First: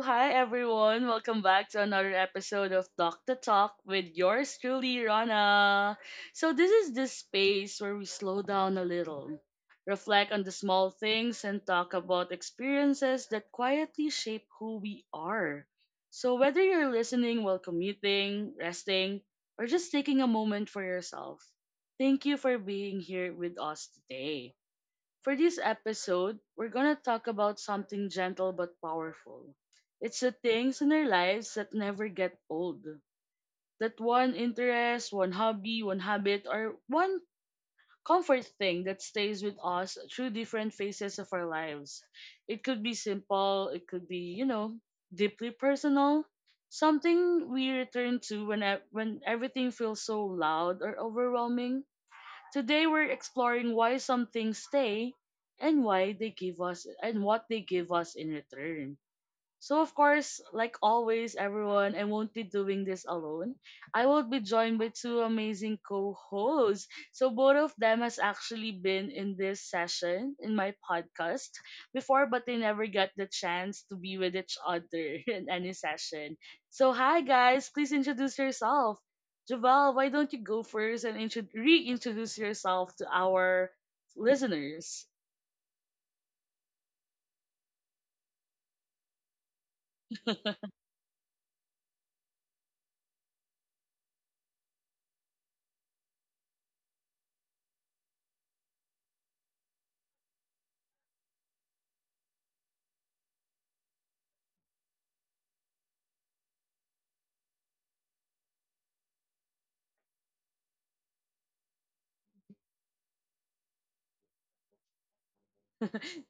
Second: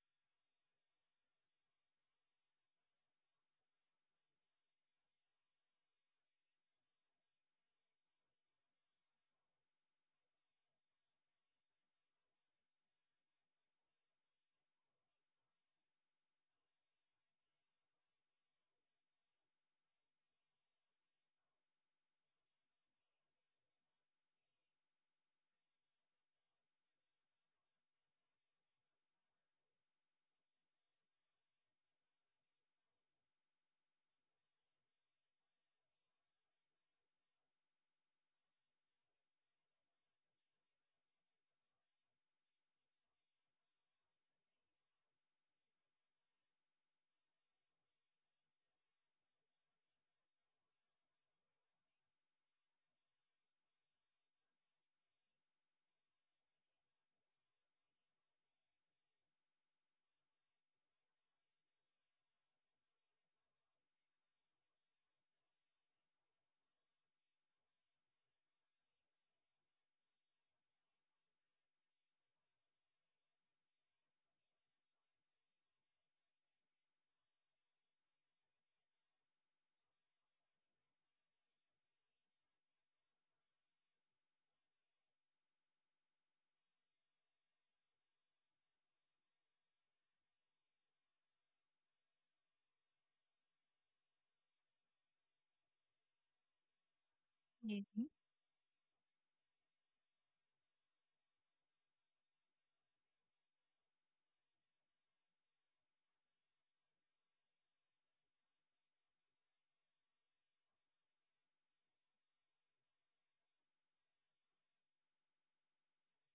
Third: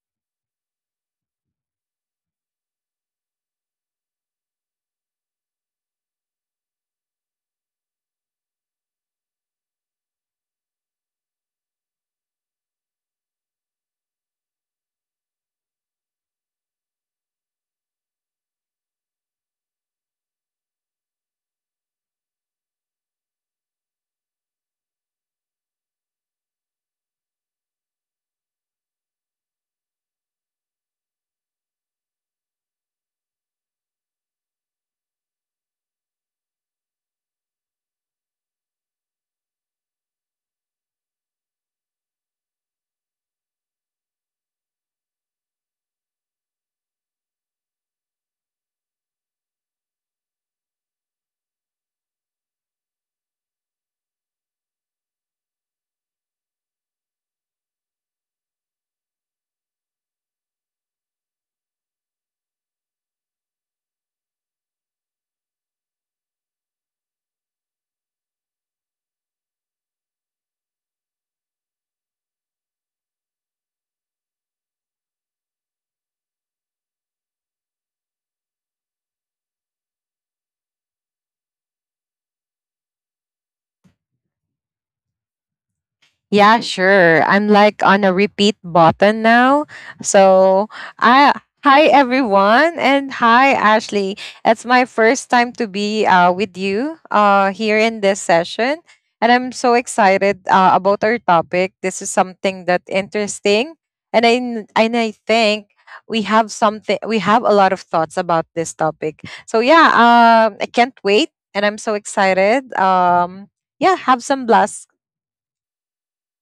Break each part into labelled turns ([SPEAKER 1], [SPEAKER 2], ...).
[SPEAKER 1] Hi everyone! Welcome back to another episode of Talk the Talk with yours truly, Rana. So, this is this space where we slow down a little, reflect on the small things, and talk about experiences that quietly shape who we are. So, whether you're listening while commuting, resting, or just taking a moment for yourself, thank you for being here with us today. For this episode, we're going to talk about something gentle but powerful. It's the things in our lives that never get old. That one interest, one hobby, one habit, or one comfort thing that stays with us through different phases of our lives. It could be simple, it could be, deeply personal, something we return to when everything feels so loud or overwhelming. Today we're exploring why some things stay and why they give us and what they give us in return. So, of course, like always, everyone, I won't be doing this alone. I will be joined by two amazing co hosts. So, both of them has actually been in this session in my podcast before, but they never got the chance to be with each other in any session. So, hi, guys, please introduce yourself. Javal, why don't you go first and reintroduce yourself to our listeners?
[SPEAKER 2] Yeah, sure. I'm like on a repeat button now. So, I hi everyone and hi Ashley. It's my first time to be with you here in
[SPEAKER 3] Mhm.
[SPEAKER 2] this session, and I'm so excited about our topic. This is something that interesting, and and I think we have something. We have a lot of thoughts about this topic. So yeah, I can't wait, and I'm so excited. Yeah, have some blast.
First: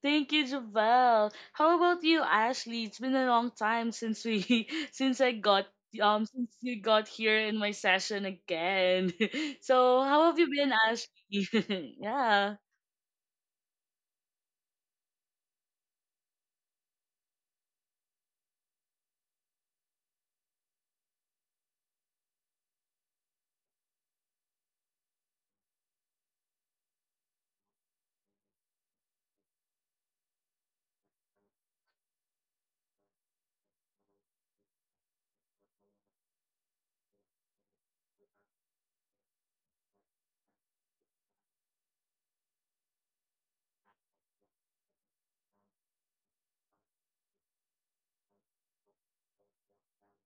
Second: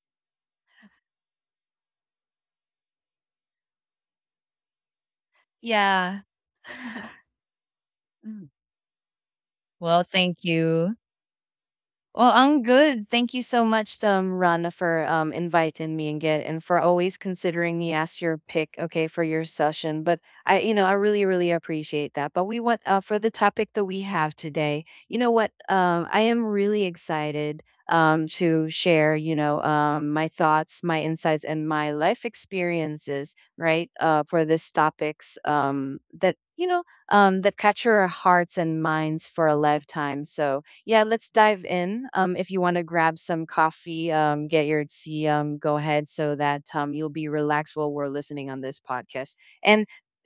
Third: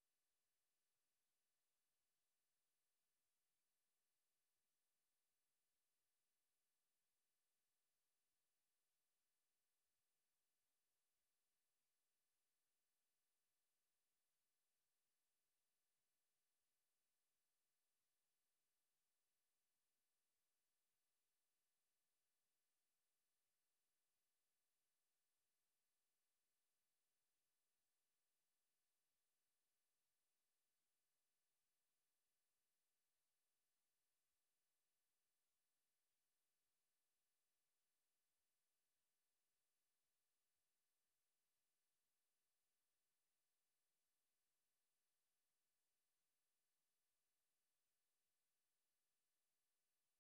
[SPEAKER 1] Thank you, Javel. How about you, Ashley? It's been a long time since we
[SPEAKER 3] Yeah.
[SPEAKER 1] since you got here in my session
[SPEAKER 3] Mm.
[SPEAKER 1] again. So
[SPEAKER 3] Well,
[SPEAKER 1] how have
[SPEAKER 3] thank
[SPEAKER 1] you been,
[SPEAKER 3] you.
[SPEAKER 1] Ashley?
[SPEAKER 3] Well,
[SPEAKER 1] Yeah.
[SPEAKER 3] I'm good. Thank you so much, Rana, for inviting me and for always considering me as your pick, okay, for your session. But I, you know, I really, really appreciate that. But we want for the topic that we have today. You know what? I am really excited to share, you know, my thoughts, my insights, and my life experiences, right, for this topics that you know that capture our hearts and minds for a lifetime. So yeah, let's dive in. If you want to grab some coffee, get your tea, go ahead so that you'll be relaxed while we're listening on this podcast. And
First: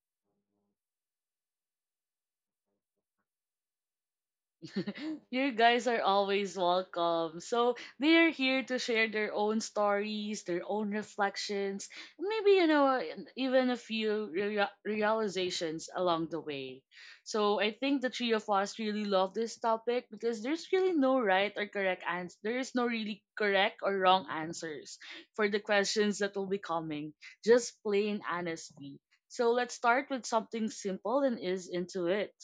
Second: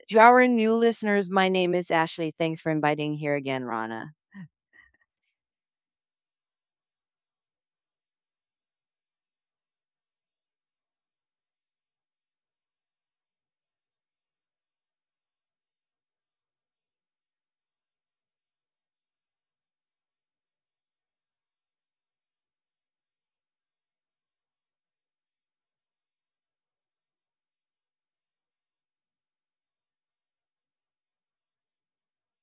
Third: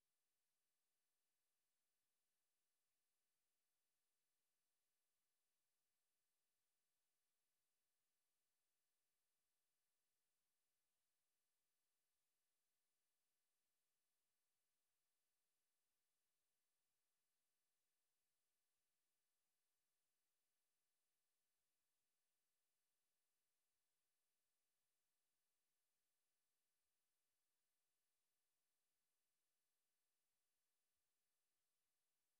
[SPEAKER 3] to our new listeners, my name is Ashley. Thanks for inviting here again, Rana.
[SPEAKER 1] You guys are always welcome. So they are here to share their own stories, their own reflections, maybe and even a few realizations along the way. So I think the three of us really love this topic because there's really no right or correct answer. There is no really correct or wrong answers for the questions that will be coming. Just plain honesty. So let's start with something simple and is into it.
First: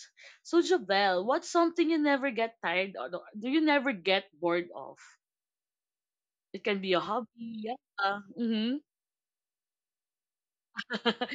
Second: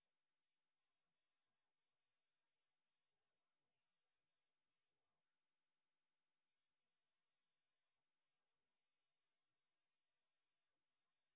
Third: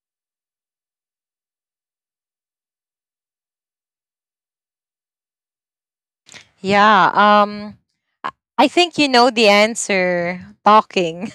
[SPEAKER 1] So Javel, what's something you never get tired of? Do you never get bored of? It can be a
[SPEAKER 2] Yeah.
[SPEAKER 1] hobby, yeah.
[SPEAKER 2] I I
[SPEAKER 1] Mm-hmm.
[SPEAKER 2] think you know the answer. Talking.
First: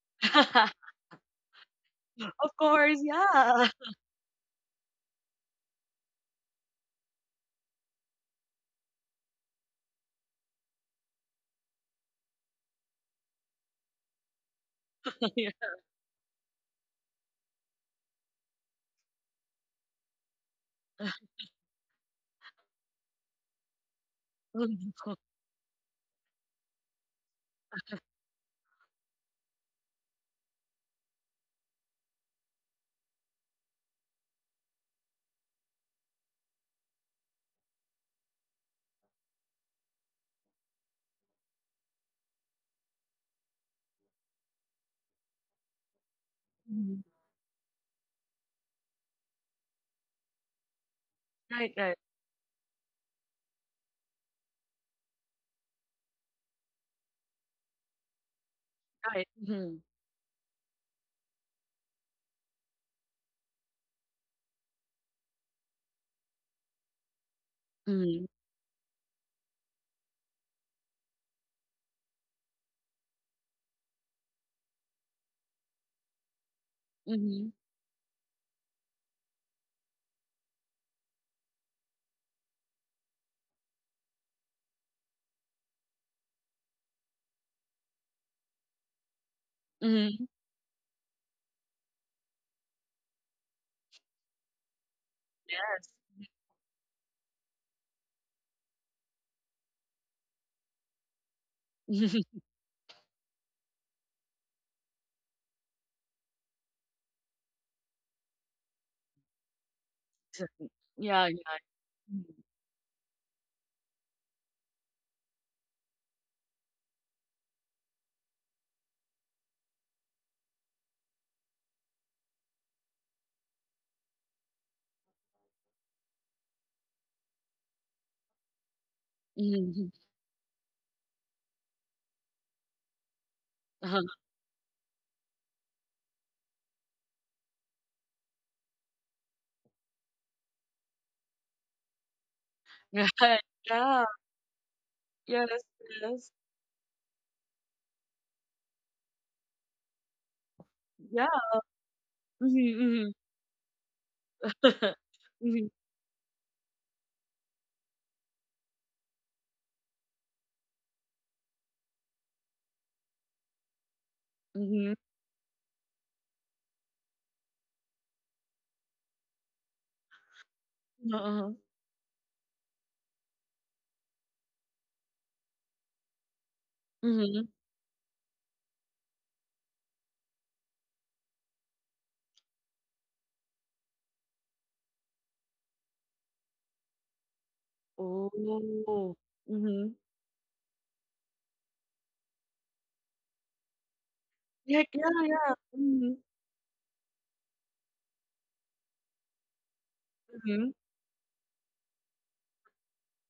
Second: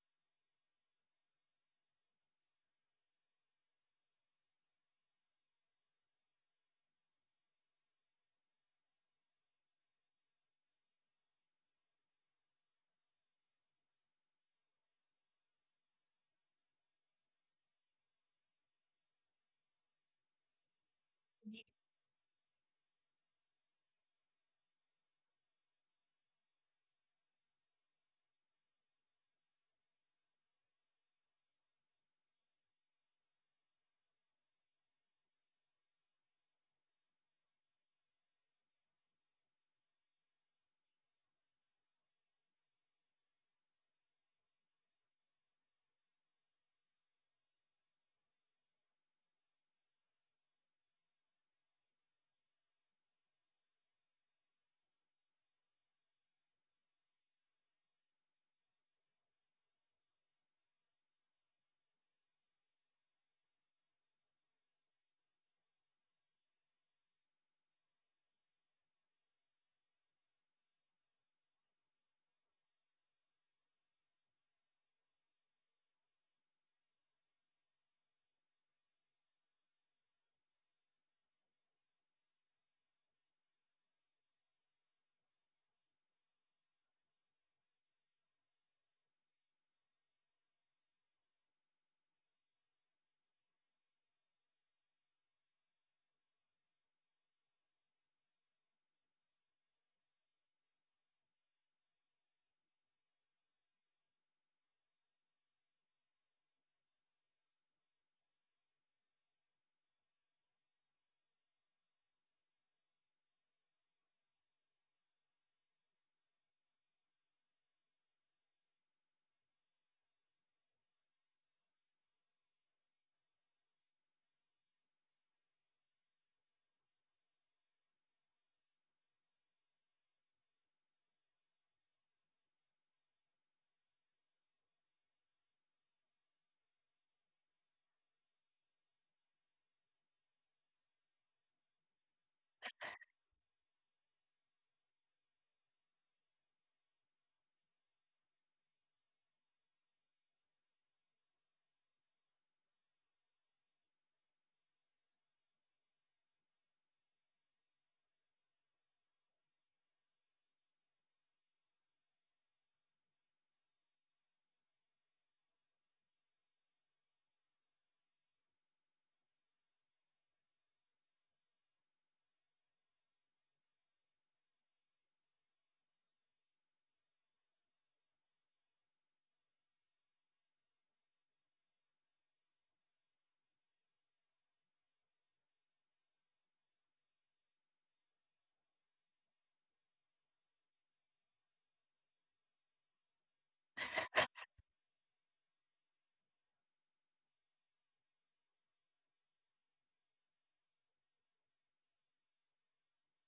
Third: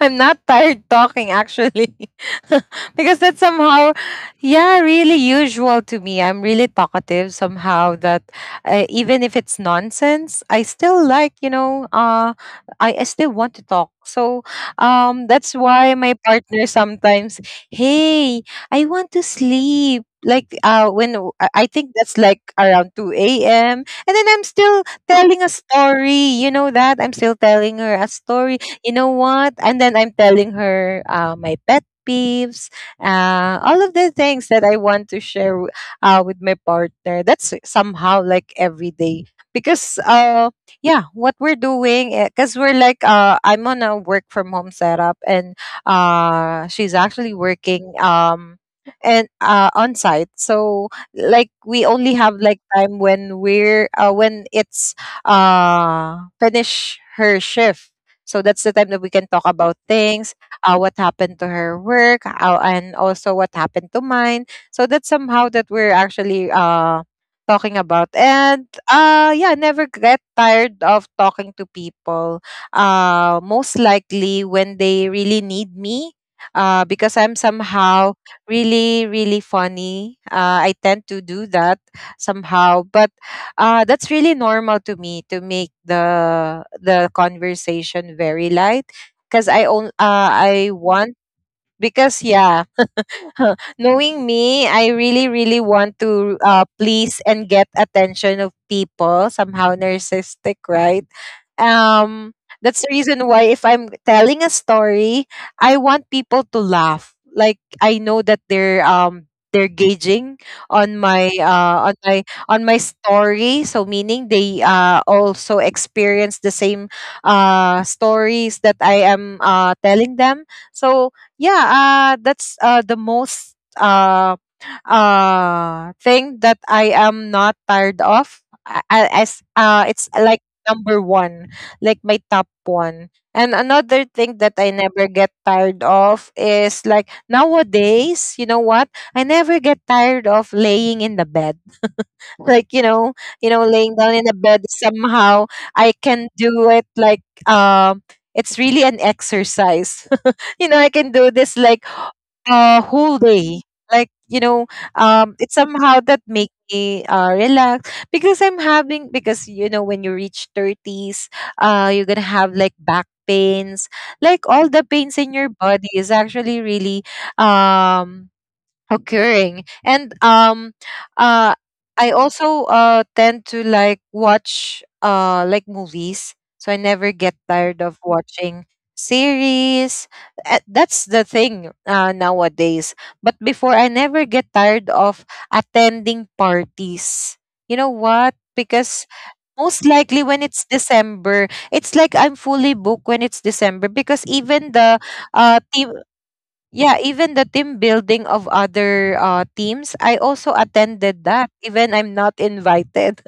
[SPEAKER 2] I'm not tired talking actually.
[SPEAKER 1] Of course,
[SPEAKER 2] because that's
[SPEAKER 1] yeah.
[SPEAKER 2] somehow yeah, really usual to me. I'm really talkative somehow that even if it's nonsense, I still like, I still want to talk. So
[SPEAKER 1] Yeah.
[SPEAKER 2] that's why my partner sometimes, "Hey, I want to sleep." Like when w- I think that's like around 2 a.m. and then I'm still
[SPEAKER 1] Mhm.
[SPEAKER 2] telling a story. You know that? I'm still telling her a story, you know what? And then I'm telling her my pet peeves, all of the things that I want to share with my partner. That's somehow like every day because yeah, what we're doing because we're like I'm on a work from home setup and
[SPEAKER 1] Mhm.
[SPEAKER 2] she's actually working, and on site. So like
[SPEAKER 1] right, right,
[SPEAKER 2] we only have like time when we're when it's finish her shift, so that's the time that we
[SPEAKER 1] right.
[SPEAKER 2] can talk
[SPEAKER 1] Mm-hmm.
[SPEAKER 2] about things, what happened to her work, and also what happened to mine. So that's somehow that we're actually talking about.
[SPEAKER 1] Mm-hmm.
[SPEAKER 2] And yeah, never get tired of talking to people. Most likely when they really need me, because I'm
[SPEAKER 1] Mm-hmm.
[SPEAKER 2] somehow really, really funny. I tend to do that somehow. But that's really normal to me to make the conversation very light because
[SPEAKER 1] Mm-hmm.
[SPEAKER 2] I want, because yeah, knowing me, I really, really
[SPEAKER 1] Yes.
[SPEAKER 2] want to please and get attention of people, somehow narcissistic, right?
[SPEAKER 1] Mhm.
[SPEAKER 2] Um, that's the reason why if I'm telling a story, I want people to laugh. Like I know that they're gauging
[SPEAKER 1] Exactly.
[SPEAKER 2] on my
[SPEAKER 1] Yeah.
[SPEAKER 2] on my story. So meaning they also experience the same stories that I am telling them. So yeah, that's the most thing that I am not tired of. I- as
[SPEAKER 1] Mm-hmm.
[SPEAKER 2] It's like number one, like my top one. And
[SPEAKER 1] Uh-huh.
[SPEAKER 2] another thing that I never get tired of is like nowadays, you know what, I never get tired of laying in the bed. Like you know,
[SPEAKER 1] Right.
[SPEAKER 2] you know, laying
[SPEAKER 1] Yeah.
[SPEAKER 2] down in the bed somehow.
[SPEAKER 1] Yes.
[SPEAKER 2] I can
[SPEAKER 1] Yes.
[SPEAKER 2] do it like, it's really an exercise. you know, I can do
[SPEAKER 1] Yeah.
[SPEAKER 2] this like a
[SPEAKER 1] Mm-hmm.
[SPEAKER 2] whole day. Like, you know,
[SPEAKER 1] Mm-hmm.
[SPEAKER 2] it's
[SPEAKER 1] mm-hmm,
[SPEAKER 2] somehow that make me relax because I'm having, because you know when you reach 30s, you're gonna have like back pains, like all the
[SPEAKER 1] mm-hmm,
[SPEAKER 2] pains in your body is actually really um occurring. And
[SPEAKER 1] Uh-huh.
[SPEAKER 2] uh I also tend to like watch like movies, so I never get
[SPEAKER 1] Mhm.
[SPEAKER 2] tired of watching series. That's the thing nowadays, but before I never get tired of attending parties, you know what, because
[SPEAKER 1] Oh.
[SPEAKER 2] most
[SPEAKER 1] Mhm.
[SPEAKER 2] likely when it's December, it's like I'm fully booked when it's December, because even the
[SPEAKER 1] Yeah.
[SPEAKER 2] team.
[SPEAKER 1] Mhm,
[SPEAKER 2] Yeah, even the team building of other teams, I also
[SPEAKER 1] mhm,
[SPEAKER 2] attended that, even I'm not invited.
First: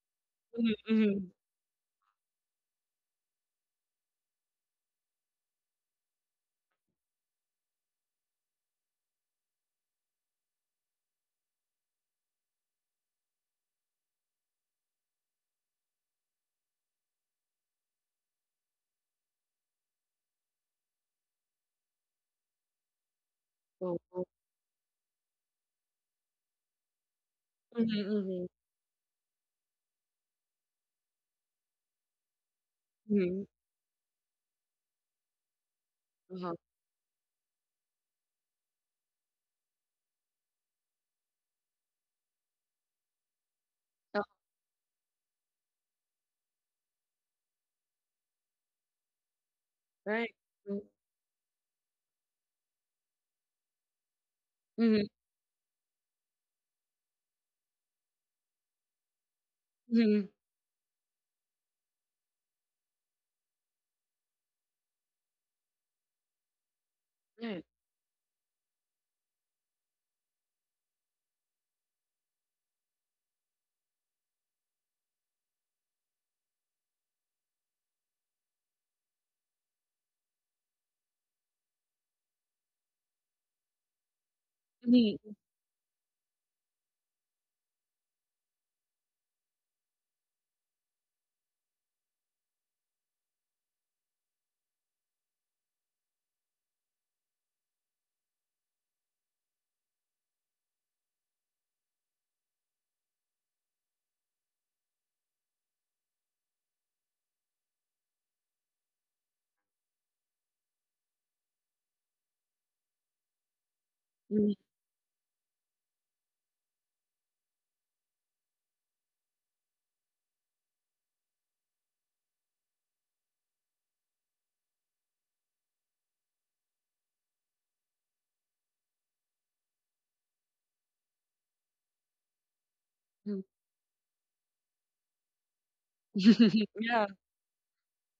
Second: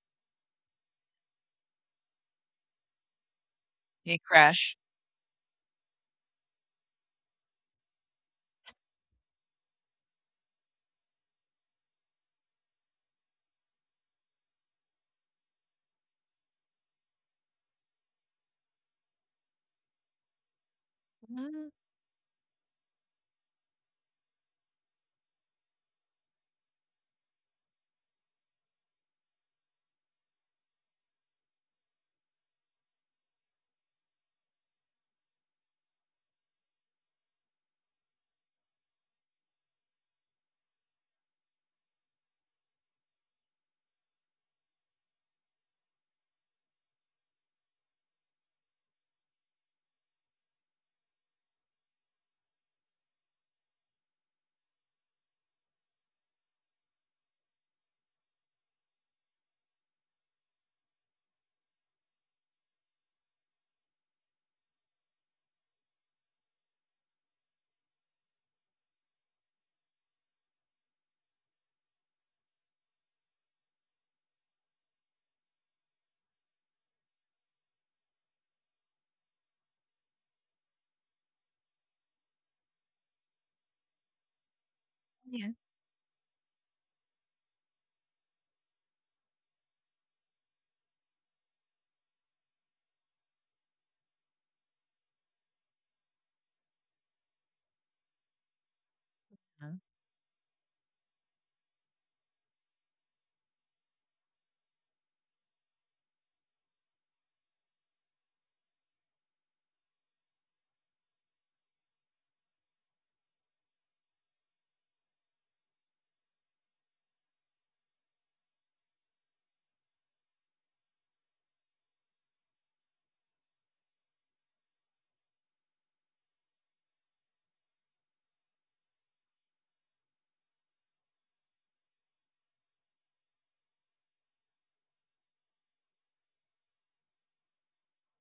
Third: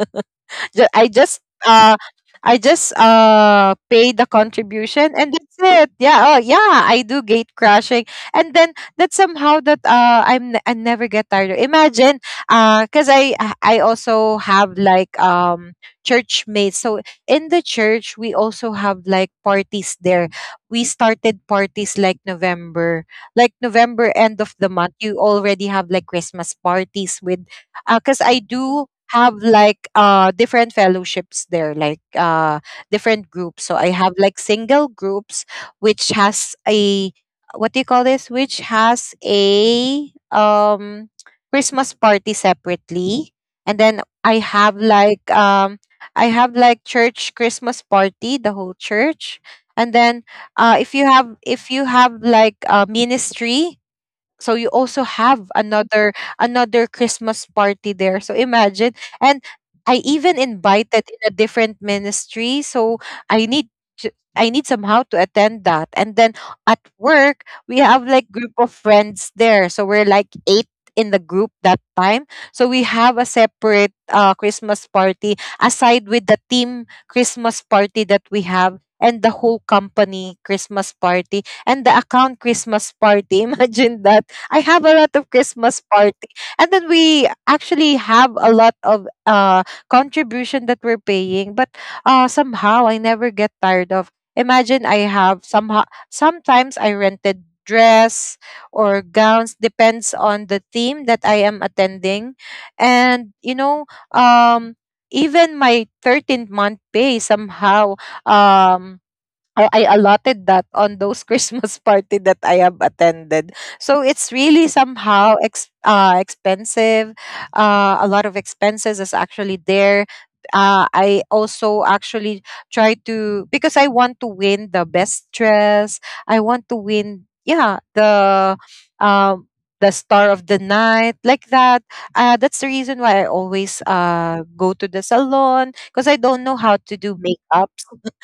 [SPEAKER 2] Ju- I
[SPEAKER 1] mhm.
[SPEAKER 2] just uh I just pay
[SPEAKER 3] Hey,
[SPEAKER 2] the
[SPEAKER 3] Crash.
[SPEAKER 2] contribution and that's it. Yeah, oh yeah, I do gate crashing. And then that somehow that I never get tired of. Imagine, cuz I also have like, church mates. So in the church we also have like parties there. We started
[SPEAKER 3] Mhm.
[SPEAKER 2] parties like November. Like November
[SPEAKER 1] Oo.
[SPEAKER 2] end of the month you already have like Christmas parties, with
[SPEAKER 1] Mhm,
[SPEAKER 2] because I
[SPEAKER 1] mhm,
[SPEAKER 2] do have like different fellowships there, like different
[SPEAKER 1] mhm.
[SPEAKER 2] groups. So I have like single groups, which has
[SPEAKER 1] Uh-huh.
[SPEAKER 2] a, what do you call this? Which has a, Christmas party separately, and then
[SPEAKER 1] Oo,
[SPEAKER 2] I have like, I have like church Christmas party, the whole church, and then
[SPEAKER 1] right. Hmm.
[SPEAKER 2] if you have like a ministry, so you also
[SPEAKER 1] Mhm,
[SPEAKER 2] have another, another Christmas party there, so imagine. And I
[SPEAKER 1] mhm.
[SPEAKER 2] even invited in a different ministry, so I need to, I need somehow to attend that. And then at work
[SPEAKER 1] Right.
[SPEAKER 2] we have like group of friends there, so we're like eight in the group that time, so we have a separate Christmas party aside with the team Christmas party that we have, and the whole company Christmas party, and the account Christmas party. Imagine that. I have a lot of
[SPEAKER 1] Mhm,
[SPEAKER 2] Christmas party. And then we actually have a lot of contribution that we're paying, but somehow I never get tired of. Imagine, I have somehow, sometimes I rented dress or gowns depends on the theme that I am attending. And you know, um even my 13th month pay somehow, um I allotted that on those Christmas party that I have attended. So it's
[SPEAKER 1] mhm,
[SPEAKER 2] really somehow expensive. A lot of expenses is actually there. I also actually try to, because I want to win the best dress. I want to win, yeah, the, um the star of the night, like that. That's the reason why I
[SPEAKER 1] mhm.
[SPEAKER 2] always go to the salon, because I don't know how to
[SPEAKER 1] Yeah.
[SPEAKER 2] do makeup.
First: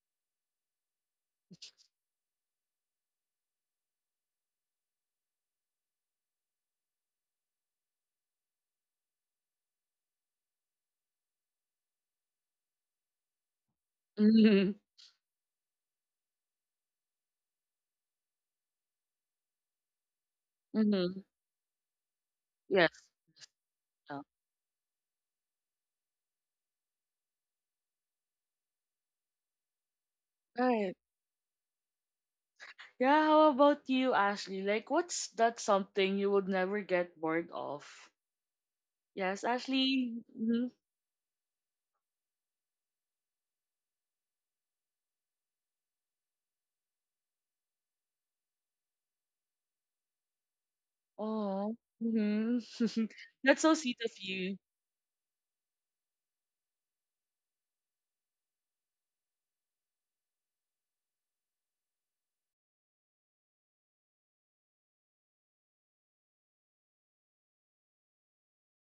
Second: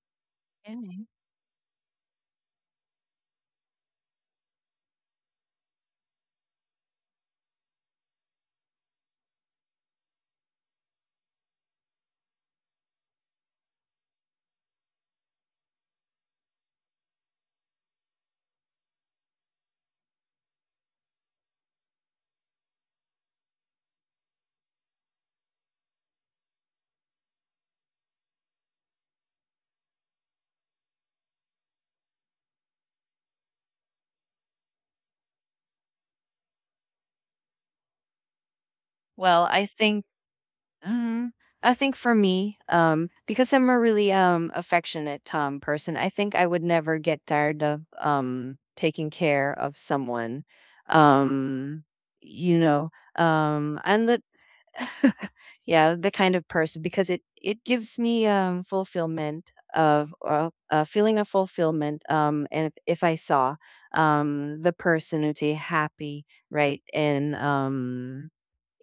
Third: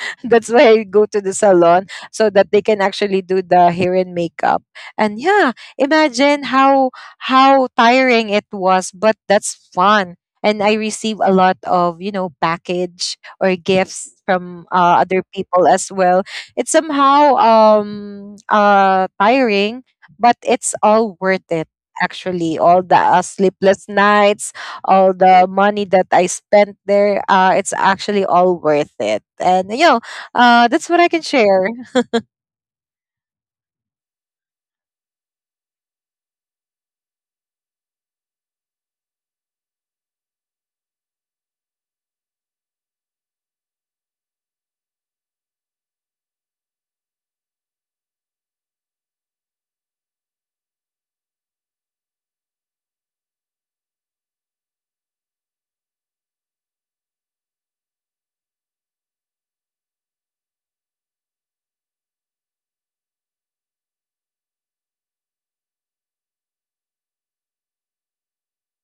[SPEAKER 2] That's why I go
[SPEAKER 3] Okay.
[SPEAKER 2] to the salon so that they can actually do the hair and makeup. And yeah, imagine how tiring it was, but that's fun. And I receive a lot of, you know, package or gifts from
[SPEAKER 1] Mhm,
[SPEAKER 2] other people as well. It's somehow tiring, but it's all
[SPEAKER 1] mhm.
[SPEAKER 2] worth it, actually all
[SPEAKER 1] Yes.
[SPEAKER 2] the sleepless
[SPEAKER 1] Yeah.
[SPEAKER 2] nights, all the money that I spent there, it's actually all worth it. And you know, that's
[SPEAKER 1] Right.
[SPEAKER 2] what I can share.
[SPEAKER 1] Yeah, how about you, Ashley? Like, what's that something you would never get bored of?
[SPEAKER 3] Well,
[SPEAKER 1] Yes,
[SPEAKER 3] I think
[SPEAKER 1] Ashley. Mhm.
[SPEAKER 3] Mhm. I think for me, because I'm a really affectionate person, I think I would never get tired of taking care of someone.
[SPEAKER 1] Oh.
[SPEAKER 3] Um, you
[SPEAKER 1] Mhm.
[SPEAKER 3] know,
[SPEAKER 1] That's so sweet
[SPEAKER 3] and
[SPEAKER 1] of
[SPEAKER 3] the
[SPEAKER 1] you.
[SPEAKER 3] yeah, the kind of person because it gives me fulfillment of a feeling of fulfillment. And if I saw the person who be happy, right, and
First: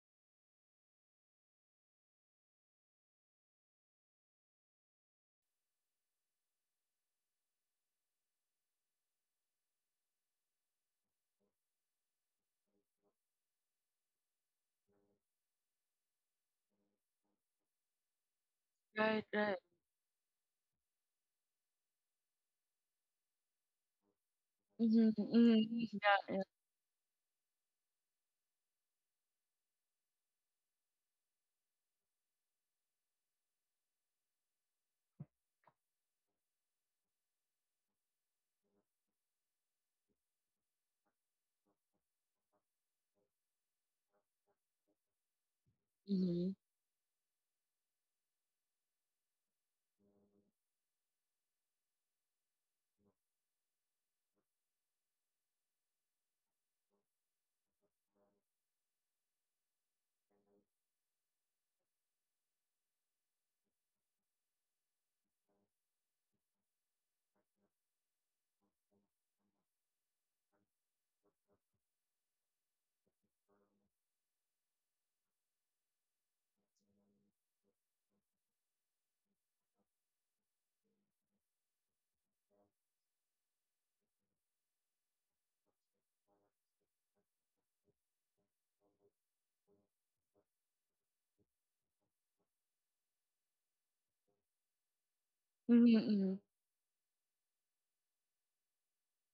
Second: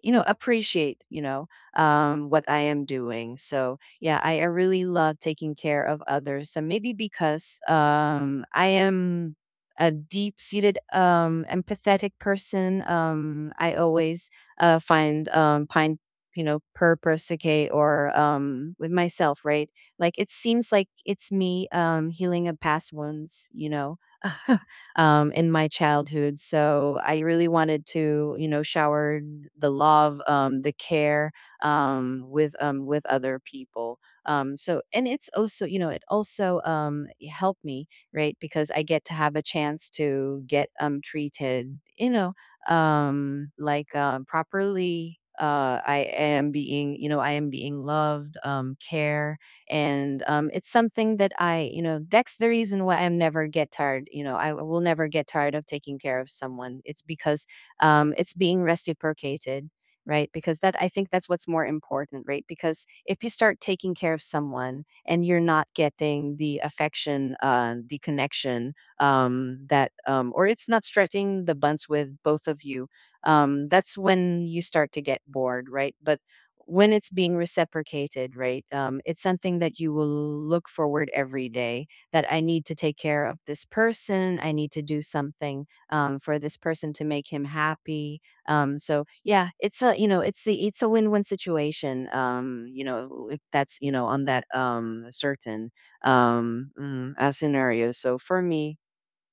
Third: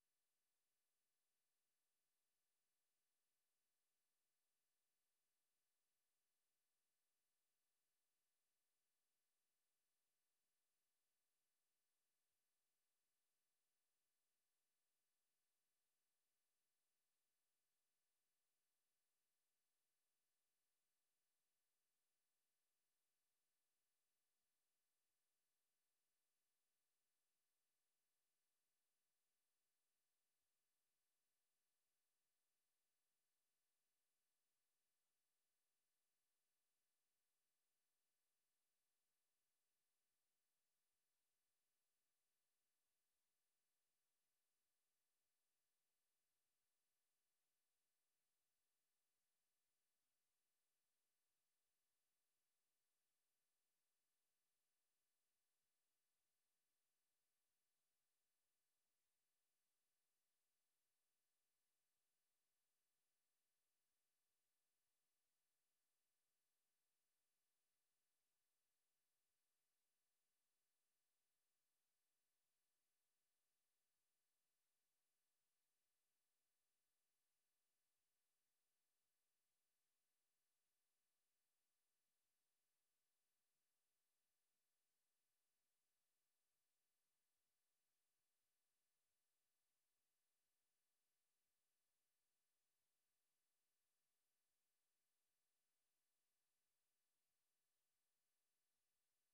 [SPEAKER 3] you know appreciate you know what I am doing. So I really love taking care of others, and maybe because I am a deep-seated empathetic person, I always find you know purpose, okay, or with myself,
[SPEAKER 1] Right.
[SPEAKER 3] right? Like it seems like it's me healing a past wounds, you know, in my
[SPEAKER 1] Mhm.
[SPEAKER 3] childhood.
[SPEAKER 1] Yeah.
[SPEAKER 3] So I really wanted to, you know, shower the love, the care, with other people. So, and it's also, you know, it also helped me, right? Because I get to have a chance to get treated, you know, properly. I am
[SPEAKER 1] Mhm.
[SPEAKER 3] being, you know, I am being loved, care, and it's something that I you know that's the reason why I'm never get tired, you know, I will never get tired of taking care of someone. It's because it's being reciprocated, right? Because that I think that's what's more important, right? Because if you start taking care of someone and you're not getting the affection, the connection, that or it's not stretching the buns with both of you, that's when you start to get bored, right? But when it's being reciprocated, right? It's something that you will look forward every day, that I need to take care of this person. I need to do something for this person to make him happy. So yeah, it's a you know it's the it's a win-win situation. You know, if that's you know on that um, certain
[SPEAKER 1] Mhm.
[SPEAKER 3] um, mm, uh, scenario. So for me,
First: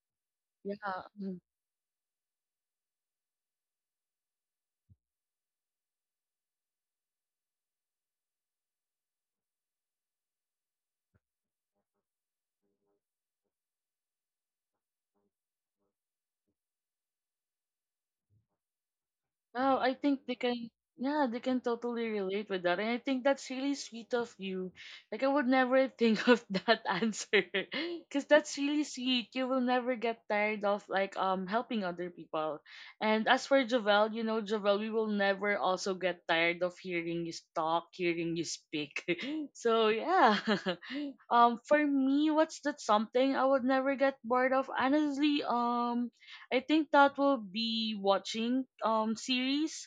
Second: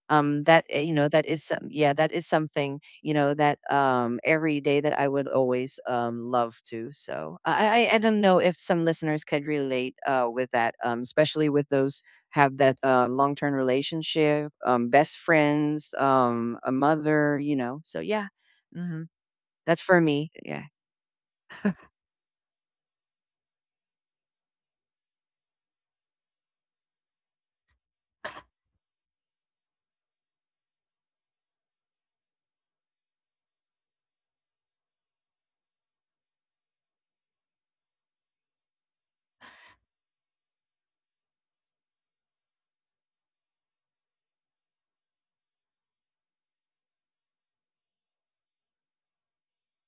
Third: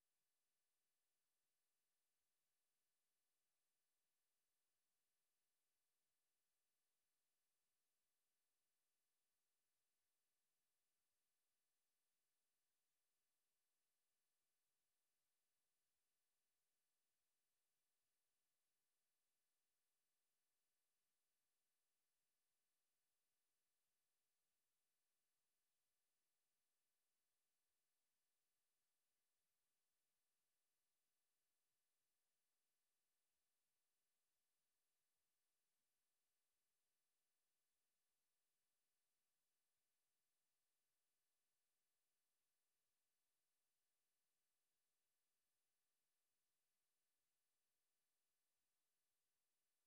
[SPEAKER 1] Yeah,
[SPEAKER 3] you know that
[SPEAKER 1] mhm.
[SPEAKER 3] is some yeah that is something, you know, that every day that I would always love to. I don't know if some listeners could relate with that, especially with those have that long-term relationship, best friends, a mother, you know. So yeah, hmm,
[SPEAKER 1] Wow,
[SPEAKER 3] that's
[SPEAKER 1] I
[SPEAKER 3] for
[SPEAKER 1] think
[SPEAKER 3] me,
[SPEAKER 1] they
[SPEAKER 3] yeah.
[SPEAKER 1] can, yeah, they can totally relate with that. And I think that's really sweet of you. Like, I would never think of that answer because that's really sweet. You will never get tired of like helping other people. And as for Javel, you know, Javel, we will never also get tired of hearing you talk, hearing you speak. So yeah. For me, what's that something I would never get bored of? Honestly, I think that will be watching series.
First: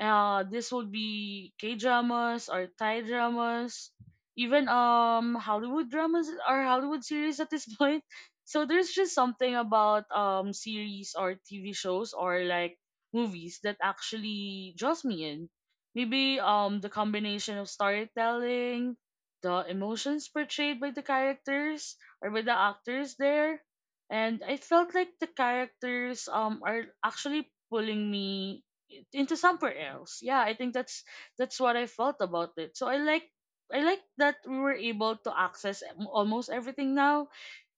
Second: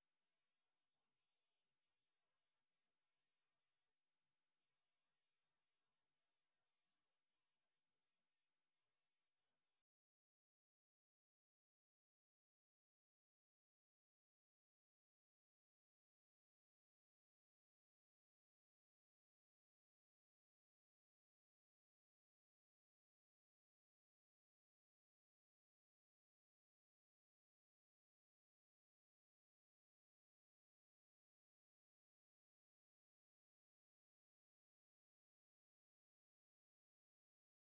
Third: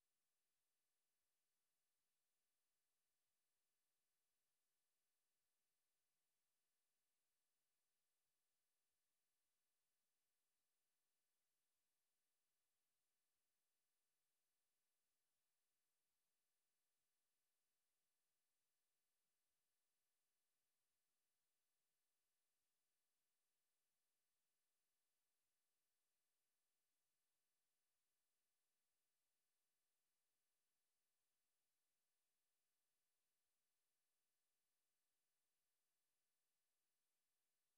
[SPEAKER 1] This would be K dramas or Thai dramas, even Hollywood dramas or Hollywood series at this point. So there's just something about series or TV shows or like movies that actually draws me in. Maybe the combination of storytelling, the emotions portrayed by the characters or by the actors there, and I felt like the characters are actually pulling me into somewhere else. Yeah, I think that's what I felt about it. So I like that we were able to access almost everything now.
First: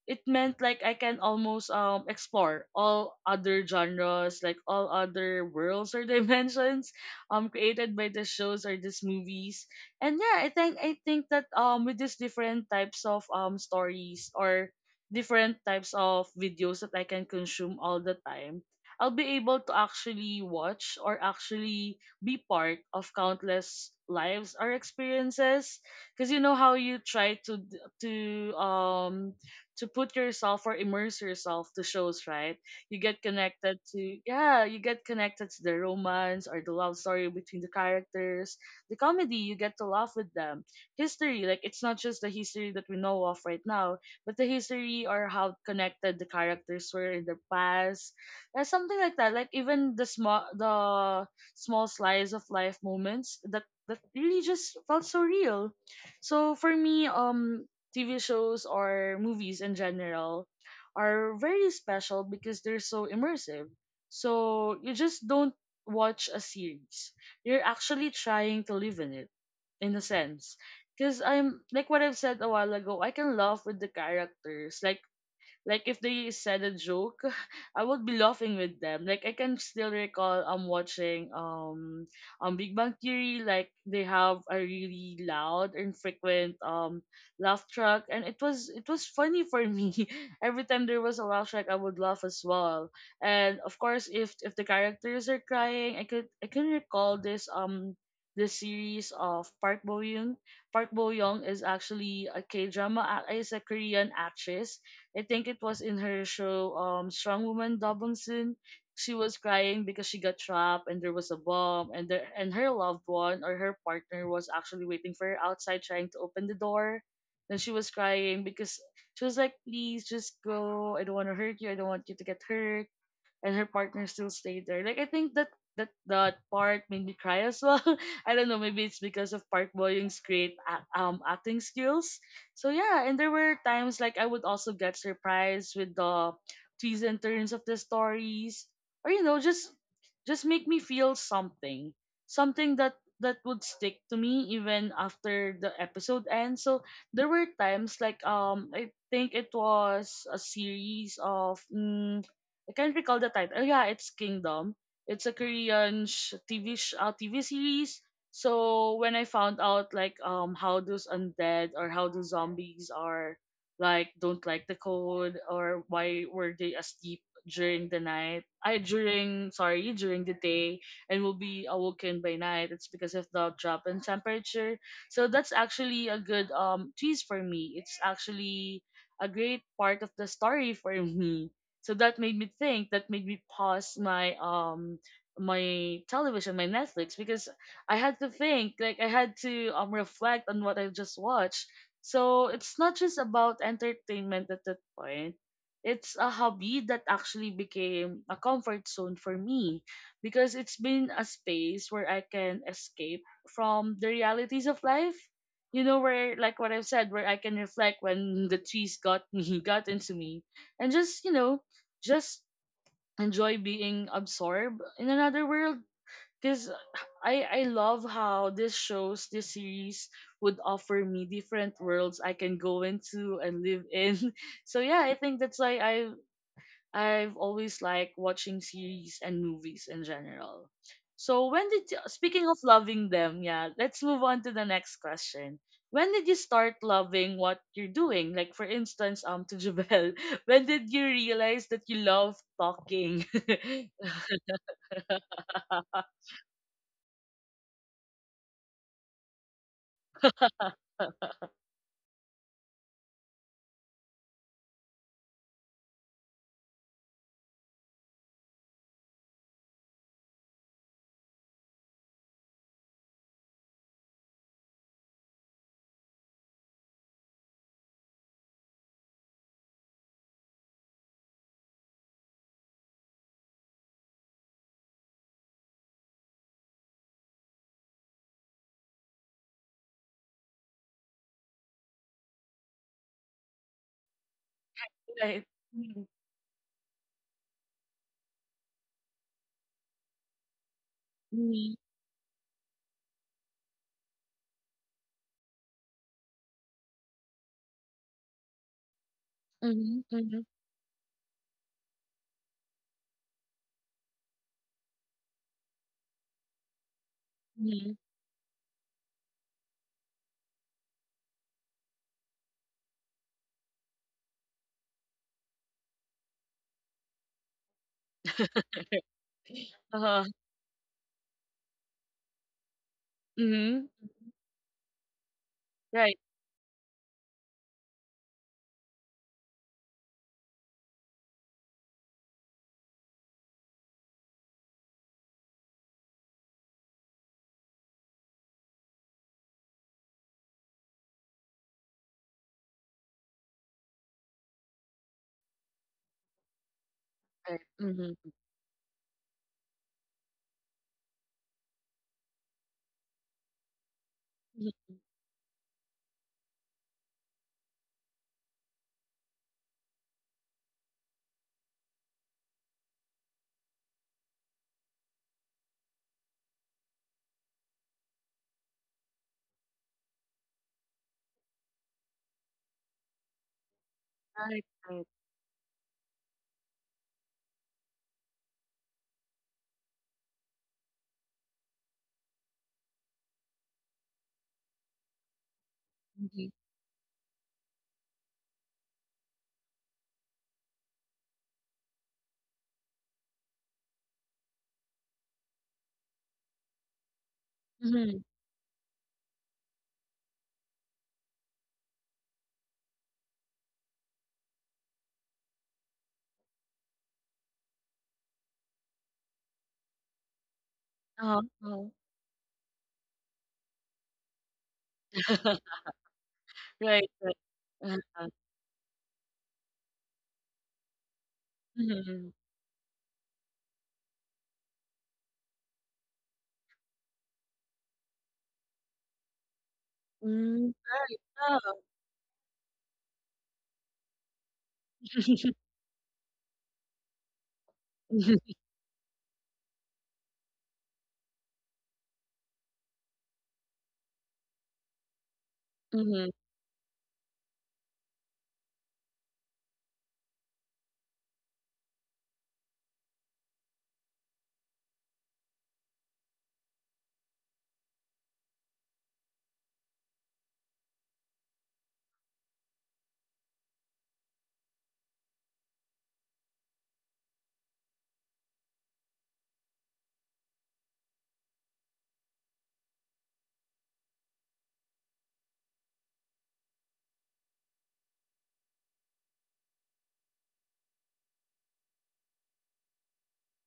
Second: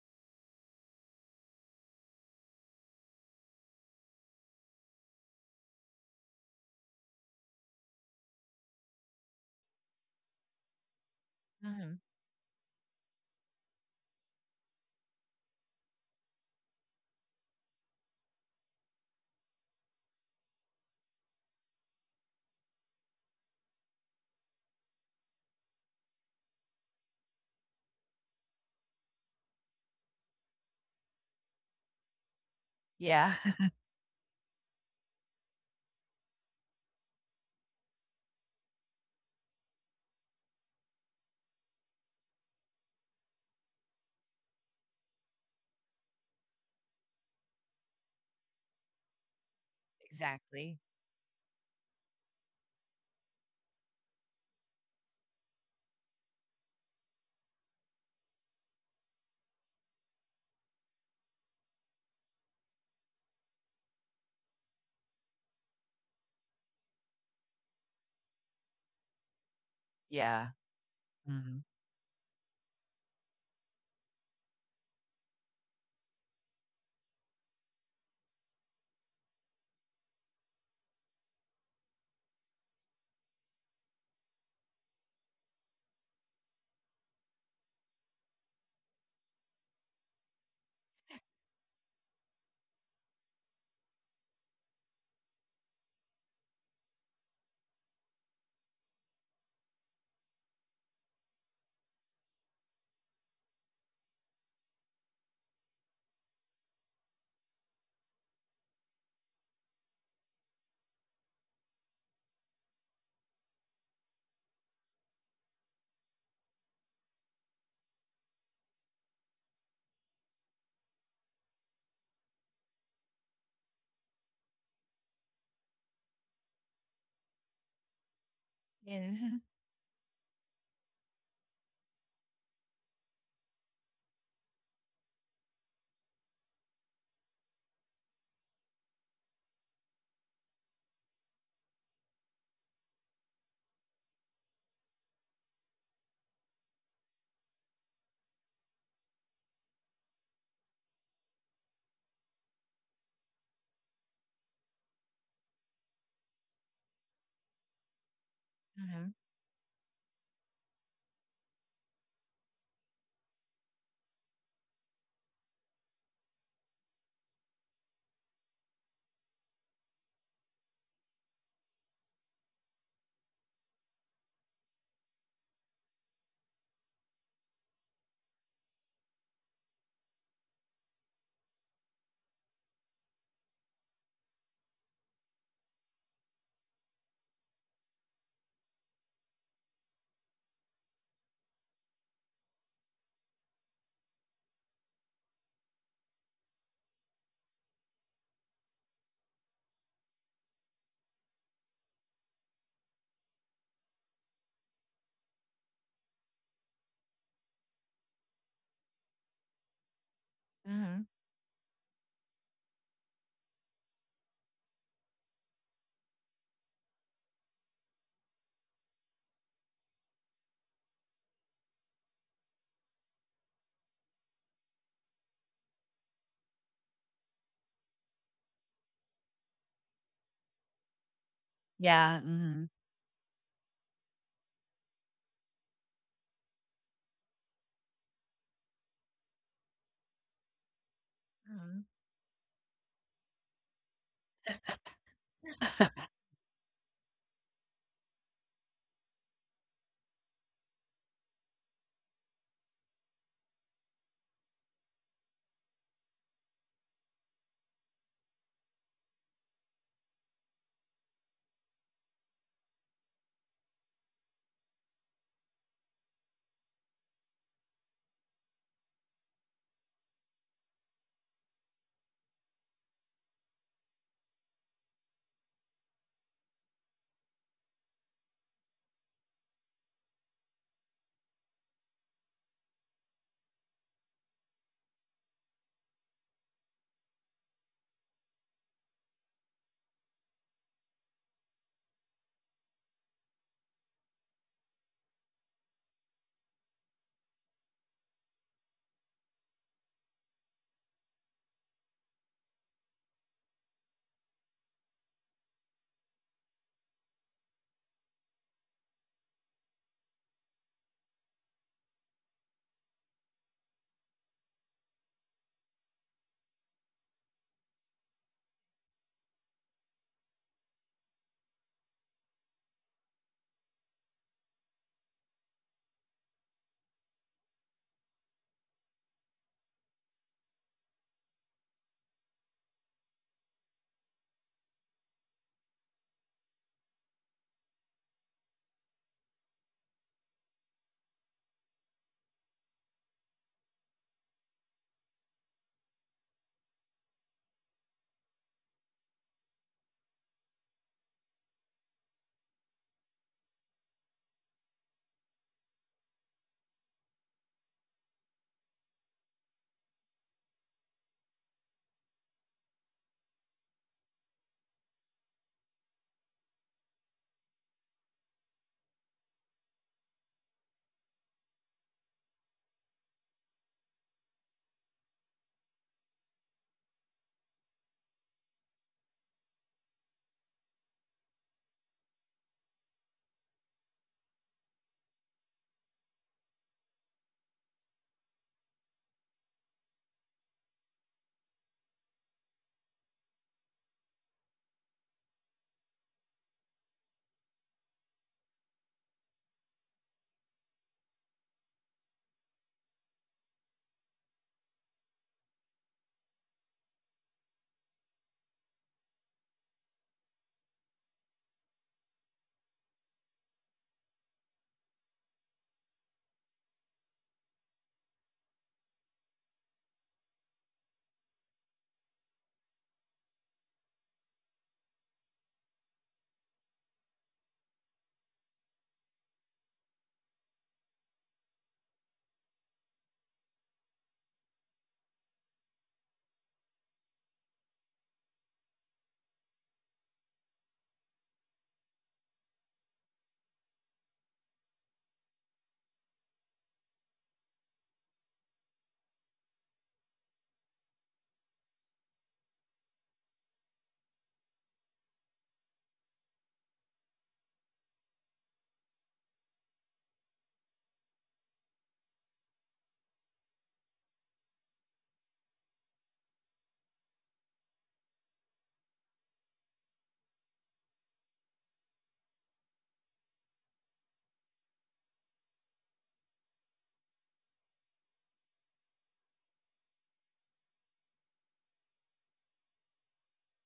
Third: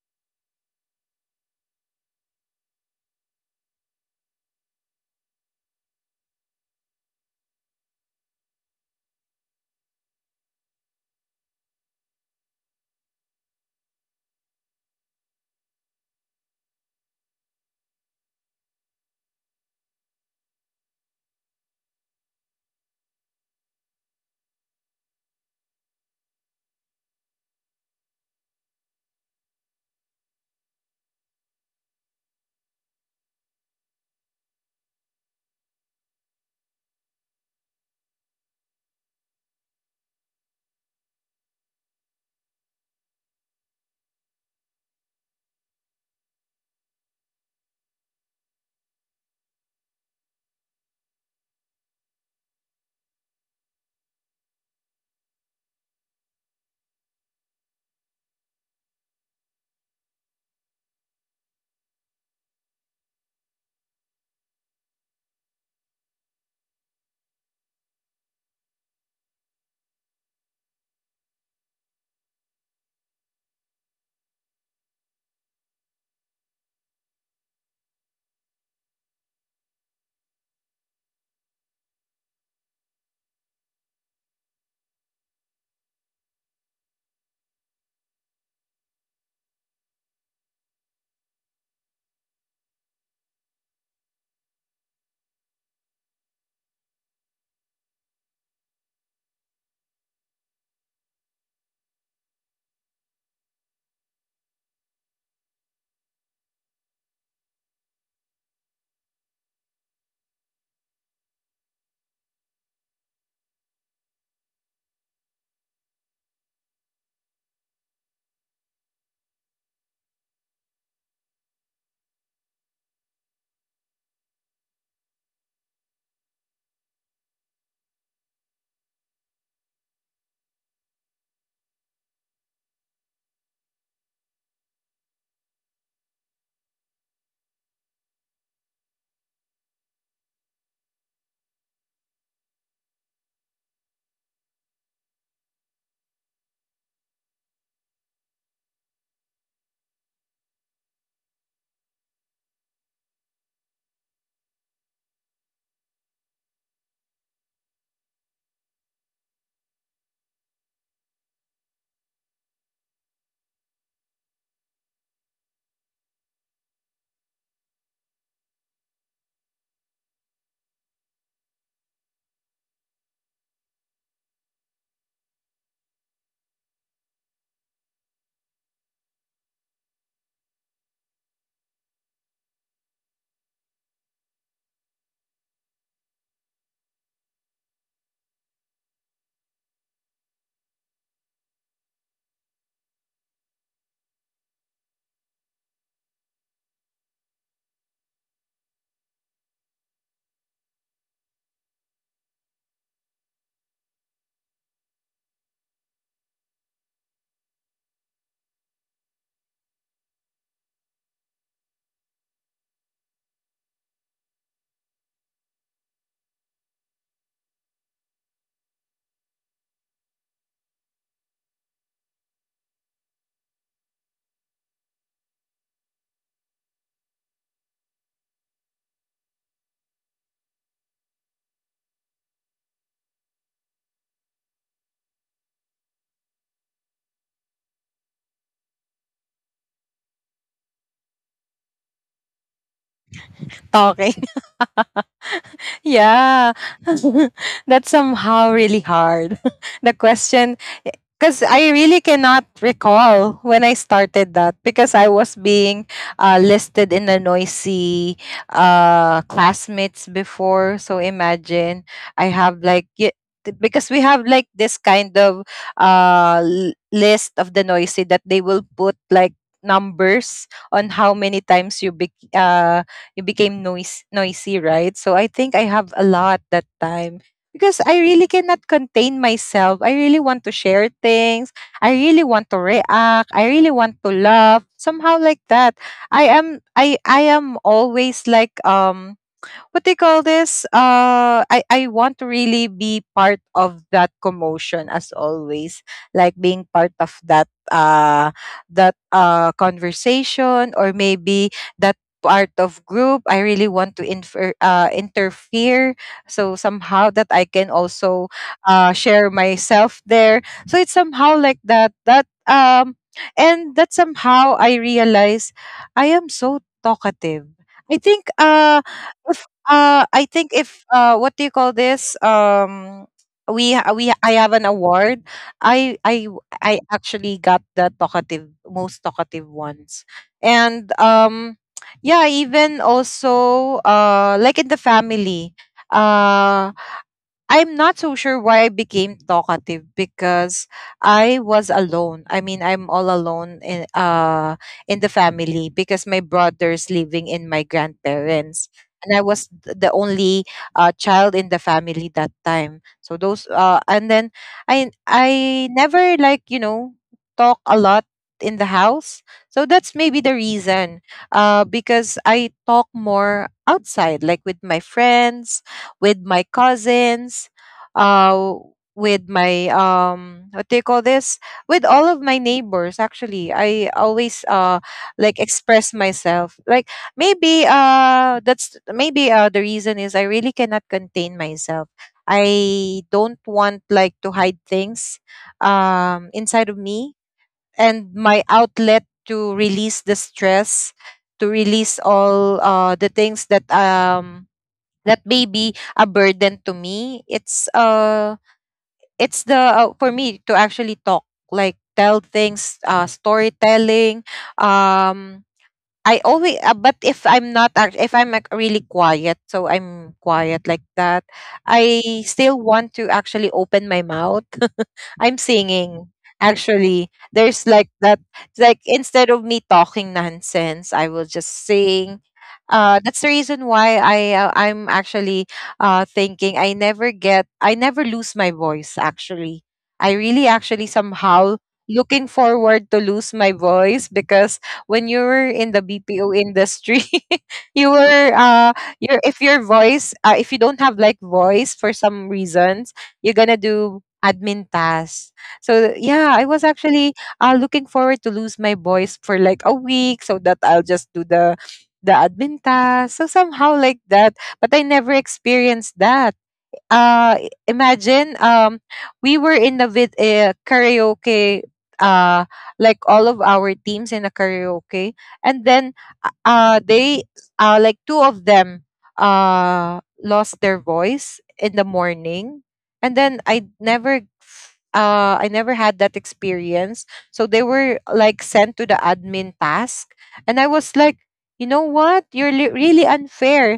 [SPEAKER 1] It meant like I can almost explore all other genres, like all other worlds or dimensions created by the shows or these movies. And yeah, I think that
[SPEAKER 3] Hmm.
[SPEAKER 1] with these different types of stories or different types of videos that I can consume all the time, I'll be able to actually watch or actually be part of countless lives or experiences, because you know how you try to um to put yourself or immerse yourself to shows, right? You get
[SPEAKER 3] Yeah,
[SPEAKER 1] connected to Yeah, you get connected to the romance or the love story between the characters. The comedy, you get to laugh with them. History, like it's not just the history that we know of right now, but the history or how connected the characters were in the past. And something like that. Like even the
[SPEAKER 3] exactly.
[SPEAKER 1] small slice of life moments that really just felt so real. So for me, TV shows or movies in general are very special because they're so immersive. So you just don't watch a series. You're actually trying to live in it in a
[SPEAKER 3] Yeah.
[SPEAKER 1] sense. Because
[SPEAKER 3] Hmm.
[SPEAKER 1] I'm like what I've said a while ago, I can laugh with the characters. Like if they said a joke, I would be laughing with them. Like I can still recall I'm watching on Big Bang Theory, like they have a really loud and frequent laugh track and it was funny for me. Every time there was a laugh track I would laugh as well. And of course if the characters are crying, I can recall this series of Park Bo Young. Park Bo Young is actually a K drama, is a Korean actress. I think it was in her show, Strong Woman Dobong. She was crying because she got trapped and there was a bomb, and there and her loved one or her partner was actually waiting for her outside trying to open the door. Then she was crying because she was like, please just go. I don't want to hurt you. I don't want you to get hurt, and her partner still stayed there. Like I think that that part made me cry as well. I don't know, maybe it's because
[SPEAKER 3] And,
[SPEAKER 1] of Park Bo Young's great acting skills. So yeah, and there were times like I would also get surprised with the twists and turns of the stories, or you know, just make me feel something, something that would stick to me even after the episode ends. So there were times like I think it was a series of. Mm, I can't recall the title. Oh, yeah, it's Kingdom. It's a TV TV series. So
[SPEAKER 3] hmm
[SPEAKER 1] when I found out like how those undead or how those zombies are like don't like the cold, or why were they asleep during the night? I during sorry during the day and will be awoken by night. It's because of the drop in temperature. So that's actually a good twist for me. It's actually a great part of the story for me, so that made me think, that made me pause my television, my Netflix, because I had to think, like I had to reflect on what I just watched. So it's not just about entertainment at that point. It's a hobby that actually became a comfort zone for me, because it's been a space where I can escape from the realities of life. You know, where like what I've said, where I can reflect when the trees got me, got into me, and
[SPEAKER 3] hmm
[SPEAKER 1] just you know just enjoy being absorbed in another world, because I love how this series would offer me different worlds I can go into and live in. So yeah, I think that's why I've always liked watching series and movies in general. So when did you,
[SPEAKER 3] yeah
[SPEAKER 1] speaking of
[SPEAKER 3] hmm
[SPEAKER 1] loving them, yeah, let's move on to the next question. When did you start loving what you're doing? Like for instance, to Jabel, when did you realize
[SPEAKER 3] hmm.
[SPEAKER 1] that you love talking?
[SPEAKER 2] Talking. yeah. that's somehow really hard, the question. Because I really cannot recall when I started that, because I was being listed in the noisy classmates before. So imagine, I have like, because we have like this kind of list of the noisy that they will put like numbers on how many times you became noisy, right? So I think I have a lot that time because I really cannot contain myself. I really want to share things. I really want to react. I really want to love, somehow like
[SPEAKER 1] Right.
[SPEAKER 2] that.
[SPEAKER 1] Mm-hmm.
[SPEAKER 2] I am always like, what they call this, uh i
[SPEAKER 1] Mm-hmm.
[SPEAKER 2] i want to really be part of that commotion as always, like being part of that that
[SPEAKER 1] Mm-hmm.
[SPEAKER 2] conversation, or maybe that part of group, I really want to interfere, so somehow that I can
[SPEAKER 1] Mm-hmm.
[SPEAKER 2] also share myself there. So it's somehow like that, that and that somehow I realize I am so talkative. I think I
[SPEAKER 1] Uh-huh.
[SPEAKER 2] think if, what do you call this? We ha-
[SPEAKER 1] Mm-hmm.
[SPEAKER 2] we I have an award. I I
[SPEAKER 1] Right.
[SPEAKER 2] I actually got the talkative, most talkative ones, and yeah, even also like in the family, uh, I'm not so sure why I became talkative because I was alone. I mean, I'm all alone in the family because my brother's living in my
[SPEAKER 1] Right. Mm-hmm.
[SPEAKER 2] grandparents, and I was the only child in the family that time. So those and then I never like, you know, talk a lot in the house. So that's maybe the reason because I talk more outside, like with my friends, with my cousins, uh, with my, what do you call this? With all of my neighbors. Actually, I always
[SPEAKER 1] Right. Right.
[SPEAKER 2] like express myself. Like maybe that's maybe the reason is I really cannot contain myself. I don't want like to hide things inside
[SPEAKER 1] Mm-hmm.
[SPEAKER 2] of me, and my outlet to release the stress, to release all the things that that may be a burden to me,
[SPEAKER 1] Mm-hmm.
[SPEAKER 2] it's the for me to actually talk, like tell things, storytelling. Um, I always, but if I'm not, if I'm like really quiet, so I'm quiet like that,
[SPEAKER 1] Uh-huh.
[SPEAKER 2] I still want to actually open my mouth. I'm singing. Actually,
[SPEAKER 1] Right.
[SPEAKER 2] there's like that.
[SPEAKER 1] Uh-huh.
[SPEAKER 2] Like instead of me talking nonsense, I will just sing.
[SPEAKER 1] Mhm.
[SPEAKER 2] That's the reason why I, I'm actually thinking I never get, I never lose my voice. Actually, I really
[SPEAKER 1] Mm.
[SPEAKER 2] actually
[SPEAKER 1] Right,
[SPEAKER 2] somehow
[SPEAKER 1] yeah.
[SPEAKER 2] looking forward to lose my voice because when you were in the BPO industry, you were
[SPEAKER 1] Mhm.
[SPEAKER 2] your if your voice if you don't have like voice for some reasons, you're gonna do admin tasks. So
[SPEAKER 1] Mhm.
[SPEAKER 2] yeah, I was actually looking forward to lose my voice for like a week so that I'll just do the admin task. So somehow like that, but I never experienced that uh imagine we were in the karaoke uh like all of our teams in a karaoke and then they like two of them lost their voice in the morning and then I never I never had that experience, so they were like sent to the admin task and I was like, you know what, you're really unfair.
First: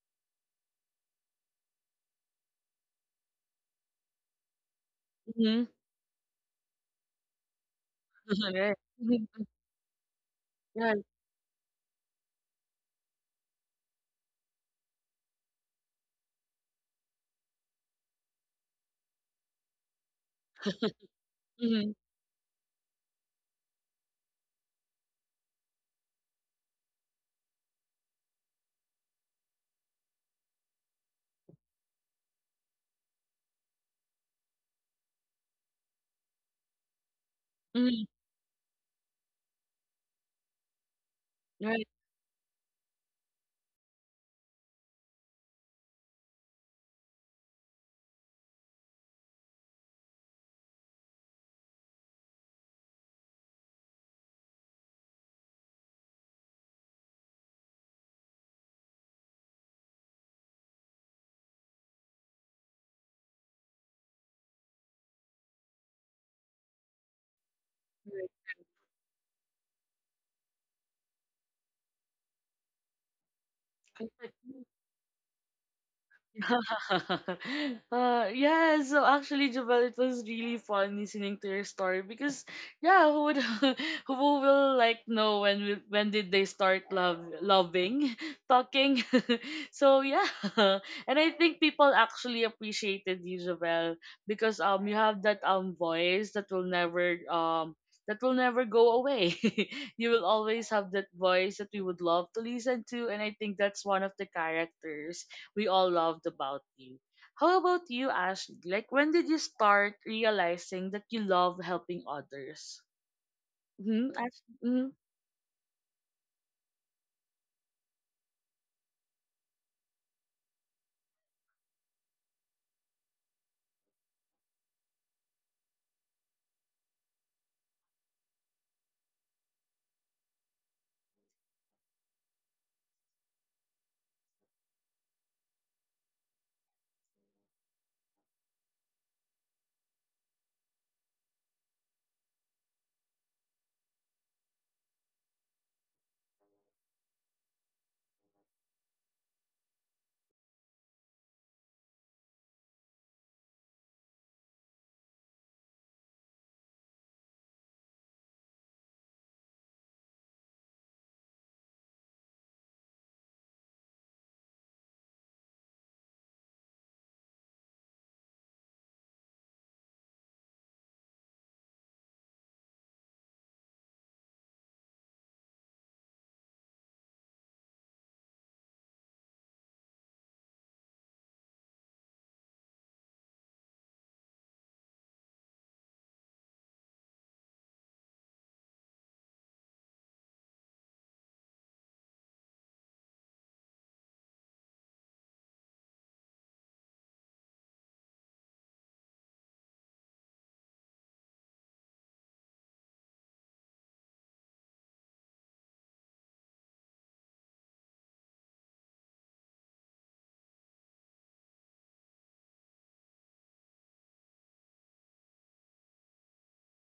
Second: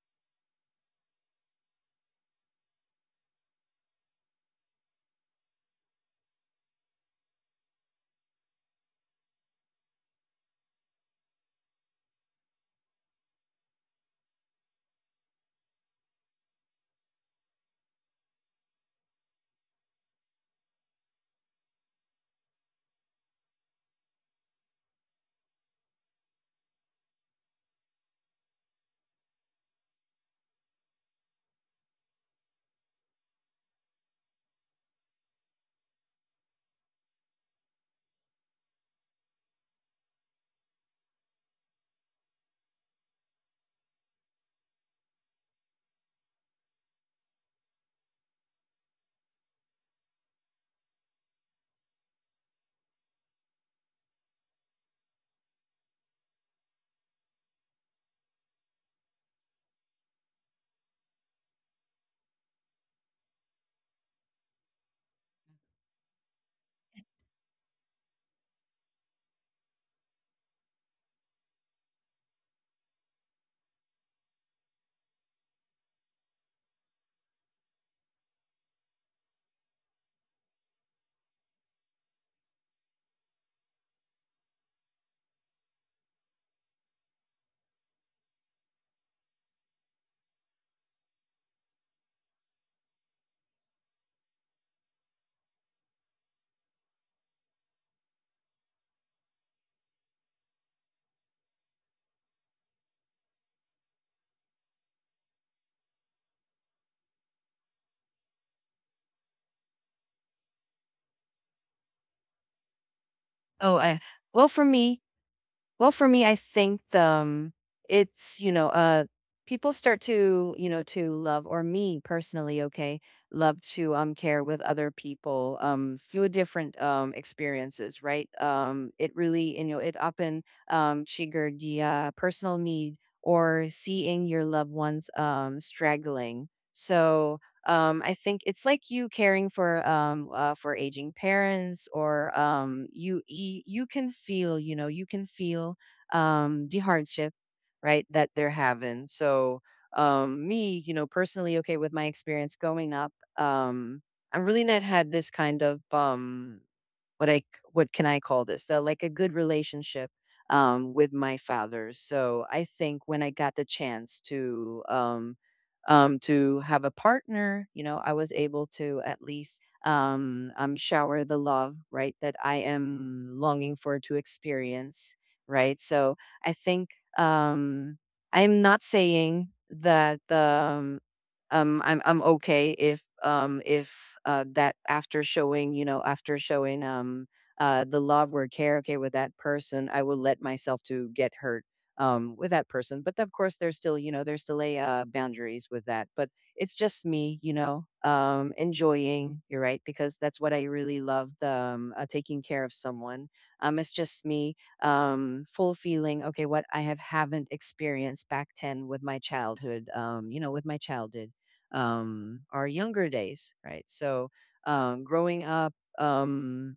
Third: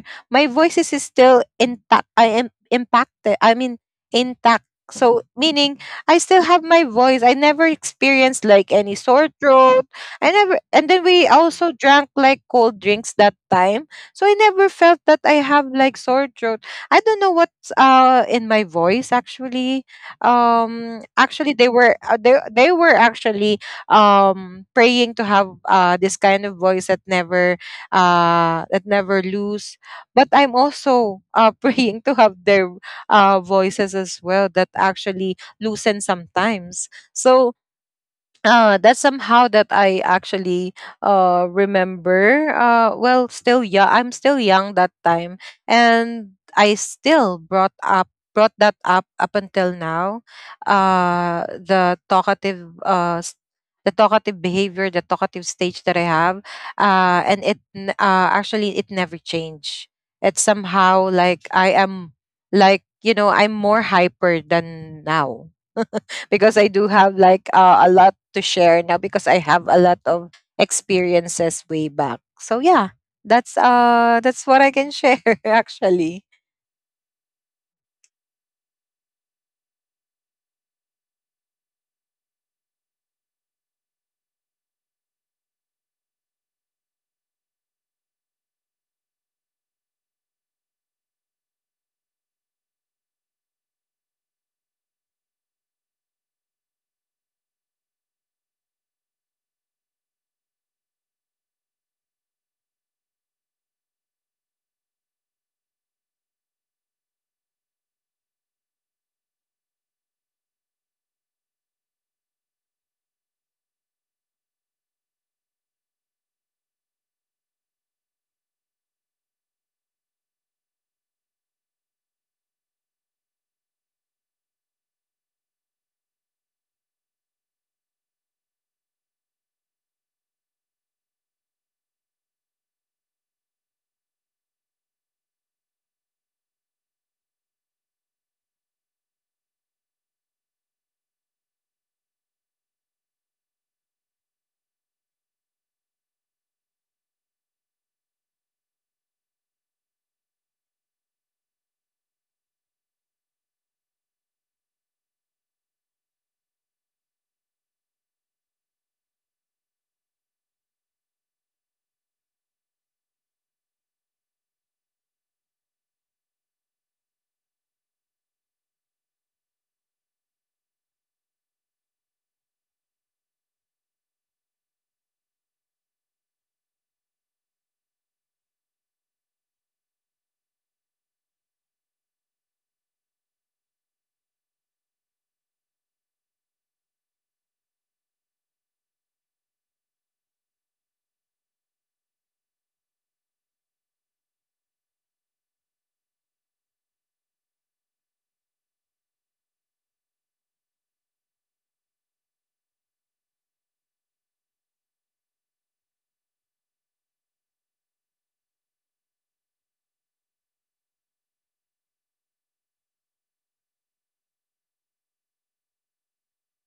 [SPEAKER 2] My voice is still intact. I impacted, I mean intact, so
[SPEAKER 1] Mhm.
[SPEAKER 2] meaning I still have my voice. I never experienced
[SPEAKER 1] Right.
[SPEAKER 2] like any
[SPEAKER 1] Mhm.
[SPEAKER 2] sore throat. I never. And
[SPEAKER 1] Right.
[SPEAKER 2] then we also drank like cold drinks that time, so I never felt that I have like sore throat. I don't know what's in my voice actually. Actually they
[SPEAKER 1] Mhm.
[SPEAKER 2] were they were actually praying to have this kind of voice that never lose. But I'm also praying to have their voices as well that actually loosen sometimes. So
[SPEAKER 1] Mhm.
[SPEAKER 2] that's somehow that I actually
[SPEAKER 1] Right,
[SPEAKER 2] remember. Well, still yeah, I'm still young that time, and I still brought up brought that up up until now. The talkative the talkative behavior, the talkative stage that I have, and it actually it never changed. It's somehow like I am, like you know, I'm more hyper than now because I do have like a lot to share now because I have a lot of experiences way back. So yeah, that's
[SPEAKER 1] right.
[SPEAKER 2] what I can share actually.
[SPEAKER 1] Uh, yeah, so actually, Jabal, it was really fun listening to your story because, yeah, who would who will like know when did they start love loving, talking? So yeah, and I think people actually appreciated you, Jabal, because you have that voice that will never go away. You will always have that voice that we would love to listen to, and I think that's one of the characters we all loved about you. How about you, Ash? Like, when did you start realizing that you love helping others?
[SPEAKER 3] Oh, I
[SPEAKER 1] Mm-hmm.
[SPEAKER 3] well for
[SPEAKER 1] Mm-hmm.
[SPEAKER 3] me, Well, for me, I think it's you know, people start to you know to love, or me personally, okay, love to care with other people, through different experiences, right? It really you know it often triggered the personal need or seeing your loved ones straggling. So I think it's like you caring for aging parents or you you can feel, you know, you can feel the hardship, right, that they're having. So me, you know, personally, okay, with my experience going up, I'm really not had this kind of what I c- what can I call this? So like a good relationship with my father. So I think when I got the chance to have a partner, you know, I was able to at least shower the love, right, that I am longing for to experience, right. So I think um, I'm not saying that. I'm okay if that after showing, you know, after showing the love or care, okay, with that person I will let myself to get hurt with that person, but of course there's still, you know, there's still a boundaries with that. But it's just me, you know, enjoying you're right, because that's what I really loved, taking care of someone. It's just me full feeling, okay, what I have haven't experienced back 10 with my childhood, you know, with my childhood, our younger days, right? So growing up, um,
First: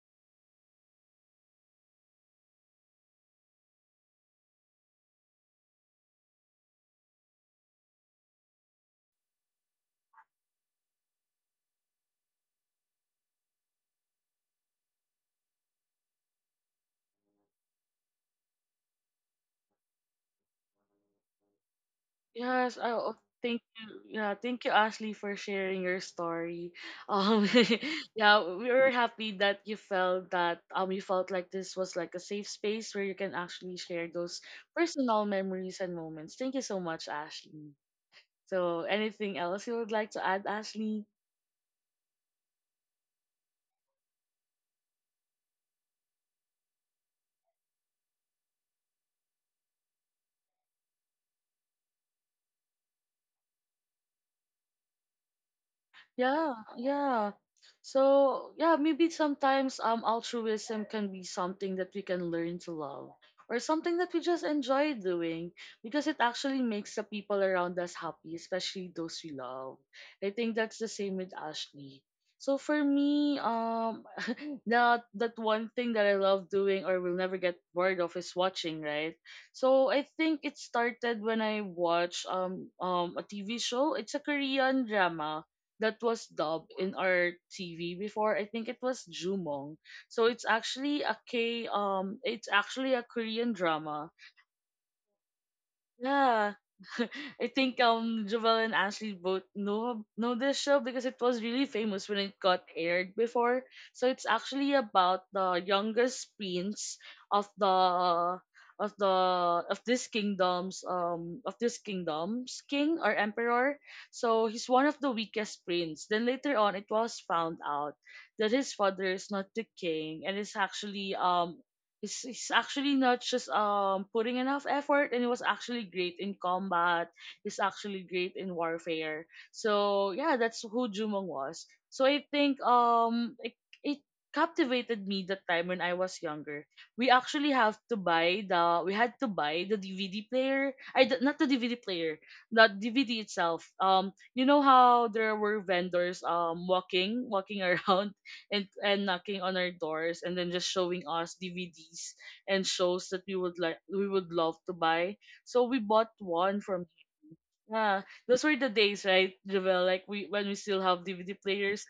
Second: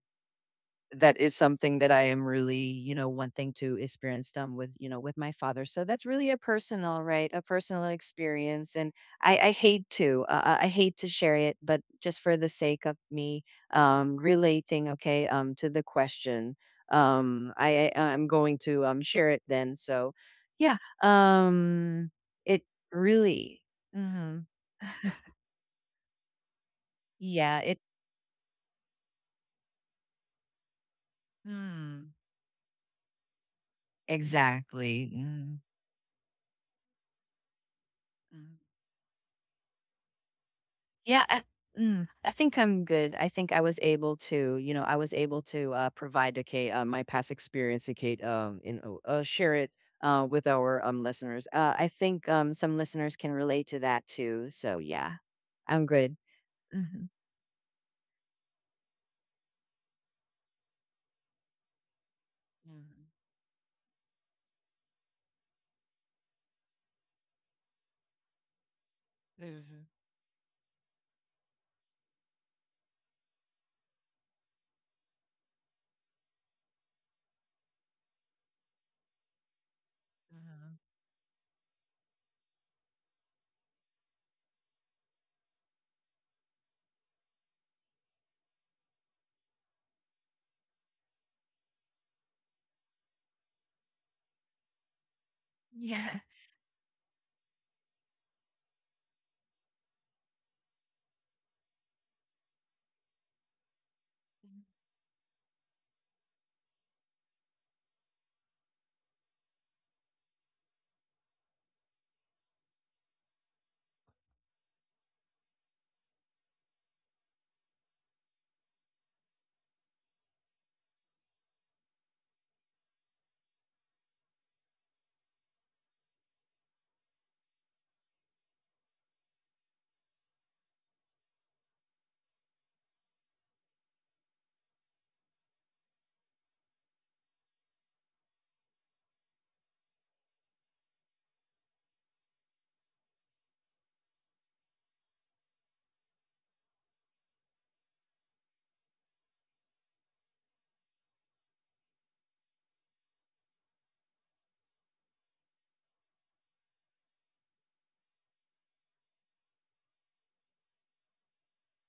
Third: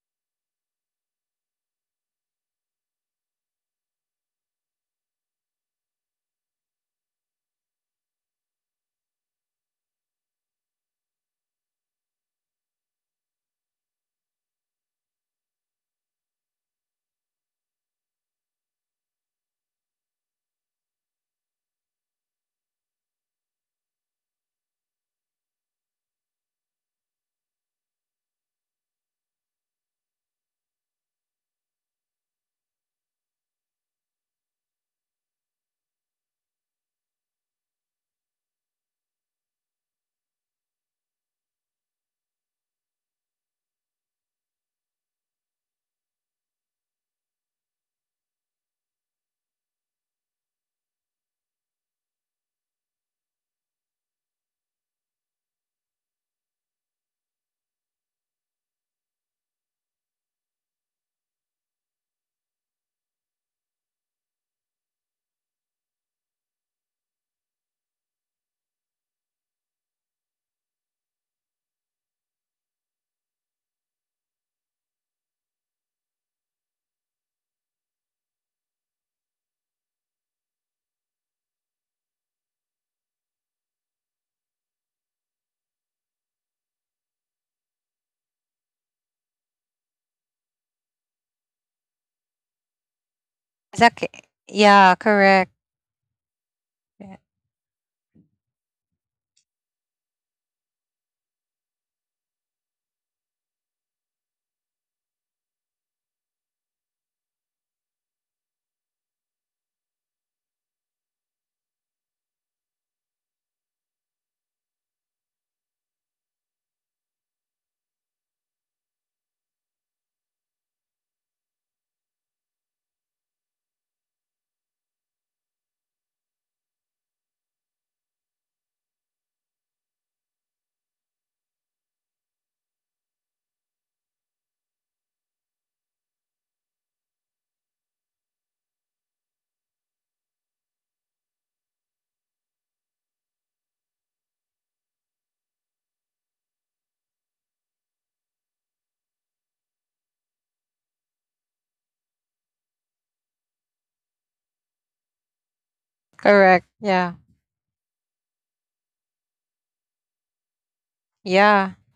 [SPEAKER 3] that is something that I am really, you know, wanting to experience them with, you know, with my father. So that's really a personal, right? A personal experience. And I hate to, I hate to share it, but just for the sake of me relating, okay, to the question, I'm going to share it then. So, yeah, um, it
[SPEAKER 1] Yes, I— oh,
[SPEAKER 3] really,
[SPEAKER 1] thank you. Yeah,
[SPEAKER 3] hmm,
[SPEAKER 1] thank you, Ashley, for sharing your story. Um,
[SPEAKER 3] yeah, it.
[SPEAKER 1] yeah, we were happy that you felt like this was like
[SPEAKER 3] Mm.
[SPEAKER 1] a safe space where you can actually share those
[SPEAKER 3] Exactly.
[SPEAKER 1] personal
[SPEAKER 3] Mm.
[SPEAKER 1] memories and moments. Thank you so much, Ashley.
[SPEAKER 3] Mm.
[SPEAKER 1] So, anything else you would like to add, Ashley?
[SPEAKER 3] Yeah, I, I think I'm good. I think I was able to, you know, I was able to provide a Kate, my past experience to Kate, in share it with our listeners. I think some listeners can relate to that too. So yeah, I'm good.
[SPEAKER 1] Yeah,
[SPEAKER 3] Hmm.
[SPEAKER 1] yeah. So, yeah, maybe sometimes altruism can be something that we can learn to
[SPEAKER 3] Mhm.
[SPEAKER 1] love or something that we just enjoy doing because it actually makes the people around us happy, especially those we love.
[SPEAKER 3] Mhm.
[SPEAKER 1] I think that's the same with Ashley. So for me, that one thing that I love doing or will never get bored of is watching, right? So I think it
[SPEAKER 3] Mhm.
[SPEAKER 1] started when I watched a TV show. It's a Korean drama that was dubbed in our TV before. I think it was Jumong. So it's actually a K it's actually a Korean
[SPEAKER 2] Exactly.
[SPEAKER 1] drama,
[SPEAKER 2] Yeah, correct.
[SPEAKER 3] Yeah.
[SPEAKER 1] yeah.
[SPEAKER 2] Yeah,
[SPEAKER 1] I think Jovel and Ashley both know this show because it was really famous when it got aired before. So it's
[SPEAKER 3] Mhm.
[SPEAKER 1] actually about the youngest prince of the of the of this kingdom's king or emperor. So he's one of the weakest prince. Then later on it was found out that his father is not the king and is actually he's actually not just putting enough effort, and he was actually great in combat. He's actually great in warfare. So yeah, that's who Jumong was. So I think it captivated me that time when I was younger. We actually have to buy the we had to buy the DVD player. Not the DVD player, the DVD itself. You know how there were vendors walking around and knocking on our doors and then just showing us DVDs and shows that we would we would love to buy. So we bought one
[SPEAKER 2] correct.
[SPEAKER 1] from him,
[SPEAKER 2] Yeah.
[SPEAKER 1] yeah. Those were the days, right, Javel? Like we— when we still have DVD
[SPEAKER 2] Yeah.
[SPEAKER 1] players,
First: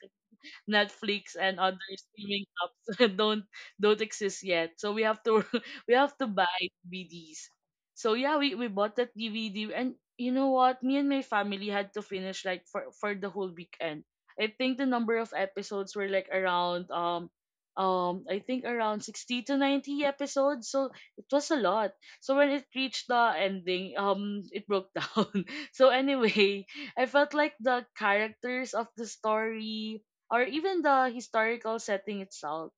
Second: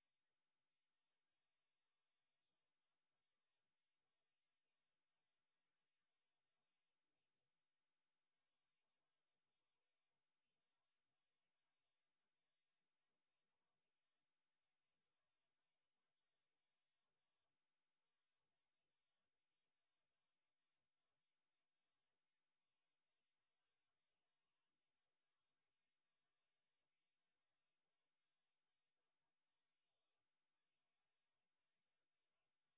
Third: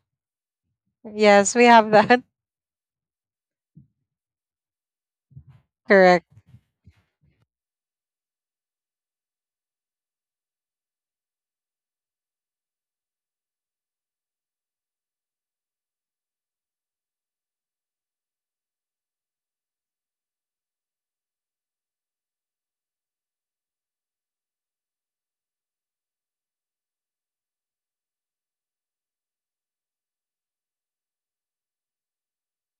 [SPEAKER 1] Netflix
[SPEAKER 2] Yes,
[SPEAKER 1] and
[SPEAKER 2] we
[SPEAKER 1] other
[SPEAKER 2] have that.
[SPEAKER 1] streaming apps don't exist yet. So we have to we have
[SPEAKER 2] Correct.
[SPEAKER 1] to buy DVDs. So yeah, we bought that DVD, and you know what? Me and my family had to finish like for the whole weekend. I think the number of episodes were like around I think around 60 to 90 episodes. So it was a lot. So when it reached the ending, it broke down. So anyway, I felt like the characters of the story or even the historical setting itself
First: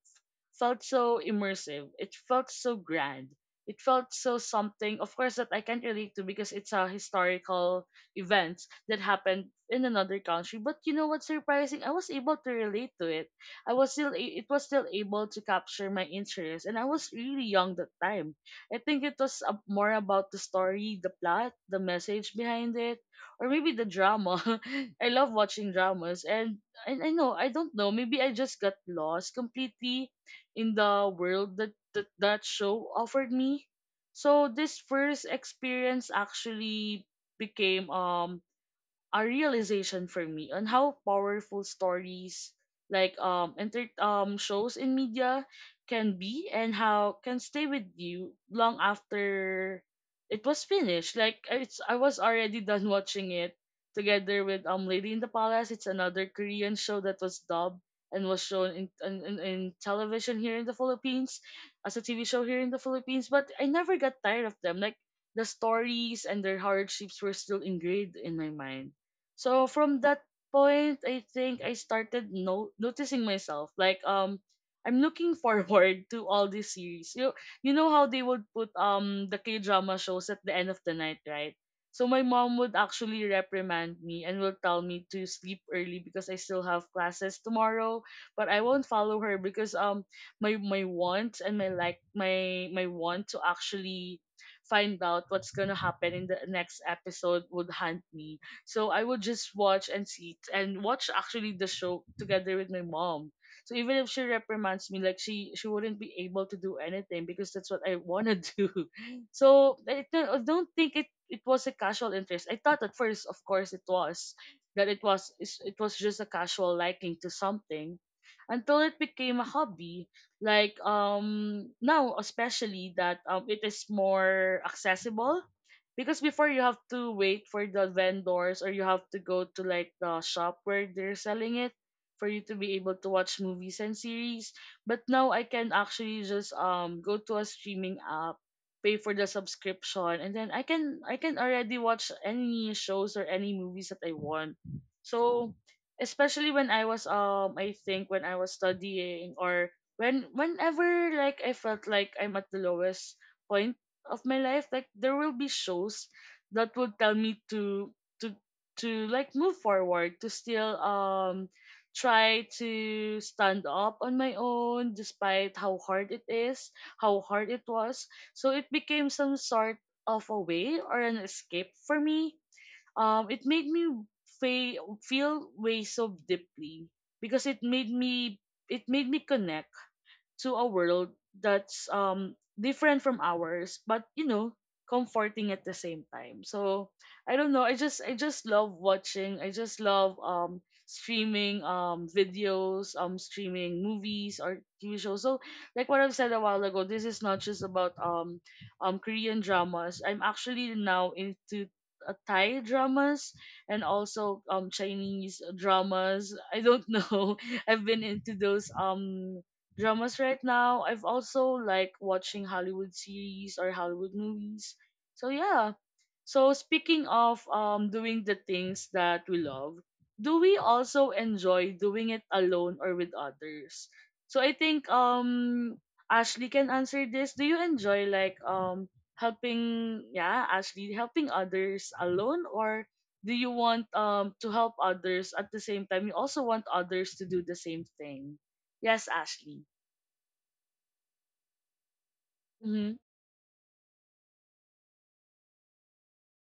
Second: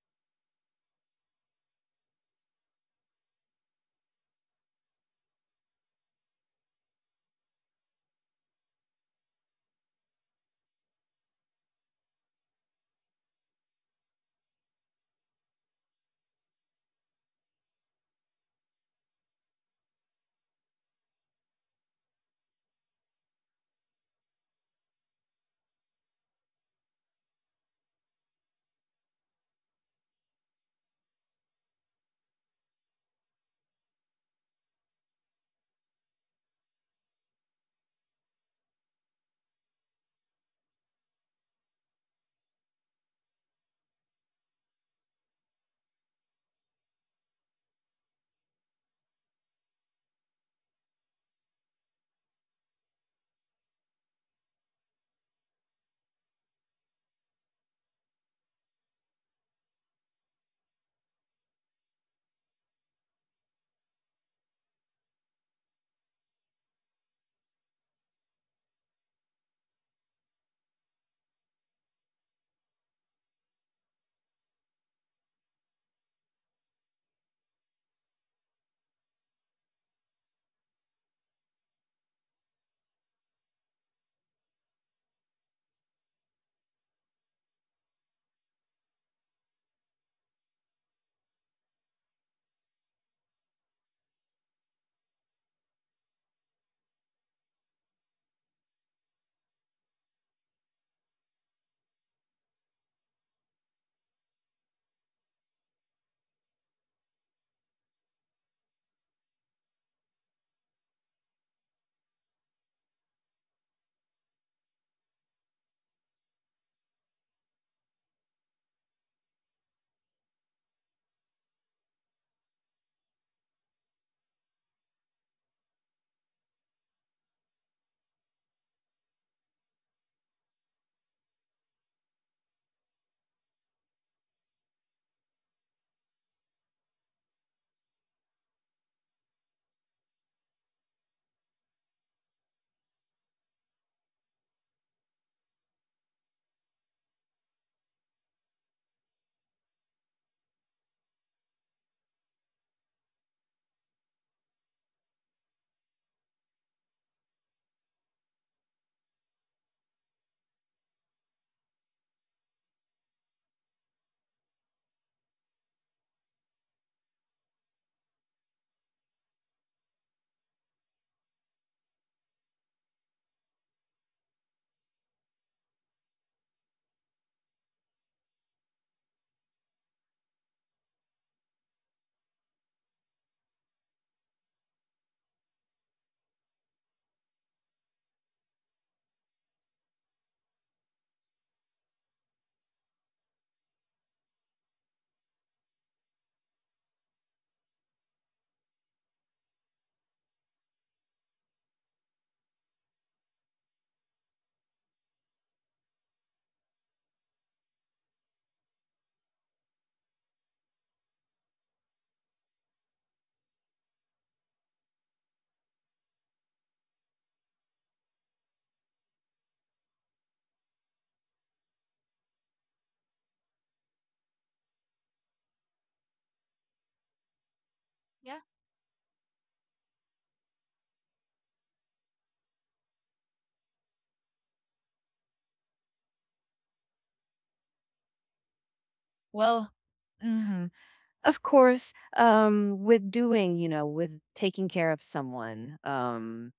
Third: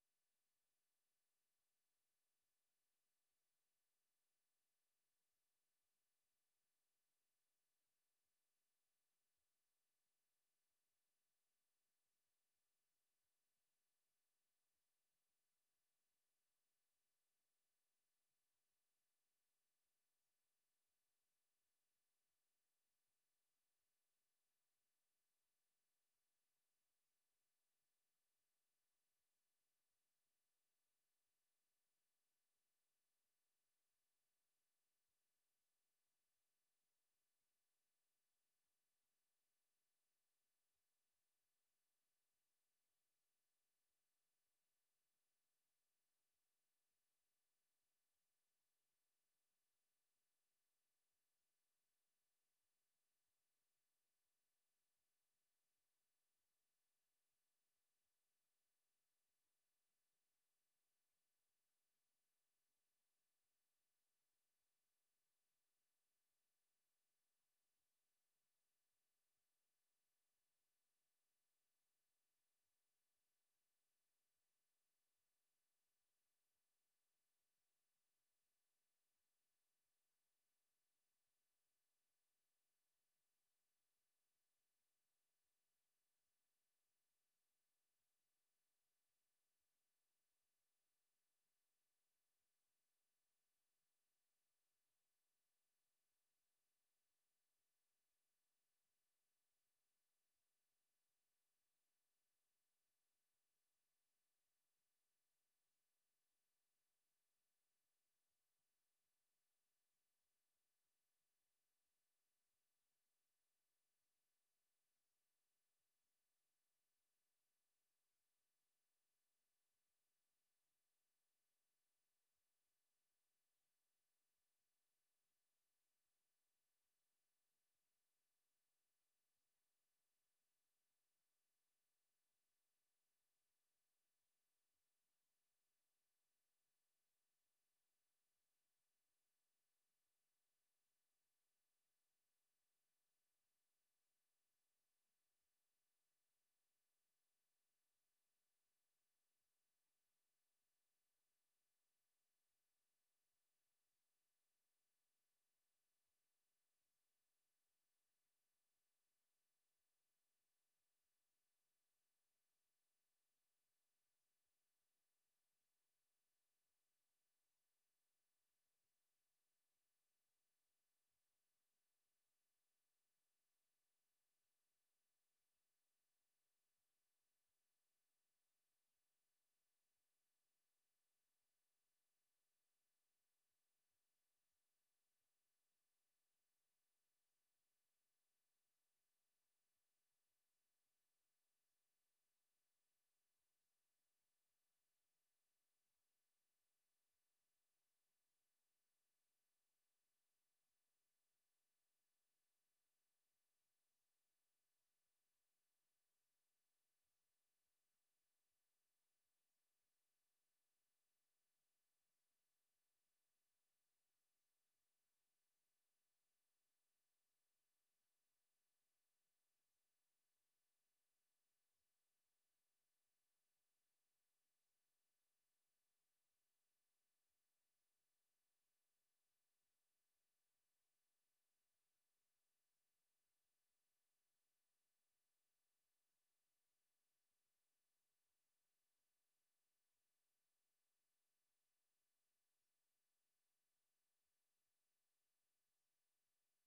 [SPEAKER 1] felt so immersive. It felt so grand. It felt so something, of course, that I can't relate to because it's a historical event that happened in another country. But you know what's surprising? I was able to relate to it. I was still— it was still able to capture my interest, and I was really young that time. I think it was more about the story, the plot, the message behind it, or maybe the drama. I love watching dramas, and I don't know. Maybe I just got lost completely in the world that that show offered me. So this first experience actually became a realization for me on how powerful stories like enter shows in media can be, and how can stay with you long after it was finished. Like it's— I was already done watching it together with Lady in the Palace. It's another Korean show that was dubbed and was shown in television here in the Philippines as a TV show here in the Philippines. But I never got tired of them. Like the stories and their hardships were still ingrained in my mind. So from that point, I think I started noticing myself like I'm looking forward to all these series. You know how they would put the K drama shows at the end of the night, right? So my mom would actually reprimand me and will tell me to sleep early because I still have classes tomorrow. But I won't follow her because my my want and my like my want to actually find out what's gonna happen in the next episode would hunt me, so I would just watch and see and watch actually the show together with my mom. So even if she reprimands me, like she wouldn't be able to do anything because that's what I wanna do. So I don't think it— it was a casual interest. I thought at first, of course, it was that it was it was just a casual liking to something until it became a hobby, like now, especially that it is more accessible because before you have to wait for the vendors, or you have to go to like the shop where they're selling it for you to be able to watch movies and series. But now I can actually just go to a streaming app, pay for the subscription, and then I can already watch any shows or any movies that I want. So, especially when I was— I think when I was studying, or whenever like I felt like I'm at the lowest point of my life, like there will be shows that will tell me to to like move forward, to still try to stand up on my own despite how hard it is, how hard it was. So it became some sort of a way or an escape for me. It made me feel way so deeply, because it made me— it made me connect to a world that's different from ours, but you know, comforting at the same time. So I don't know, I just love watching, I just love streaming videos, streaming movies or TV shows. So like what I've said a while ago, this is not just about Korean dramas. I'm actually now into Thai dramas, and also Chinese dramas. I don't know, I've been into those dramas right now. I've also like watching Hollywood series or Hollywood movies. So yeah. So speaking of doing the things that we love, do we also enjoy doing it alone or with others? So I think Ashley can answer this. Do you enjoy like
[SPEAKER 3] Yeah.
[SPEAKER 1] helping— yeah, Ashley, helping others alone, or do you want to help others at the same time you also want others to do the same thing? Yes, Ashley.
[SPEAKER 3] Well, hmm, of course,
[SPEAKER 1] Mhm.
[SPEAKER 3] with doing, you know, with taking care of someone,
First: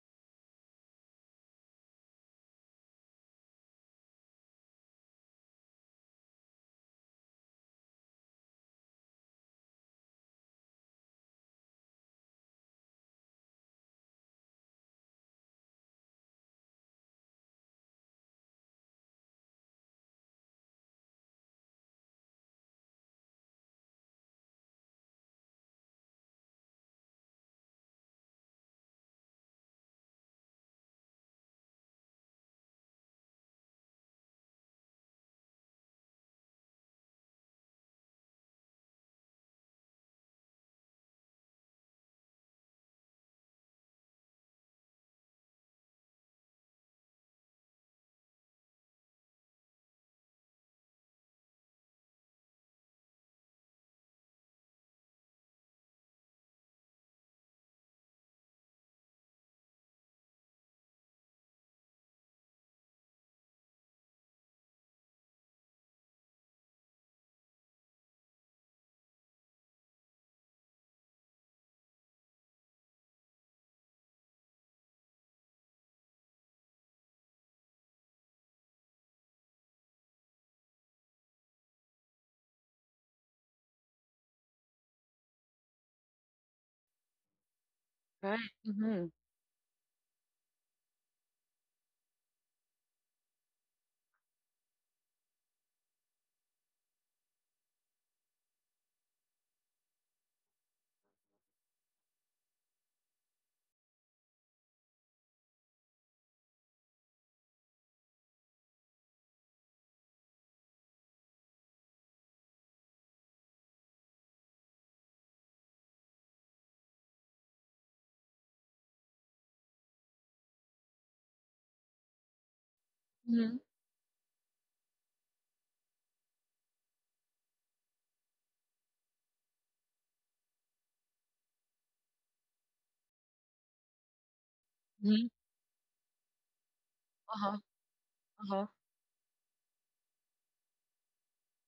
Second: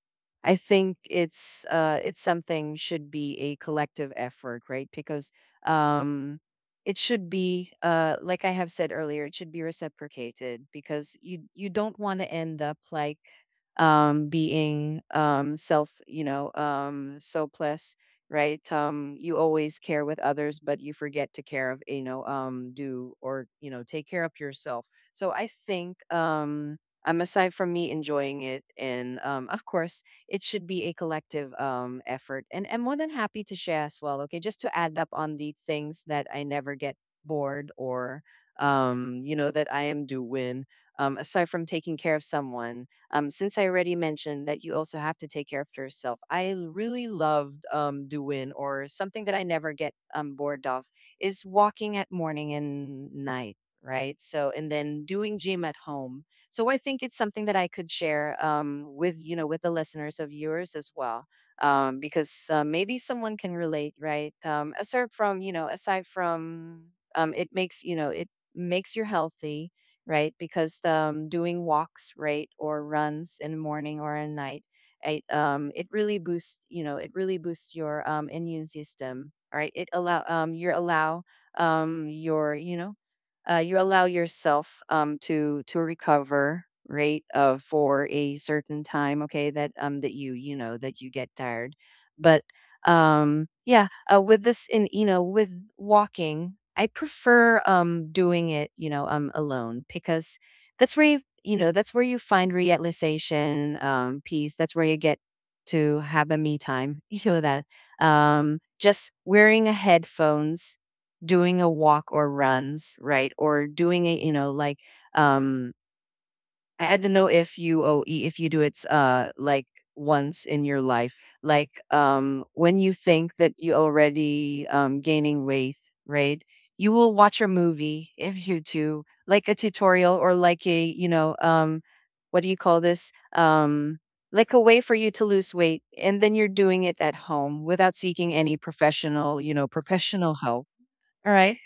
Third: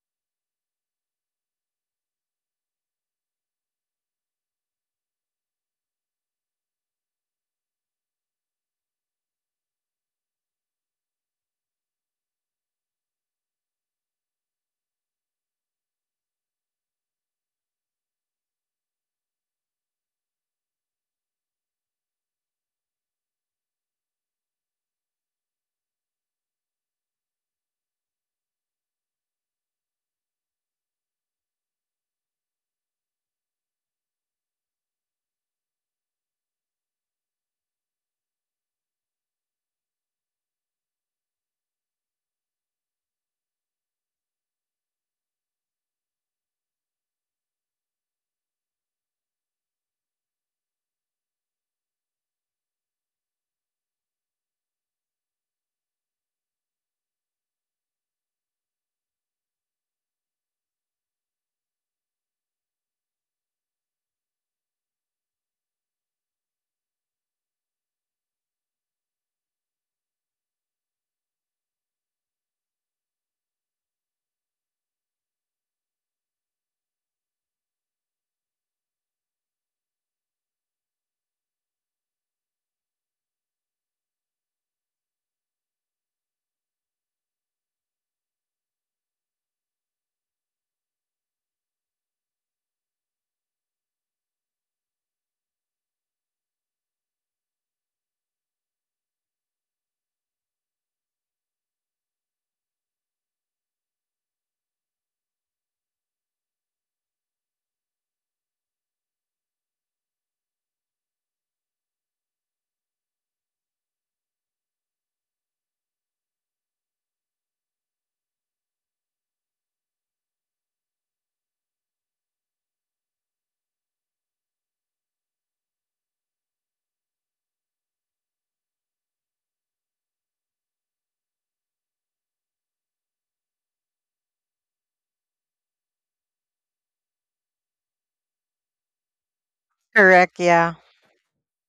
[SPEAKER 3] I think it's something should be a collective effort, right? Because um, it should be, like I have said earlier, it should be reciprocated because you don't want to end up like being self you know selfless, right? You always care with others, but you forget to care of, you know, do or you know take care of yourself. So i think um um, aside from me enjoying it, and of course, it should be a collective effort. And I'm more than happy to share as well. Okay, just to add up on the things that I never get bored or, you know, that I am doing. Aside from taking care of someone, since I already mentioned that you also have to take care of yourself, I really loved doing or something that I never get bored of is walking at morning and night, right? So, and then doing gym at home. So I think it's something that I could share with, you know, with the listeners of yours as well, because maybe someone can relate, right? Aside from, you know, aside from it makes, you know, it makes you healthy, right? Because doing walks, right, or runs in the morning or at night, it really boosts, you know, it really boosts your immune system, right? It allow you allow your, you know, you allow yourself to recover, right, for a
[SPEAKER 1] Right.
[SPEAKER 3] certain
[SPEAKER 1] Mhm.
[SPEAKER 3] time, okay, that that you know that you get tired, but yeah, with this in you know with walking I prefer doing it, you know, alone, because that's where you know that's where you find realization, peace, that's where you get to have a me time. You know that just wearing a headphones, doing a walk or runs, right, or doing a you know like um I don't know if you if you do it like once in your life, like when you think that
[SPEAKER 1] Mhm.
[SPEAKER 3] you already gaining weight, right? You will watch a movie if you do like a tutorial or like a you know what do you call this like a way for you to
[SPEAKER 1] Mhm.
[SPEAKER 3] lose weight, and then you're doing it at
[SPEAKER 1] Uh huh.
[SPEAKER 3] home without seeking
[SPEAKER 1] Uh
[SPEAKER 3] any
[SPEAKER 1] huh.
[SPEAKER 3] professional, you know, professional
[SPEAKER 2] Correct.
[SPEAKER 3] help,
[SPEAKER 2] Yeah,
[SPEAKER 3] all right,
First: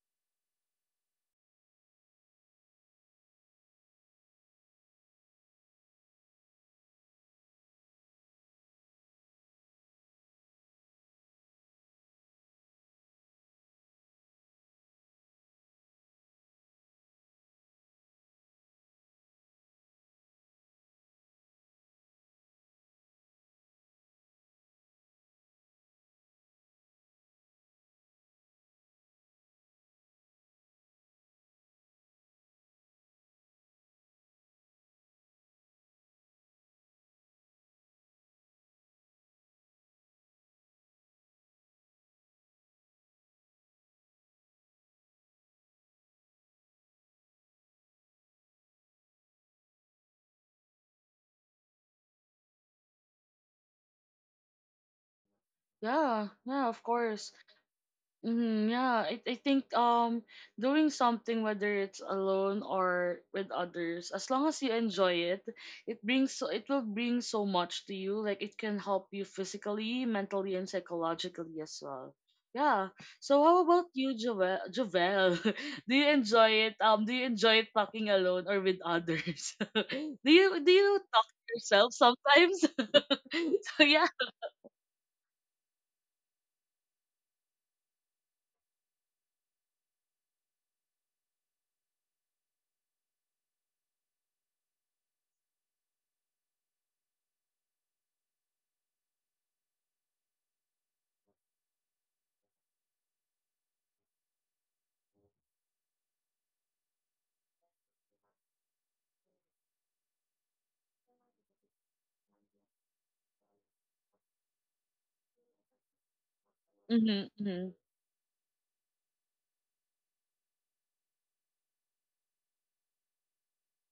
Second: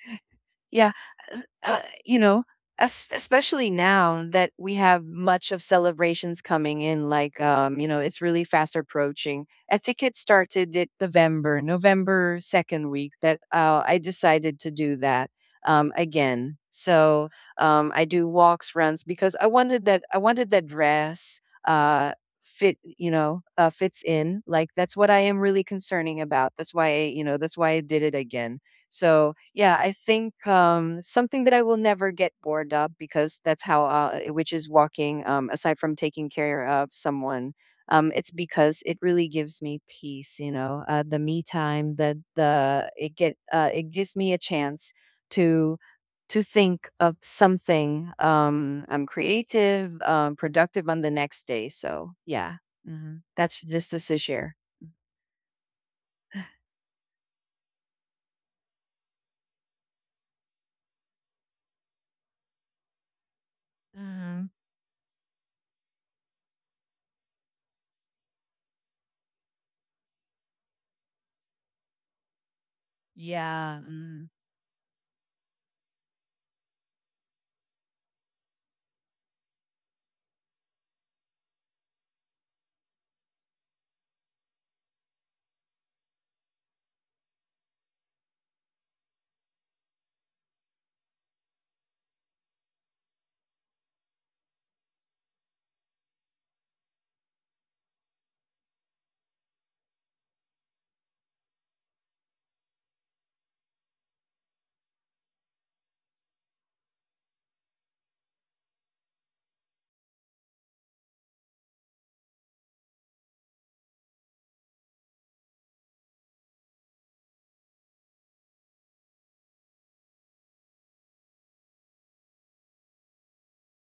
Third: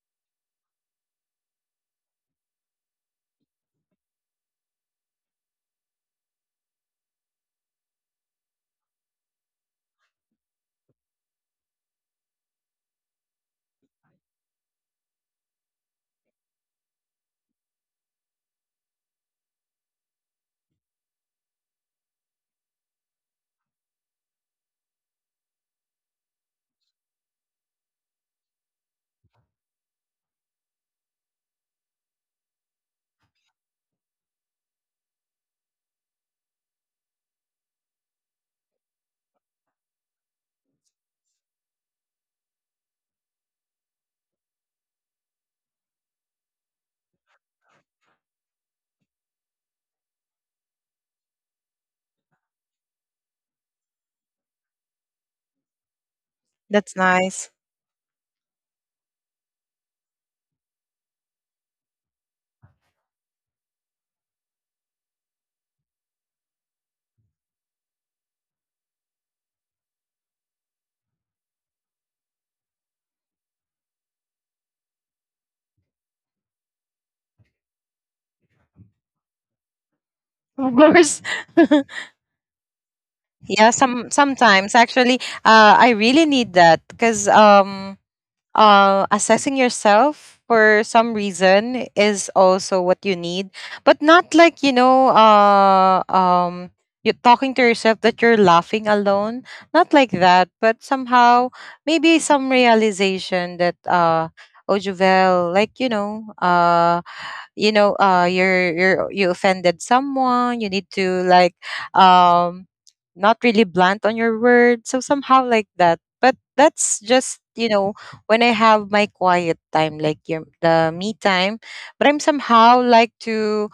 [SPEAKER 3] yeah, you know, especially now that we have much of celebrations coming in, like you know, it's really fast approaching. I think it started at November second week that I decided to do that again. So I do walks, runs because I wanted that. I wanted that dress. Uh, fit fits in, like, that's what I am really concerning about. That's why you know that's why I did it again. So yeah, I think something that I will never get bored of because that's which is walking. Aside from taking care of someone, it's because it really gives me peace. You know, the me time, the it get it gives me a chance to to think of something. I'm creative, productive on the next day. So yeah, mhm. That's just this year.
[SPEAKER 1] Yeah. Yeah. Of
[SPEAKER 2] that's
[SPEAKER 1] course.
[SPEAKER 2] nice.
[SPEAKER 1] Mm, yeah, I think doing something, whether it's alone or with others, as long
[SPEAKER 3] Hmm.
[SPEAKER 1] as you enjoy it, it brings— so it will bring so much to you. Like it can help you physically, mentally, and psychologically as well. Yeah. So how
[SPEAKER 3] Yeah,
[SPEAKER 1] about you,
[SPEAKER 3] mm,
[SPEAKER 1] Jovel? Jovel, do you enjoy it? Do you enjoy it talking alone or with others? Do
[SPEAKER 2] Of
[SPEAKER 1] you
[SPEAKER 2] course.
[SPEAKER 1] talk to yourself sometimes?
[SPEAKER 2] Yeah.
[SPEAKER 1] So yeah.
[SPEAKER 2] Some sometimes actually, I really need that because assessing yourself for some reason is also what you need, but not like, you know, you talking to yourself that you're laughing alone, not like that, but somehow maybe some realization that, oh Juvel, like, you know, you're you offended someone, you need to like, um not really blunt on your word. So somehow like that. But
[SPEAKER 1] Mm-hmm,
[SPEAKER 2] that's just,
[SPEAKER 1] mm-hmm.
[SPEAKER 2] you know, when I have my quiet time, like your the me time. But I'm somehow like to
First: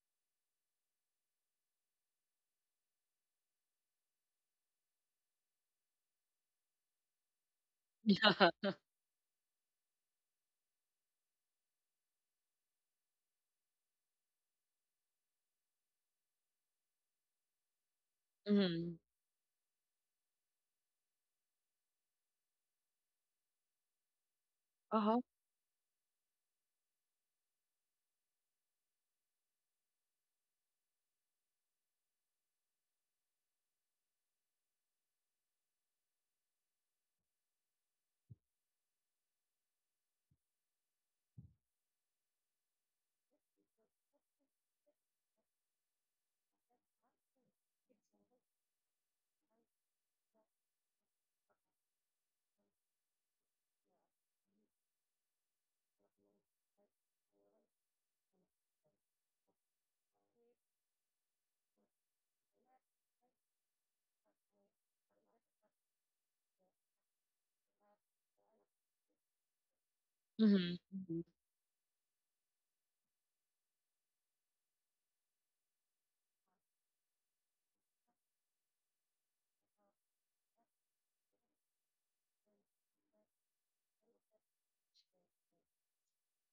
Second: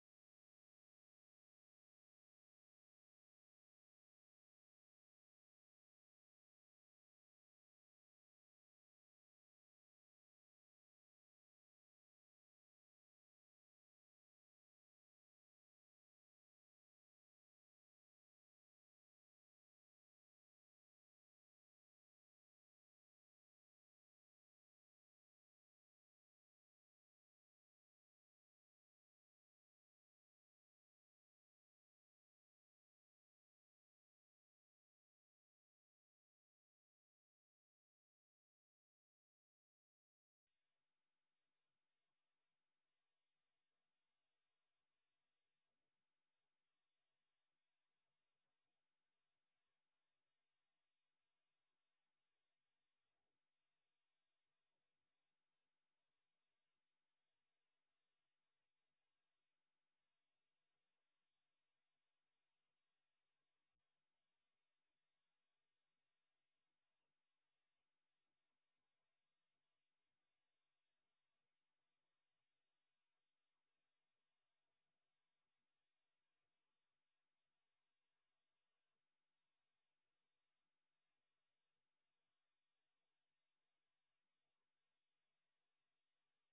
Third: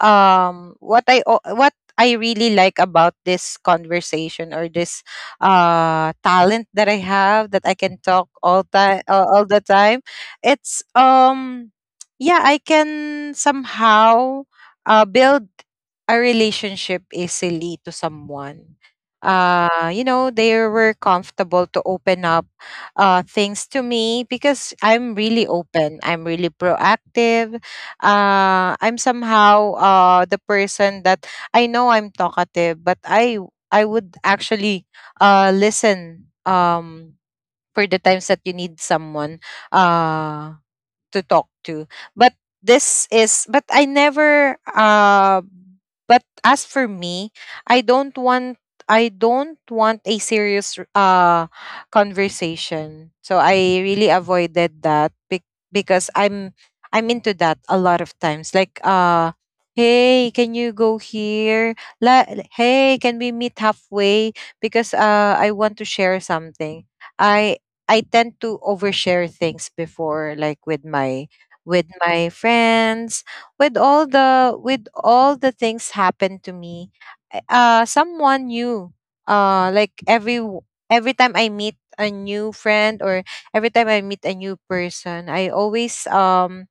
[SPEAKER 2] what I really like about this conversation or this talent that I have that I can talk all
[SPEAKER 1] Yeah.
[SPEAKER 2] time, all the time. It's yeah, I can somehow build a relationship easily to someone.
[SPEAKER 1] Mm-hmm.
[SPEAKER 2] You know they were comfortable to open up things to me because I'm
[SPEAKER 1] Uh-huh.
[SPEAKER 2] really open, I'm really proactive. I'm somehow the person that I know I'm talkative but I would actually listen for the times that you need someone uh to talk to. But this is but I never but as for me I don't want, I don't want a serious conversation, so I really avoided that because I'm into that a lot of times, like, hey, can you go here, La- hey, can we meet halfway because I want to share something. I I tend to overshare things before, like
[SPEAKER 1] Mm-hmm, mm-hmm.
[SPEAKER 2] with my friends, with all the, with all the things happened to me. Someone new. Like every time I meet a new friend or every time I meet a new person, I always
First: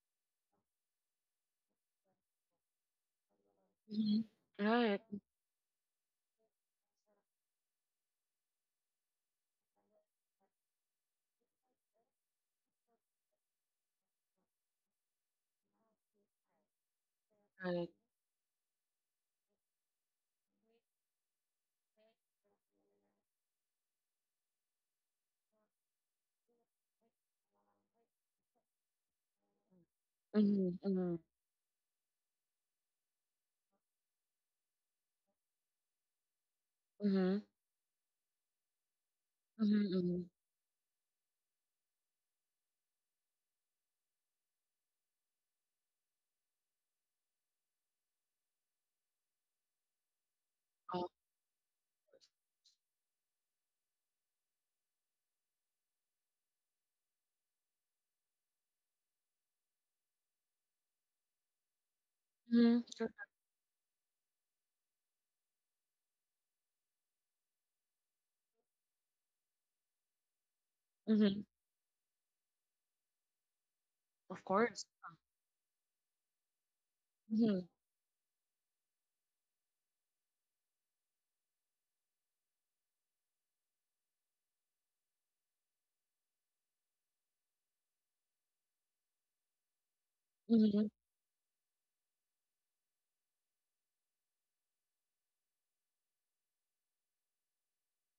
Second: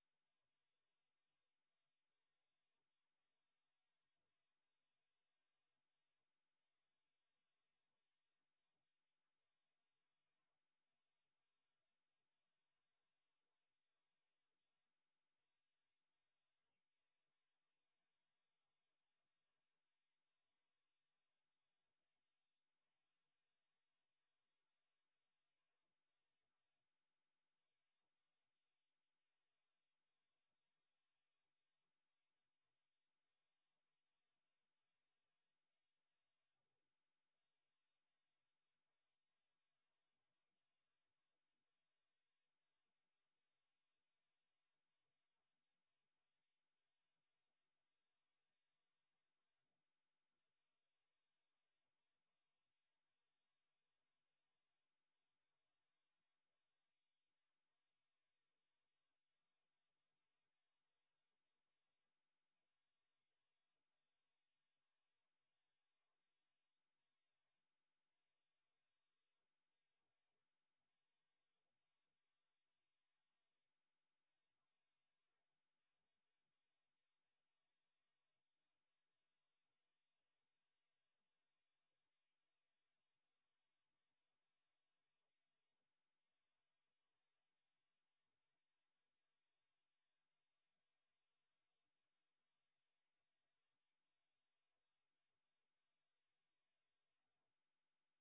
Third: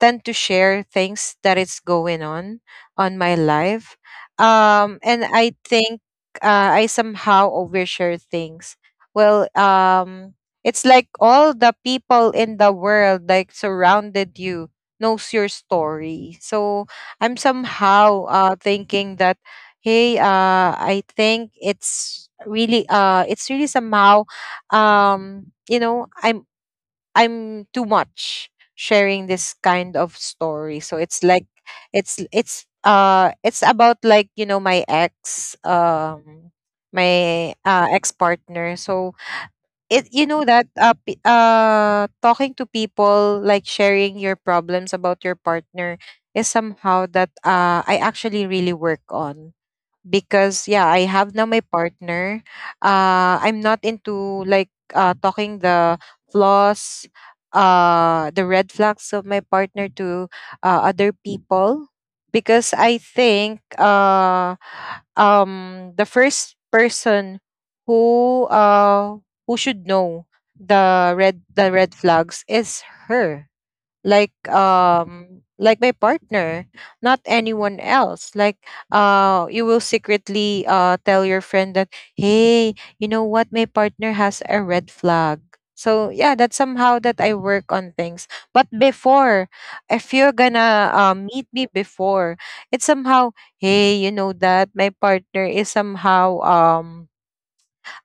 [SPEAKER 2] tend to share things that is going on my life,
[SPEAKER 1] Mhm. Right,
[SPEAKER 2] and I think I somehow overshare things. Well, it's like all the people in the world like surrounded you knows your story, so I'm
[SPEAKER 1] right.
[SPEAKER 2] somehow thinking that, hey, I think it's really somehow, you know, I'm too much sharing this kind of
[SPEAKER 1] Mhm,
[SPEAKER 2] story. So
[SPEAKER 1] mhm,
[SPEAKER 2] it's like, it's, it's about, like, you know, my ex,
[SPEAKER 1] mhm,
[SPEAKER 2] my ex-partner. So
[SPEAKER 1] mhm, mhm.
[SPEAKER 2] it, you know, that talking to people like sharing your problems about your partner is somehow that I actually really work on, because yeah,
[SPEAKER 1] Oh,
[SPEAKER 2] I have now my partner. I'm not into like talking the flaws, the red flags of my partner to other people, because
[SPEAKER 1] mhm,
[SPEAKER 2] I
[SPEAKER 1] sure.
[SPEAKER 2] think the first person who uh who should know
[SPEAKER 1] Mhm,
[SPEAKER 2] the red flags is her,
[SPEAKER 1] of course.
[SPEAKER 2] like my partner, not
[SPEAKER 1] Mhm,
[SPEAKER 2] anyone else. Like you will secretly tell your friend that, hey, you know what, my partner has a red flag. So yeah, that's somehow that I work on things. But before, if you're
[SPEAKER 1] mhm.
[SPEAKER 2] gonna meet me before, it's somehow, hey, you know that my partner is somehow,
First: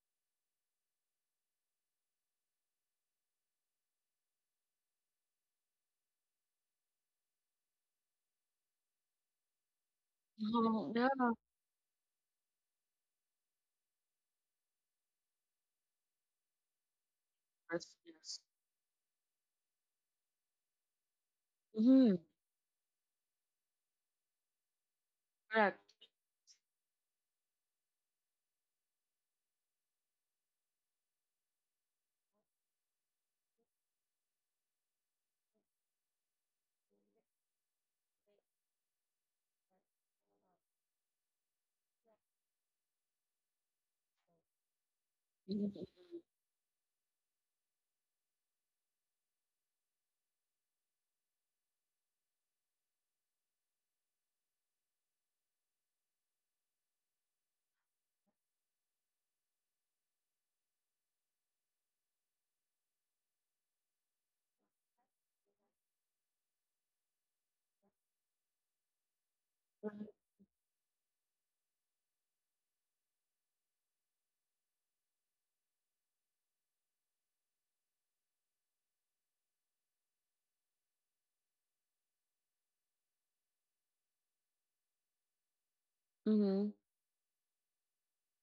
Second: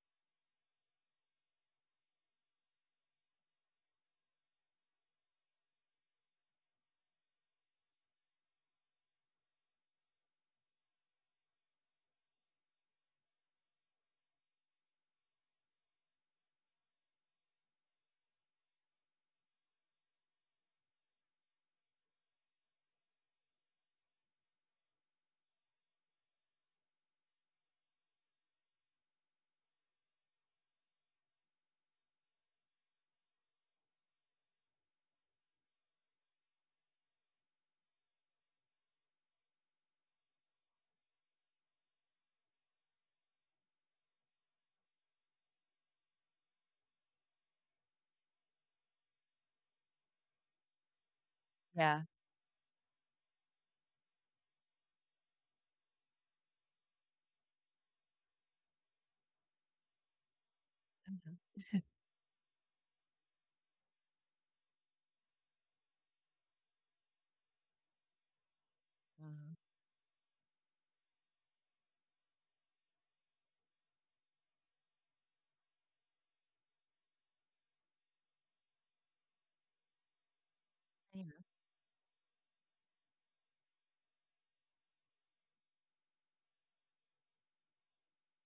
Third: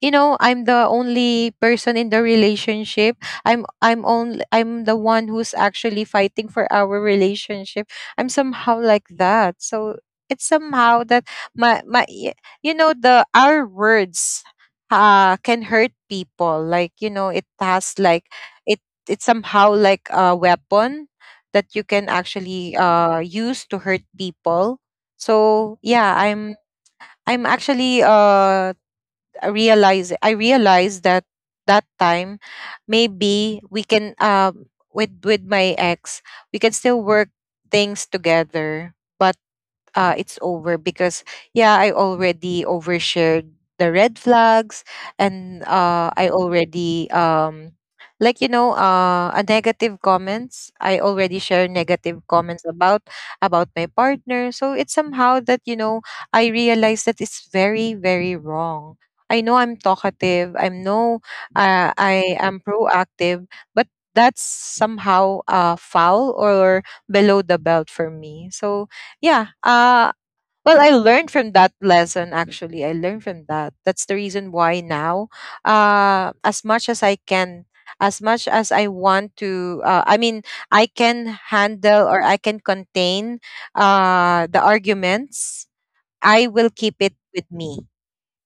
[SPEAKER 2] you know, I'm the only person in the relationship, I'm the one who's actually fighting for our relationship. I'm somehow like that. So it's
[SPEAKER 1] Oh,
[SPEAKER 2] somehow
[SPEAKER 1] yeah,
[SPEAKER 2] that
[SPEAKER 1] of
[SPEAKER 2] my my y- you know the our words can hurt people, like you know it has
[SPEAKER 1] course,
[SPEAKER 2] like,
[SPEAKER 1] yes.
[SPEAKER 2] it, it's somehow like a weapon that you can
[SPEAKER 1] Mhm,
[SPEAKER 2] actually use to hurt people. So
[SPEAKER 1] correct.
[SPEAKER 2] yeah, I'm actually I realized that that time maybe we can, with my ex we can still work things together, but it's over because yeah, I already overshared the red flags, and
[SPEAKER 1] Mhm,
[SPEAKER 2] I already, like you know, a negative comments, I already share
[SPEAKER 3] yeah.
[SPEAKER 2] negative comments about my partner. So it's somehow that, you know, I realize that it's very very wrong. I know I'm talkative, I'm no,
[SPEAKER 3] Mhm.
[SPEAKER 2] I am proactive, but that's somehow foul or below the belt for me. So yeah, well, I learned from that lesson. Actually I learned from that. That's the reason why now, as much as I can, as much as I want to, I mean, I can
[SPEAKER 3] Mhm.
[SPEAKER 2] handle or I can contain the arguments. I will
[SPEAKER 1] mhm,
[SPEAKER 2] keep it with me,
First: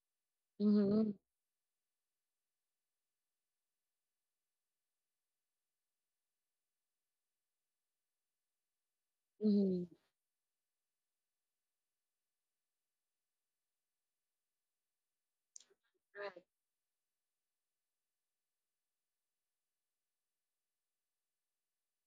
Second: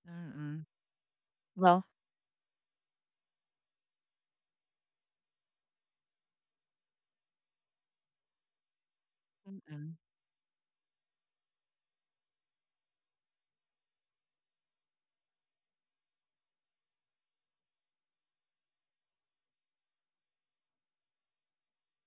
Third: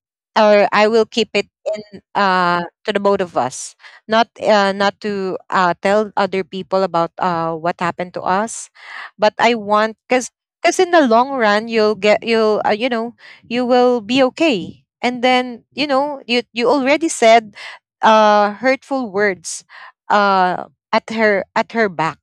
[SPEAKER 3] Mm.
[SPEAKER 2] or I will
[SPEAKER 1] mhm,
[SPEAKER 2] keep it
[SPEAKER 3] Well.
[SPEAKER 2] in to the both of us. Not not to tell other people about what happened to us. But I
[SPEAKER 1] mhm.
[SPEAKER 2] want
[SPEAKER 3] Mm.
[SPEAKER 2] because in the long run you'll get, you'll, you know, you will be okay. And then you know you,
[SPEAKER 1] Right,
[SPEAKER 2] you already said hurtful words uh at her, at her back.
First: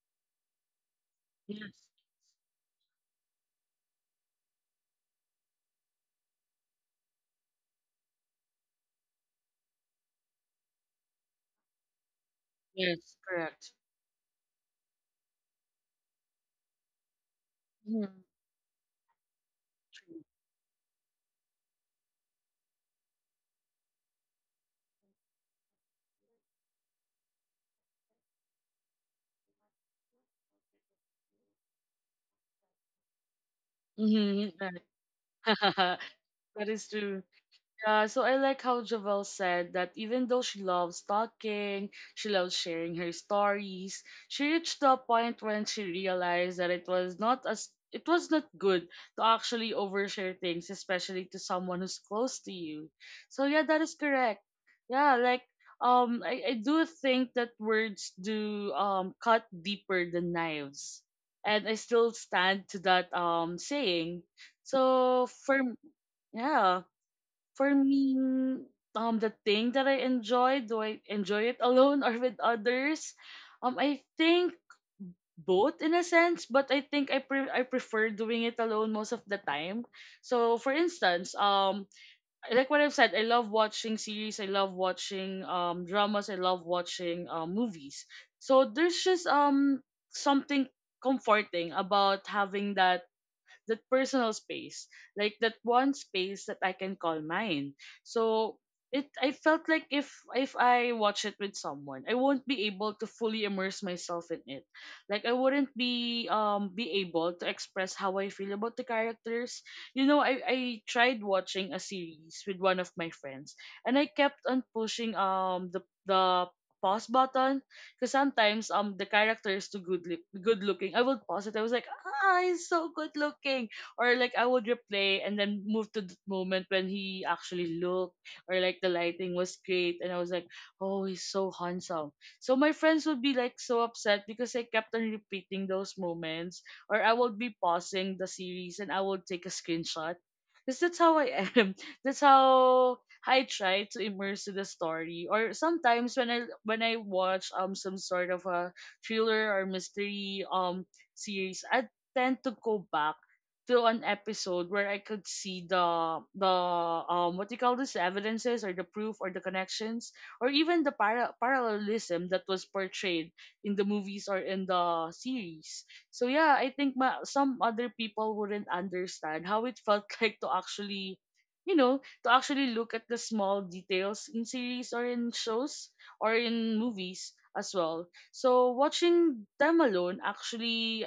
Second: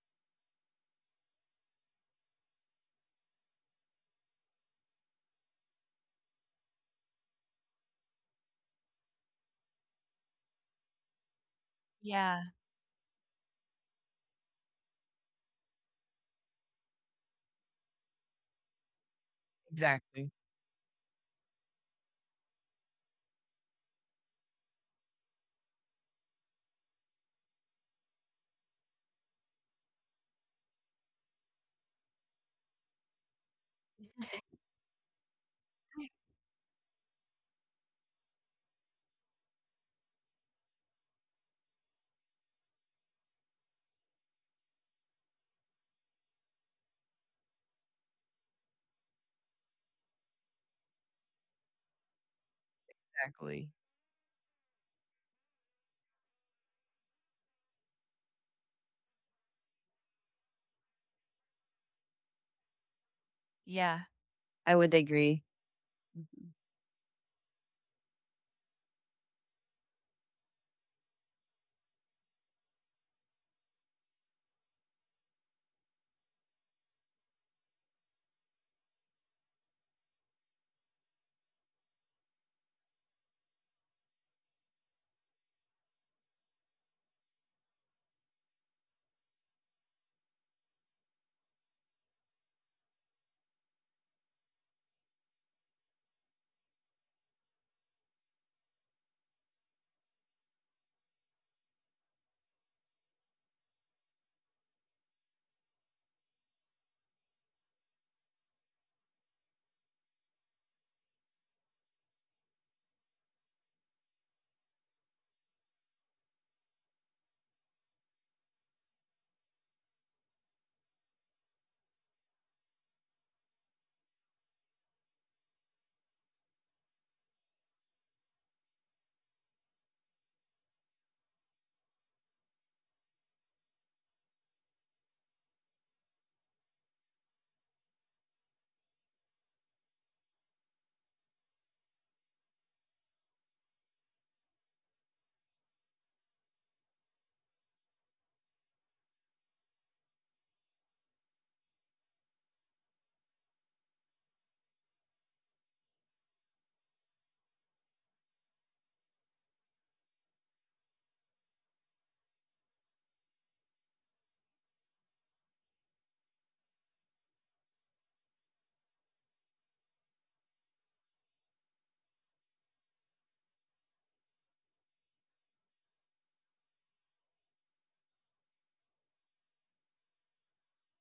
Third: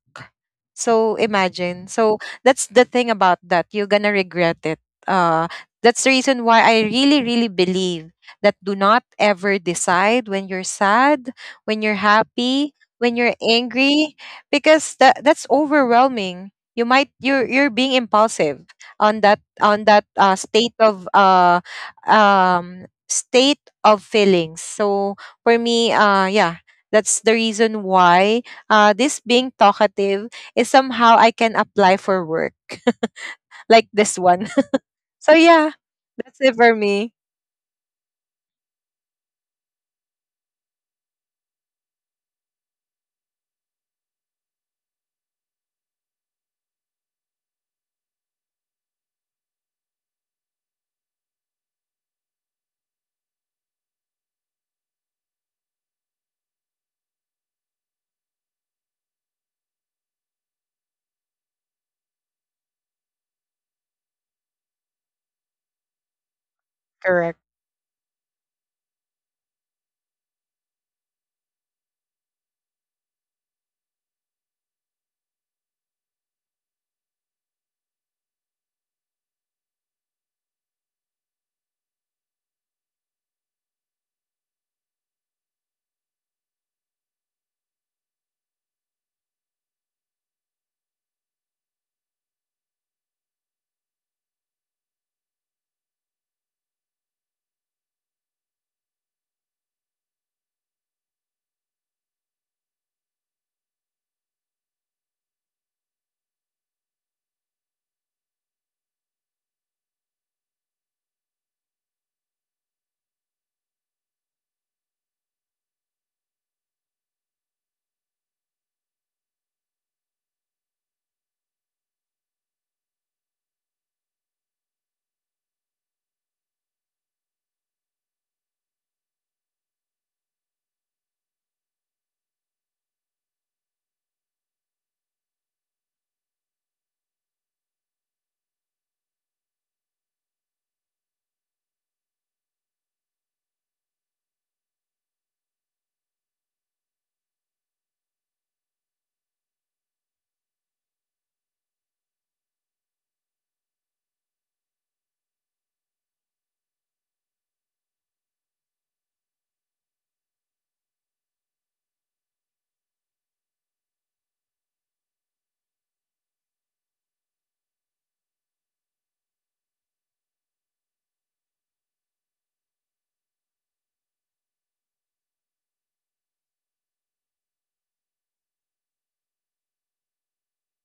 [SPEAKER 2] So
[SPEAKER 1] yes,
[SPEAKER 2] imagine. So that's the thing about that. You're gonna regret it. uh. That's the reason why I really, really believe that do not ever decide when you're sad, when you're
[SPEAKER 3] Yeah.
[SPEAKER 2] happy, when
[SPEAKER 1] yes,
[SPEAKER 2] you're
[SPEAKER 1] correct.
[SPEAKER 2] angry, because that, that's overwhelming. You might, you're being
[SPEAKER 1] Mhm,
[SPEAKER 2] impulsive on that, on that
[SPEAKER 1] true.
[SPEAKER 3] Exactly,
[SPEAKER 2] state of feelings. So for me, yeah, that's the reason why this being talkative is somehow I can apply for work like this
[SPEAKER 1] Mhm,
[SPEAKER 2] one.
[SPEAKER 1] right.
[SPEAKER 2] So yeah, that's
[SPEAKER 1] That
[SPEAKER 2] it
[SPEAKER 1] is
[SPEAKER 2] for
[SPEAKER 1] true.
[SPEAKER 2] me.
[SPEAKER 1] Yeah, so I like how Javel said that even though she loves talking, she loves sharing her stories, she reached a point when she realized that it was not— as it was not good to actually overshare things, especially to someone who's close to you. So yeah,
[SPEAKER 3] exactly.
[SPEAKER 1] that is correct. Yeah, like I do think that words do cut deeper than knives. And I still stand to that
[SPEAKER 3] Yeah,
[SPEAKER 1] saying.
[SPEAKER 3] I would
[SPEAKER 1] So
[SPEAKER 3] agree.
[SPEAKER 1] for yeah
[SPEAKER 2] Correct.
[SPEAKER 1] for me, mm, the thing that I enjoy, do I enjoy it alone or with others? I think both in a sense, but I think I prefer doing it alone most of the time. So, for instance, like what I've said, I love watching series, I love watching dramas, I love watching movies. So there's just something comforting about having that personal space, like that one space that I can call mine. So it— I felt like if I watch it with someone, I won't be able to fully immerse myself in it. Like I wouldn't be able to express how I feel about the characters. You know, I tried watching a series with one of my friends, and I kept on pushing the pause button because sometimes the character is too good looking. I would pause it. I was like, ah, he's so good looking. Or like I would replay and then move to the moment when he actually looked or like the lighting was great and I was like, oh, he's so handsome. So my friends would be like so upset because I kept on repeating those moments or I would be pausing the series and I would take a screenshot. Because that's how I am. That's how I try to immerse to the story. Or sometimes when I watch some sort of a thriller or mystery series, I tend to go back to an episode where I could see the what do you call this, the evidences or the proof or the connections or even the parallelism that was portrayed in the movies or in the series. So yeah, I think some other people wouldn't understand how it felt like to actually to actually look at the small details in series or in shows or in movies as well. So watching them alone actually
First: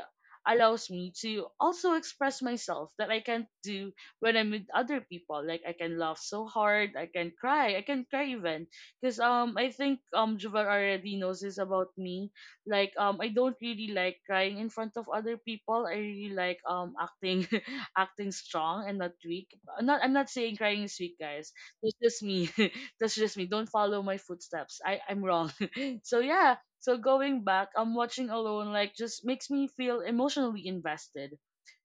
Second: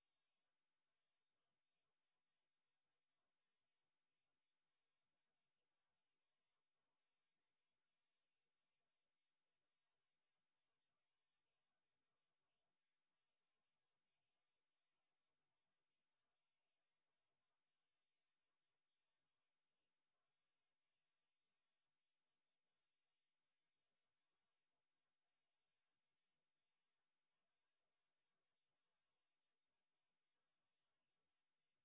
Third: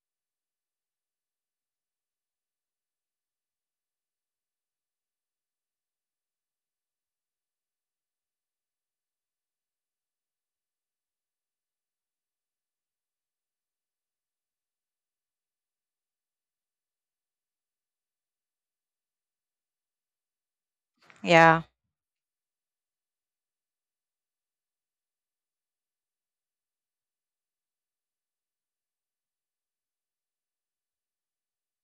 [SPEAKER 1] allows me to also express myself that I can't do when I'm with other people. Like I can laugh so hard, I can cry even because I think Juvar already knows this about me. Like I don't really like crying in front of other people. I really like acting acting strong and not weak. I'm not saying crying is weak, guys.
[SPEAKER 2] Yeah.
[SPEAKER 1] That's just me. That's just me. Don't follow my footsteps. I'm wrong. So yeah, so going back, I'm watching alone like just makes me feel emotionally invested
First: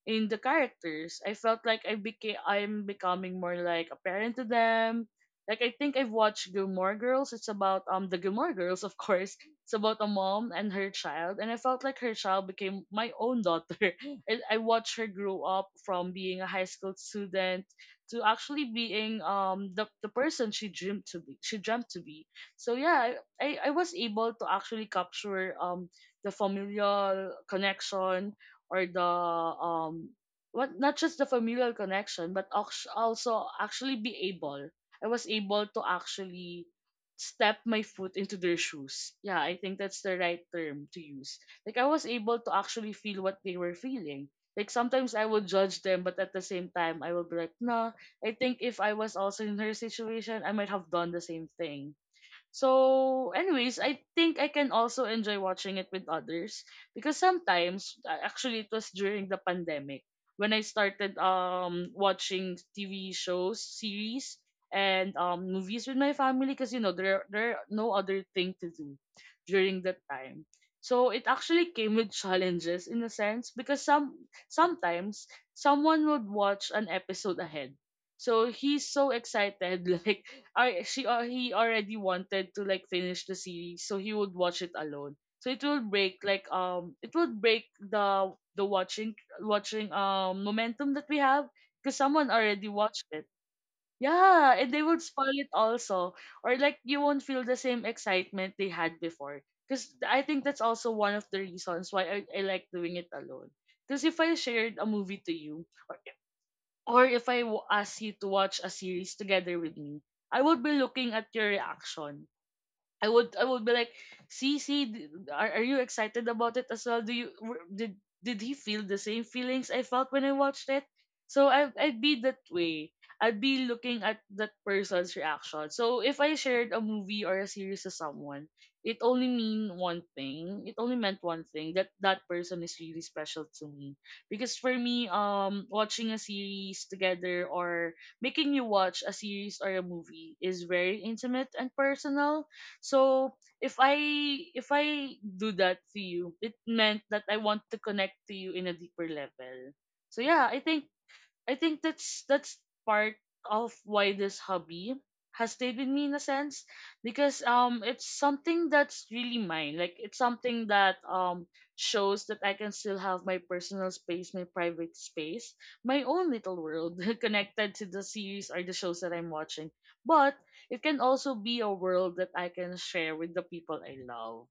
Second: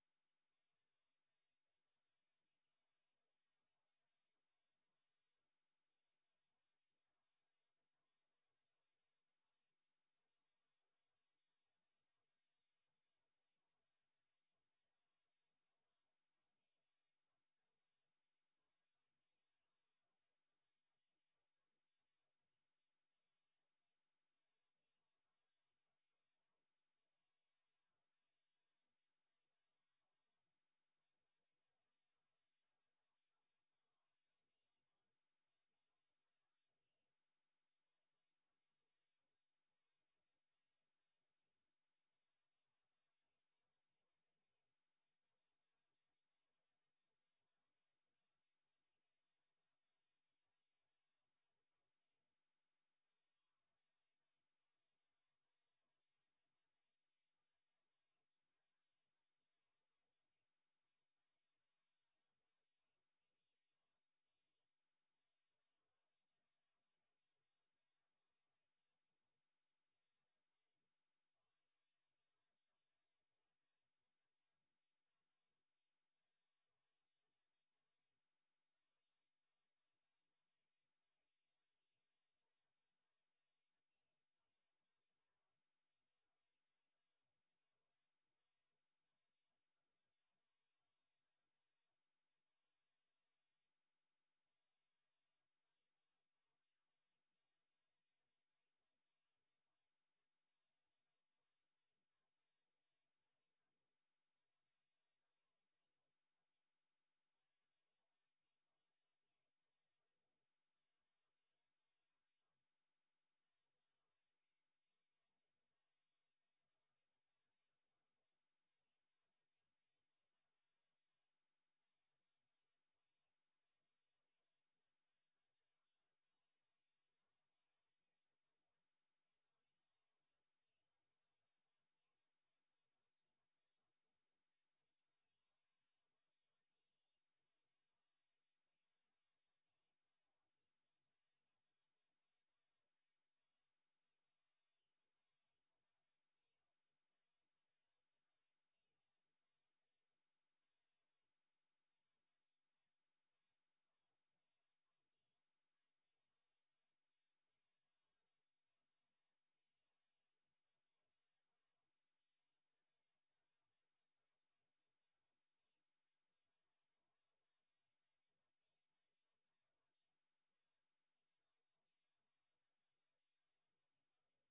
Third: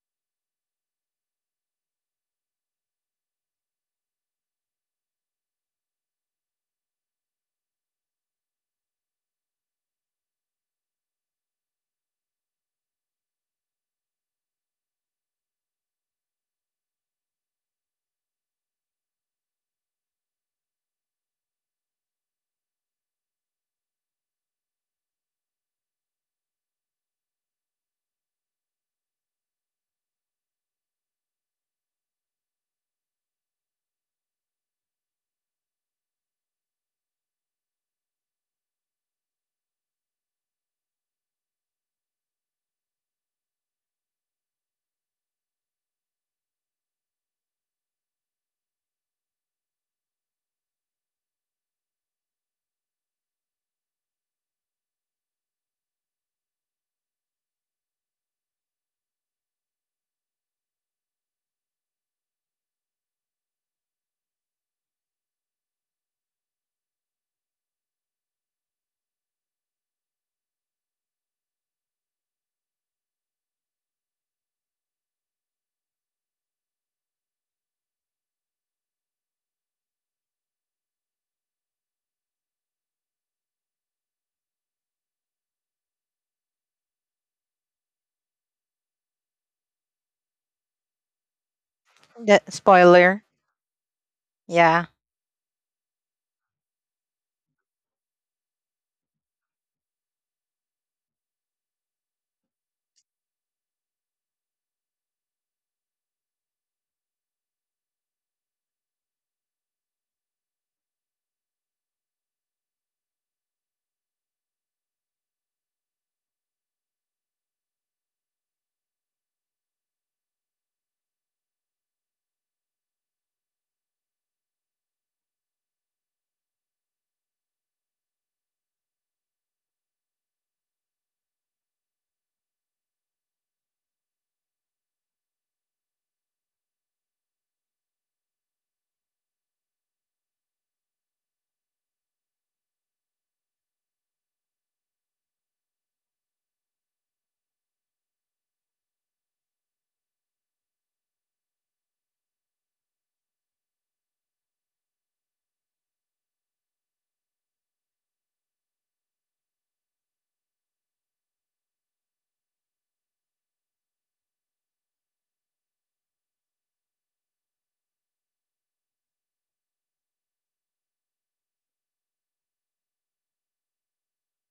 [SPEAKER 1] in the characters. I felt like I'm becoming more like a parent to them. Like I think I've watched Gilmore Girls. It's about the Gilmore Girls, of course. It's about a mom and her child, and I felt like her child became my own daughter. And I watched her grow up from being a high school student to actually being the person she dreamed to be. She dreamt to be. So yeah, I was able to actually capture the familial connection or the um what, not just the familial connection but also actually be able I was able to actually step my foot into their shoes. Yeah, I think that's the right term to use. Like I was able to actually feel what they were feeling. Like sometimes I would judge them, but at the same time I would be like, "Nah, I think if I was also in her situation, I might have done the same thing." So, anyways, I think I can also enjoy watching it with others because sometimes, actually, it was during the pandemic when I started watching TV shows, series, and movies with my family because you know there are no other thing to do during that time. So it actually came with challenges in a sense because sometimes someone would watch an episode ahead. So he's so excited like I she he already wanted to like finish the series, so he would watch it alone. So it will break like it will break the watching momentum that we have because someone
[SPEAKER 2] That
[SPEAKER 1] already watched
[SPEAKER 2] spoiler.
[SPEAKER 1] it. Yeah, and they
[SPEAKER 2] Yeah.
[SPEAKER 1] would spoil it also, or like you won't feel the same excitement they had before. Because I think that's also one of the reasons why I like doing it alone. Because if I shared a movie to you, or if ask you to watch a series together with me, I would be looking at your reaction. I would be like, see, see, are you excited about it as well? Do you were- did he feel the same feelings I felt when I watched it? So I'd be that way. I'd be looking at that person's reaction. So if I shared a movie or a series to someone, It only meant one thing, that that person is really special to me. Because for me, watching a series together or making you watch a series or a movie is very intimate and personal. So if I, if I do that to you, it meant that I want to connect to you in a deeper level. So yeah, I think that's part of why this hobby has stayed with me in a sense because it's something that's really mine. Like it's something that shows that I can still have my personal space, my private space, my own little world connected to the series or the shows that I'm watching. But it can also be a world that I can share with the people I love.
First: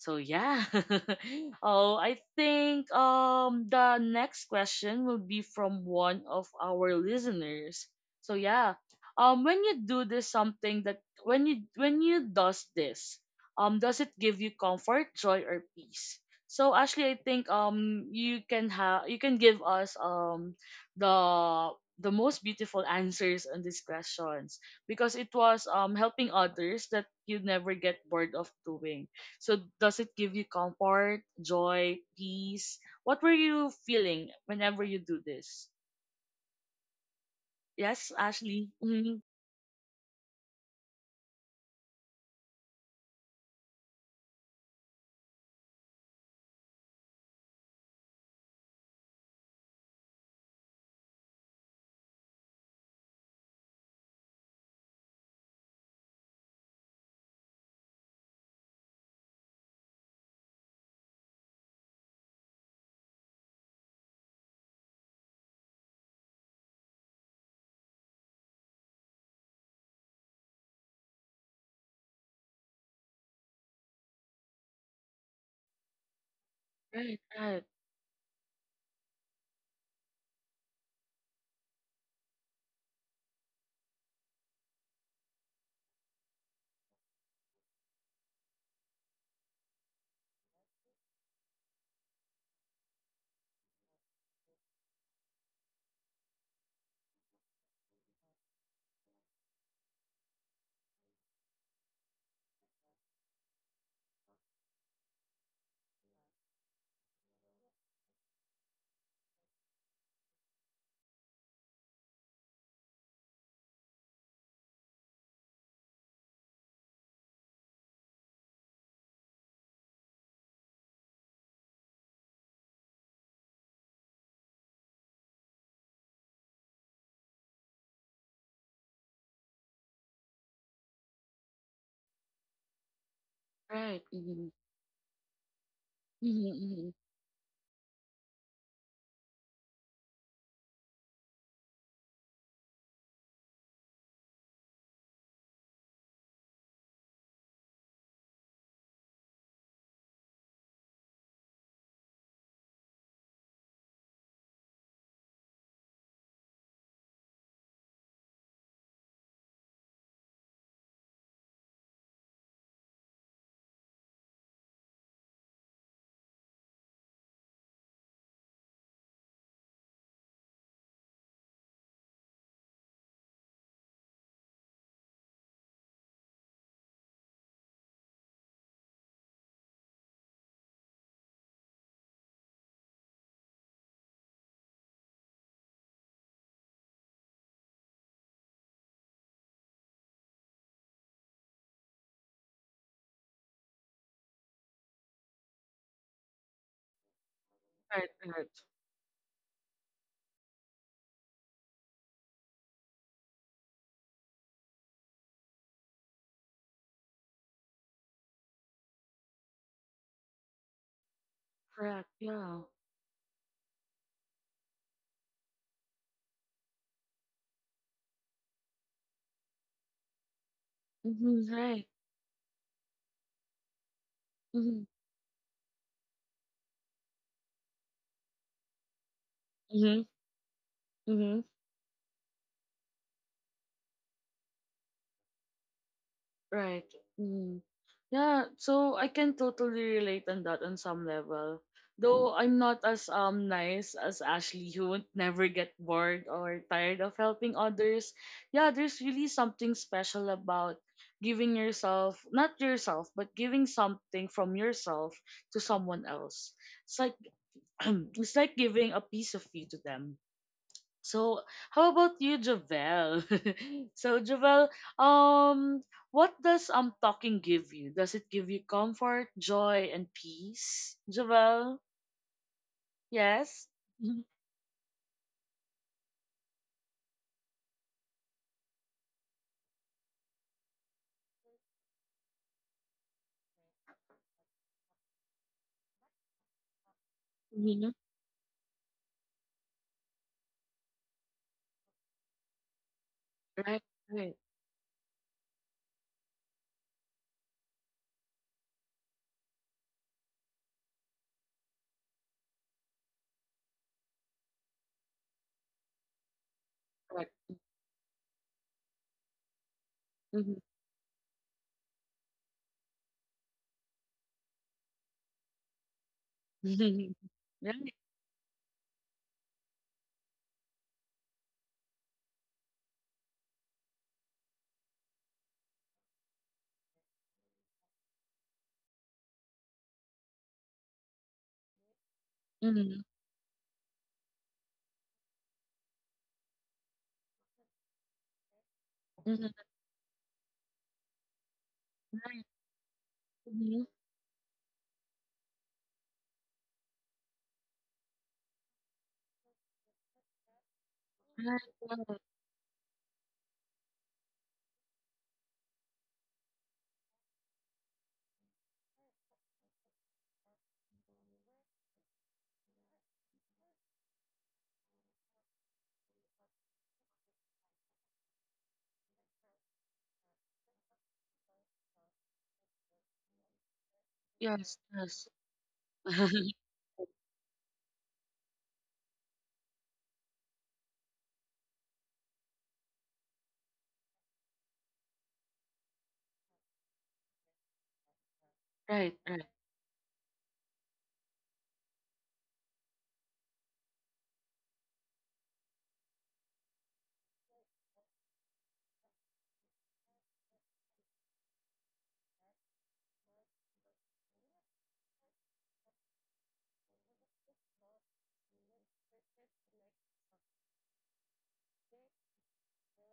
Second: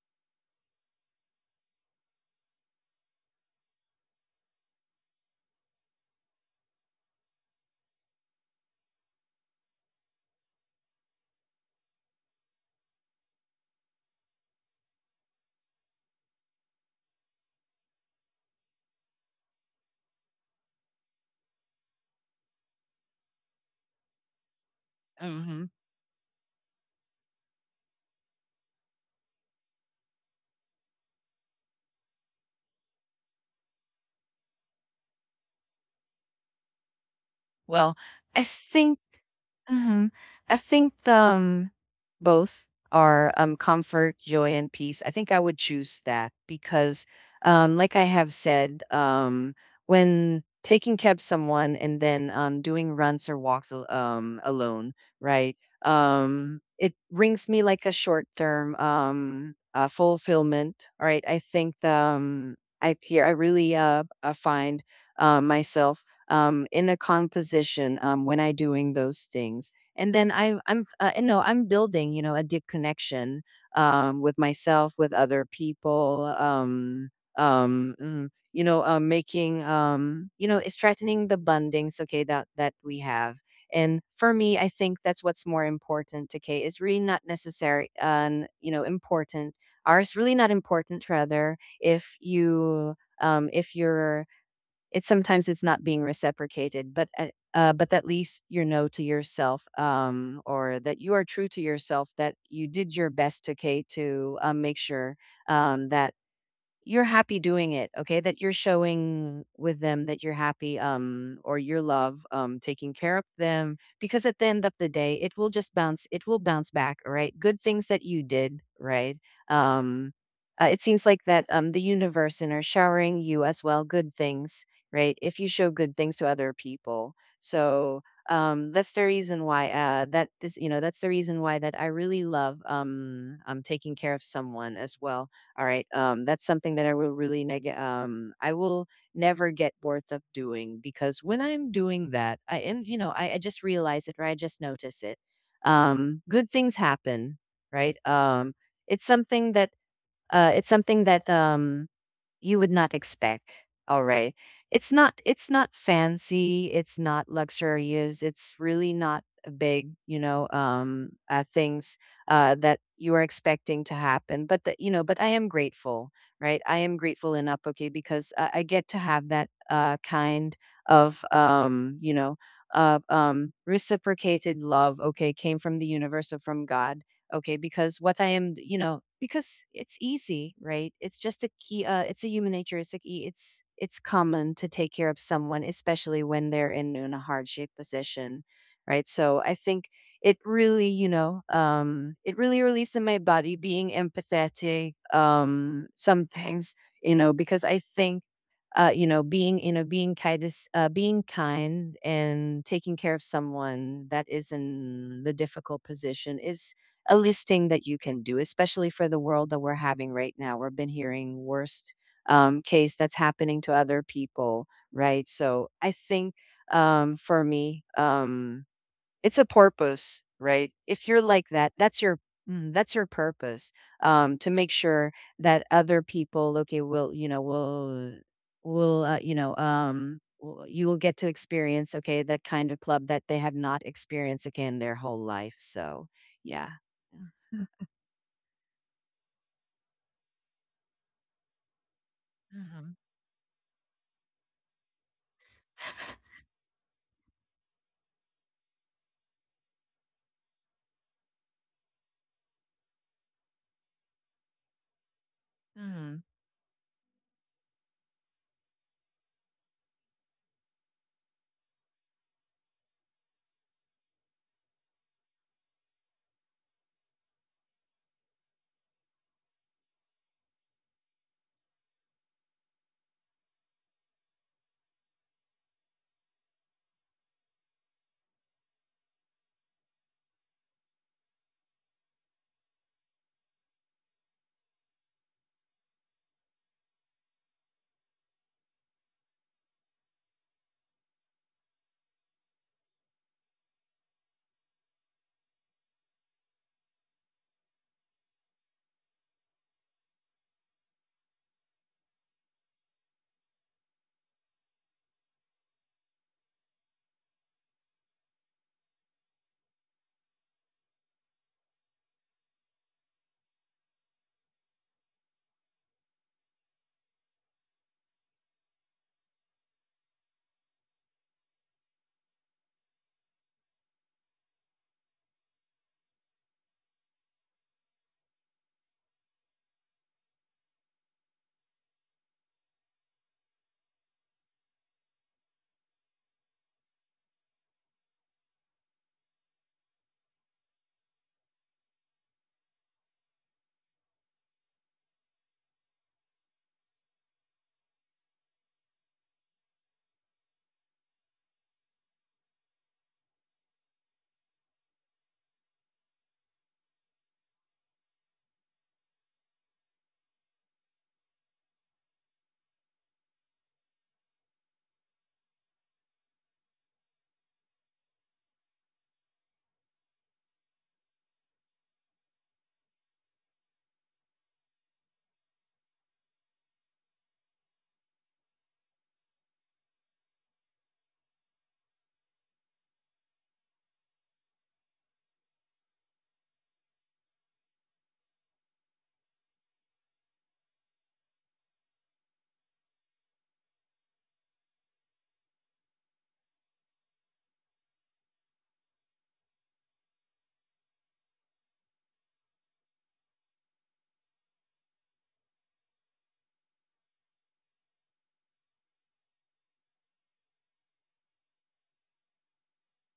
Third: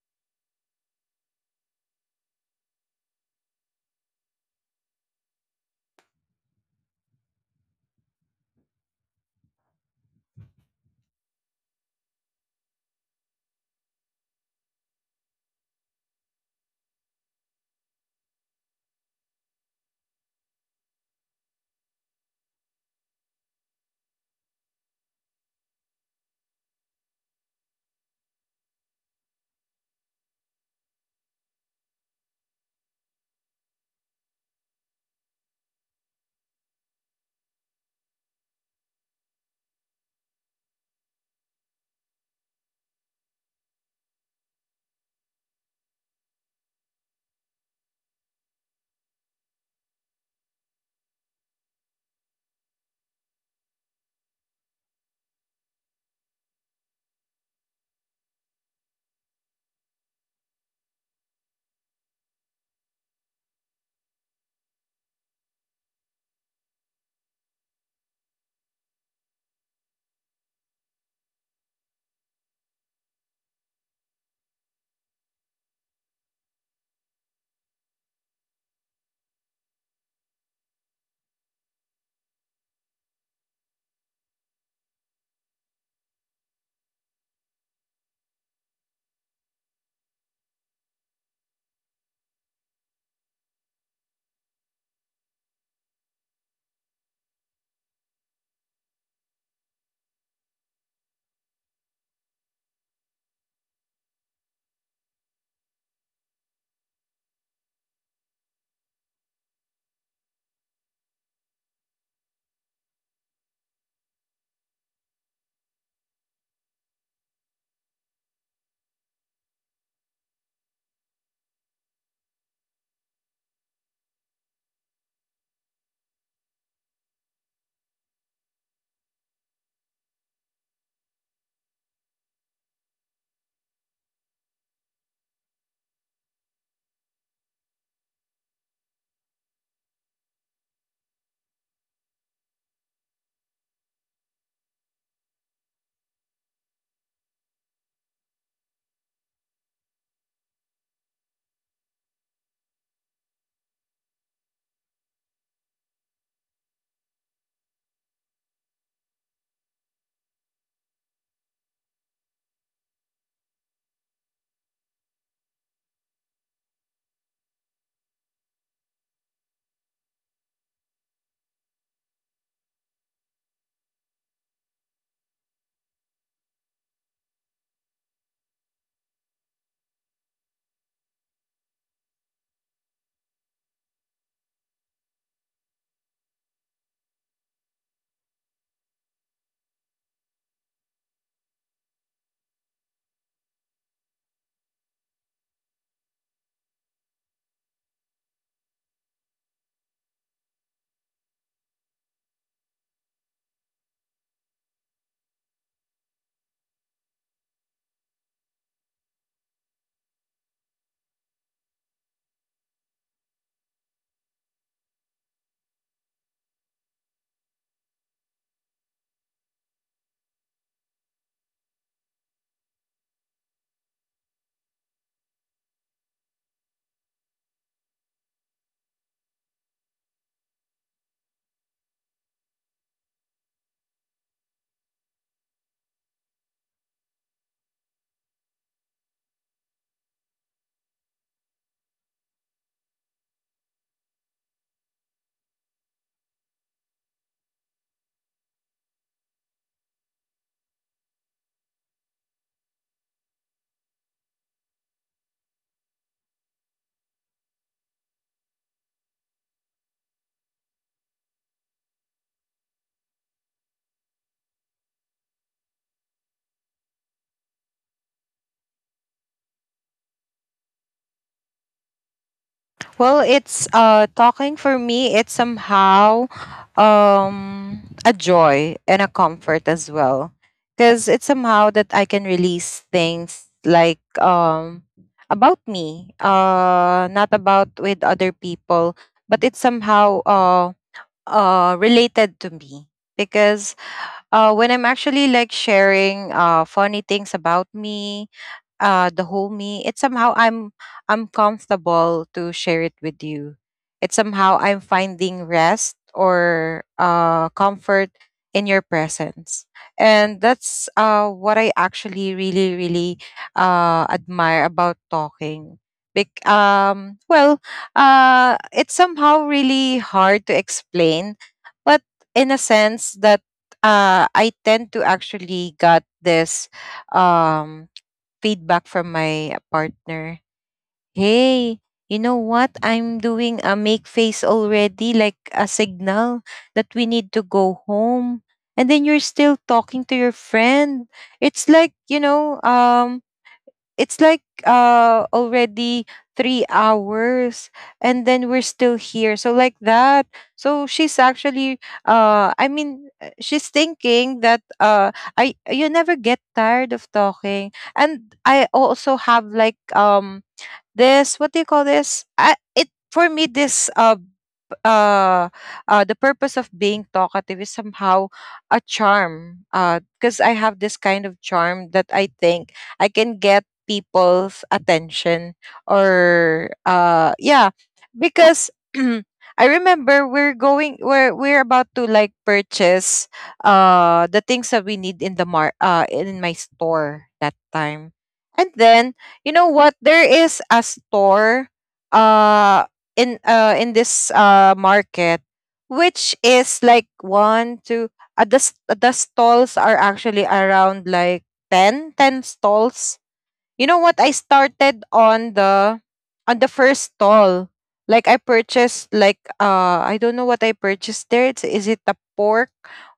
[SPEAKER 1] So yeah. Oh, I think the next question will be from one of our listeners. So yeah. When you do this, something that when you does this, does it give you comfort, joy or peace? So Ashley, I think you can give us the most beautiful answers on these questions because it was
[SPEAKER 3] Mhm.
[SPEAKER 1] helping others that you never get bored of doing. So does it give you comfort, joy, peace? What were you feeling whenever you do this?
[SPEAKER 3] Well,
[SPEAKER 1] Yes,
[SPEAKER 3] I
[SPEAKER 1] Ashley.
[SPEAKER 3] think,
[SPEAKER 1] Mm-hmm.
[SPEAKER 3] hmm, I think both are, comfort, joy, and peace. I think I would choose that because, like I have said, when taking care of someone and then doing runs or walks alone, right? It brings me like a short term fulfillment. All right. I think I here I really find myself in the composition when I doing those things. And then and no, I'm building, you know, a deep connection with myself, with other people.
[SPEAKER 1] Right, right,
[SPEAKER 3] You know, making, you know, it's strengthening the bondings, okay, that we have. And for me, I think that's what's more important. Okay, it's really not necessary, and, you know, important. Ours really not important. Rather, if you, if you're, it's sometimes it's not being reciprocated but but at least you know to yourself, or that you are true to yourself that you did your best, okay, to make sure that you're happy doing it, okay? That you're showing with them that you're happy, or your love, taking care of them. Because at the end of the day, it will just bounce. It will bounce back, all right? Good things that you did, right? Um, it seems like that the universe and are showering you as well good things, right? If you show good things to other people, so that's the reason why that is, you know, that's the reason why that I really love taking
[SPEAKER 1] right.
[SPEAKER 3] care of
[SPEAKER 1] Mm-hmm.
[SPEAKER 3] someone as well, all right. That's something that
[SPEAKER 1] Mm-hmm.
[SPEAKER 3] I will really I will never get bored of doing because when I'm doing that, I and you know, I just realize it or I just notice it. Good things happen, right? It's something that it's something that you would not expect. All right. It's not fancy, it's not luxurious, it's really not a big, you know, things that you are expecting to happen, but that you know, but I am grateful, right? I am grateful in, okay, because I get to have that kind of, you know, reciprocated love, okay, came from the universe or from God, okay, because what I am, you know, because it's easy, right? It's just a key, it's a human nature, it's a key, it's common to take care of someone, especially when they're in a hardship position, right? So I think it really, you know, it really released in my body being empathetic, some things, you know, because I
[SPEAKER 1] Right,
[SPEAKER 3] think
[SPEAKER 1] right.
[SPEAKER 3] you know, being kind, being kind, and taking care of someone that is in the difficult position is a listing that you can do, especially for the world that we're having right now. We've been hearing worst
[SPEAKER 1] Correct. Yeah.
[SPEAKER 3] case that's happening to other people, right? So I think for me, it's a purpose, right? If you're like
[SPEAKER 1] Mm-hmm.
[SPEAKER 3] that,
[SPEAKER 1] Right.
[SPEAKER 3] that's your, mm, that's your purpose to make sure that other people, okay, will, you know, will you know,
[SPEAKER 1] Mm-hmm.
[SPEAKER 3] you will get to
[SPEAKER 1] Mm-hmm.
[SPEAKER 3] experience, okay, that kind of club that they have not experienced again their whole life. So yeah.
[SPEAKER 1] Right. Yeah, so I can totally relate on that on some level. Though I'm not as nice as Ashley, who would never get bored or tired of helping others. Yeah, there's really something special about giving yourself, not yourself, but giving something from yourself to someone
[SPEAKER 3] Hmm.
[SPEAKER 1] else. It's like it's like giving a piece of you to them. So, how about you, Javel? So, Javel, um, what does talking give you? Does it give you comfort, joy, and peace, Javel?
[SPEAKER 2] Well, it's
[SPEAKER 1] Yes. Hmm.
[SPEAKER 2] talking for me, it's somehow a joy and a comfort as well. Cuz it's somehow that I can release things like, about me, not about
[SPEAKER 1] Mm-hmm.
[SPEAKER 2] with other people, but it's somehow related to me because,
[SPEAKER 1] Right, right,
[SPEAKER 2] when I'm actually like sharing funny things about me, the whole me, it's somehow I'm comfortable to share it with you. It's somehow I'm finding rest or
[SPEAKER 1] right.
[SPEAKER 2] comfort in your presence, and
[SPEAKER 1] Mm-hmm.
[SPEAKER 2] that's what I actually really really admire about talking.
[SPEAKER 1] Right.
[SPEAKER 2] Well,
[SPEAKER 1] Right.
[SPEAKER 2] it's somehow really hard to explain, but in a sense that I tend to actually got this um feedback from my partner. Hey, you know what,
[SPEAKER 1] Hmm.
[SPEAKER 2] I'm doing a make face already, like a signal that we need to go home. And then you're still
[SPEAKER 1] Hmm.
[SPEAKER 2] talking to your friend. It's like, you know, it's like already 3 hours and then we're still here, so like that. So she's
[SPEAKER 1] Right,
[SPEAKER 2] actually
[SPEAKER 1] right.
[SPEAKER 2] she's thinking that I, you never get tired of talking. And I also have like, this what do you call this, I, it, for me this uh, the purpose of being talkative is somehow a charm. Because I have this kind of charm that I think I can get people's
[SPEAKER 1] Yes, yes.
[SPEAKER 2] attention, or yeah, because. I remember we're going, we're about to like purchase the things that we need in the mar in my store that time. And then
[SPEAKER 1] Right, right.
[SPEAKER 2] you know what? There is a store. Uh, in this market, which is like one two, the stalls are actually around like 10 stalls. You know what? I started on the first stall. Like, I purchased, like, I don't know what I purchased there. It's, is it the pork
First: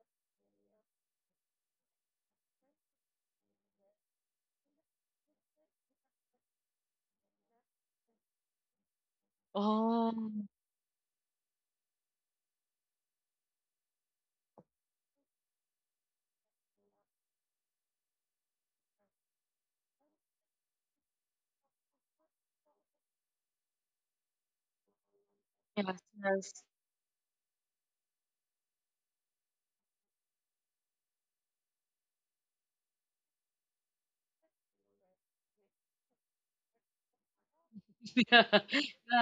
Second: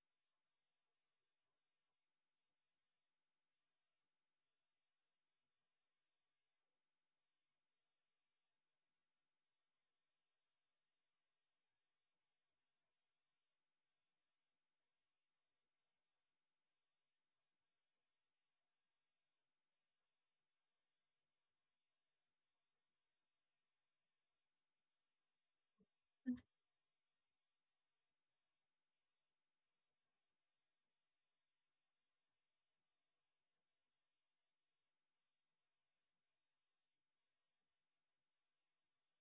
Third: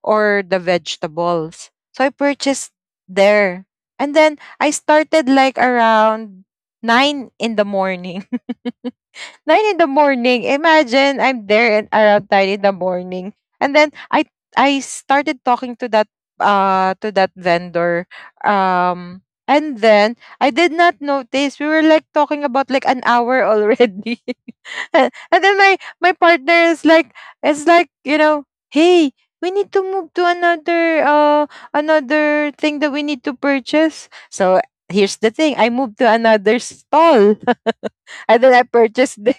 [SPEAKER 2] or the vegetables? So I purchased there. And then I started like around 9 in the morning, 9 in the morning.
[SPEAKER 1] Oh,
[SPEAKER 2] Imagine I'm there, and around 9 in the morning, and then I started talking to that, to that vendor. um and then I did not notice we were like talking about like an hour already. And then my
[SPEAKER 1] yes,
[SPEAKER 2] partner
[SPEAKER 1] yes.
[SPEAKER 2] is like, it's like, hey, we need to move to another, another thing that we need to purchase. So here's the thing, I moved to another stall and then
[SPEAKER 1] Yeah.
[SPEAKER 2] I purchased there.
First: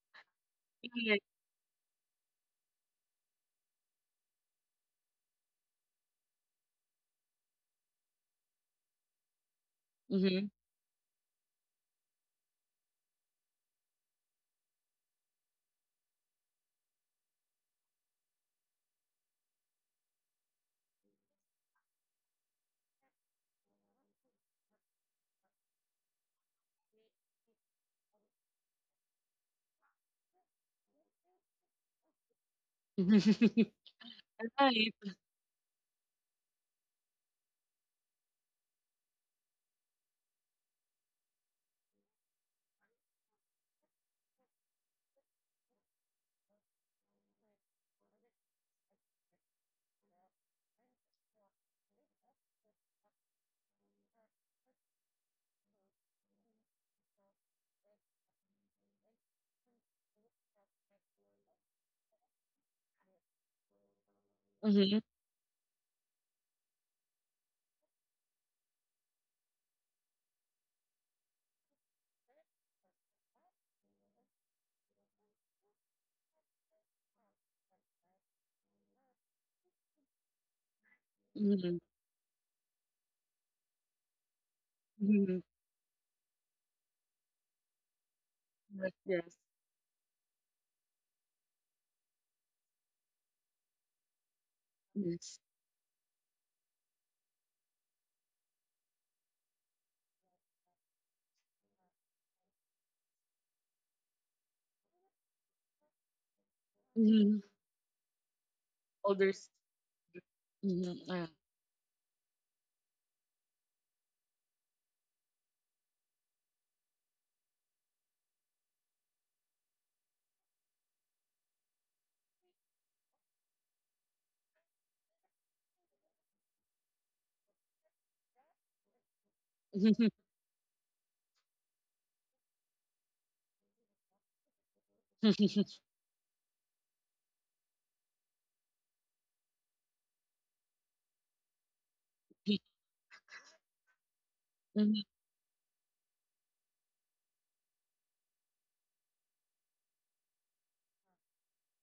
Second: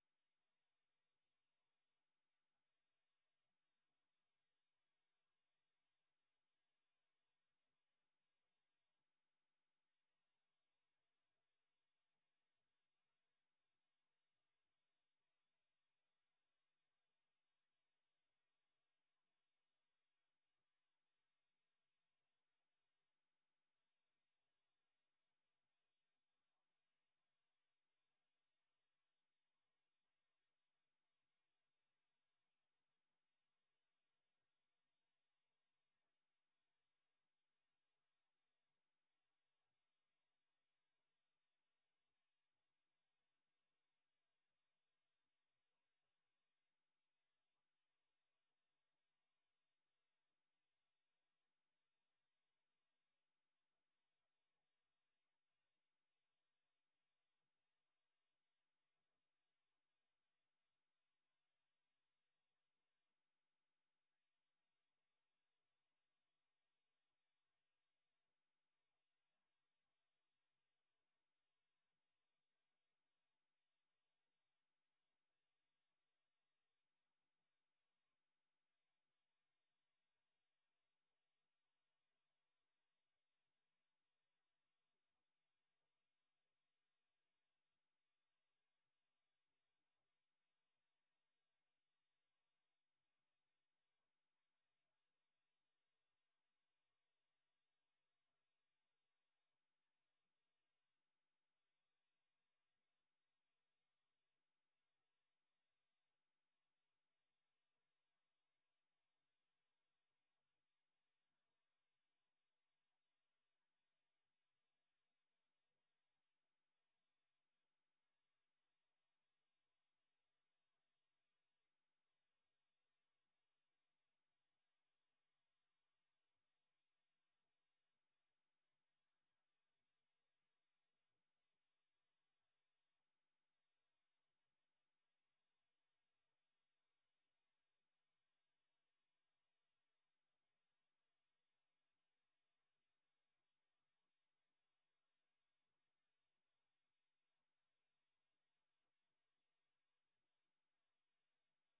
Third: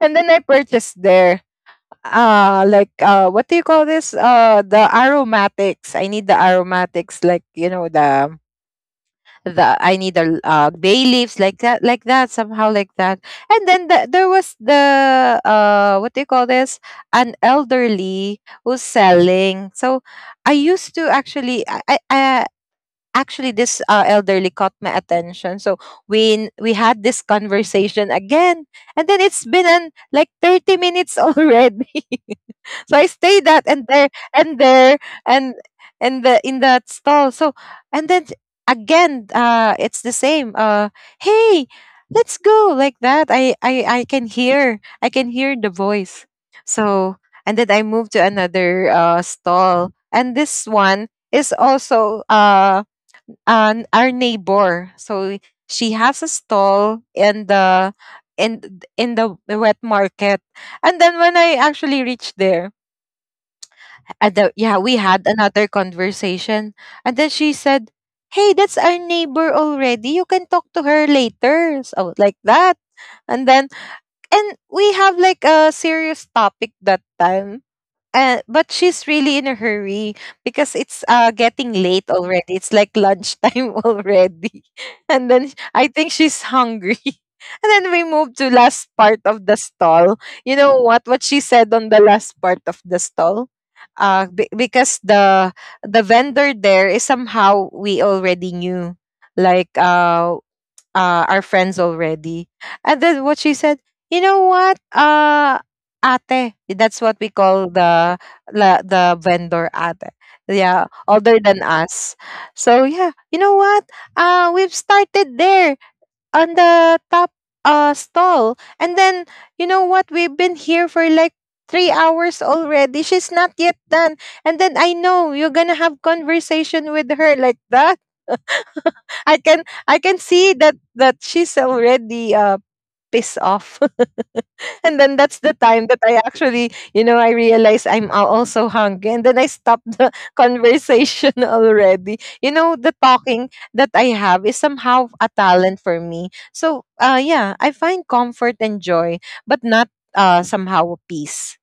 [SPEAKER 2] And then I
[SPEAKER 1] Yeah,
[SPEAKER 2] purchased
[SPEAKER 1] yeah.
[SPEAKER 2] there, like, what do you call this? The aromatics. I need the aromatics, like, you know, the I need
[SPEAKER 1] Hmm.
[SPEAKER 2] the, bay leaves, like that, somehow like that. And then, there was the, what do you call this? An elderly who's selling. So I used to actually, I actually this, elderly caught my attention. So we had this conversation again, and then it's been, like, 30 minutes already. So I stayed that and there, and
[SPEAKER 1] Right.
[SPEAKER 2] there and the in that stall. So, and then again, it's the same, hey, let's go, like that. I can hear I can hear the voice. So, and then I moved to another, stall, and this one is also, and our neighbor. So she has a stall in the wet market. And then when I actually reached there, yeah, we had another conversation. And then she said, "Hey, that's our neighbor already. You can talk to her later." So like that. And then and we have like a serious topic that time. But she's really in a hurry because it's
[SPEAKER 1] Mm-hmm.
[SPEAKER 2] getting late already. It's like lunchtime already.
[SPEAKER 1] Mhm.
[SPEAKER 2] And then I think she's hungry. And then we moved to
[SPEAKER 1] Correct,
[SPEAKER 2] last
[SPEAKER 1] yes.
[SPEAKER 2] part of the stall. You know what she said on the last part of the stall? Because
[SPEAKER 1] Yes.
[SPEAKER 2] the vendor there is somehow we already knew. Like, our friends already. And then what she said, you know what? Ate. That's what we
[SPEAKER 1] Mhm.
[SPEAKER 2] call the
[SPEAKER 1] Others.
[SPEAKER 2] vendor ate. Yeah,
[SPEAKER 1] Mhm. Ah.
[SPEAKER 2] older than us. So yeah, you know what? We've started there on the top, stall, and then you know what? We've been here for like 3 hours already. She's not yet done, and then I know you're gonna have conversation with her like that. I can see that she's already, pissed off. And then that's the time that I actually, you know, I realize I'm also hungry. And then I stop the conversation already. You know, the talking that I have is
[SPEAKER 1] Mhm.
[SPEAKER 2] somehow a talent for me. So, yeah, I find comfort and joy, but not, somehow, peace.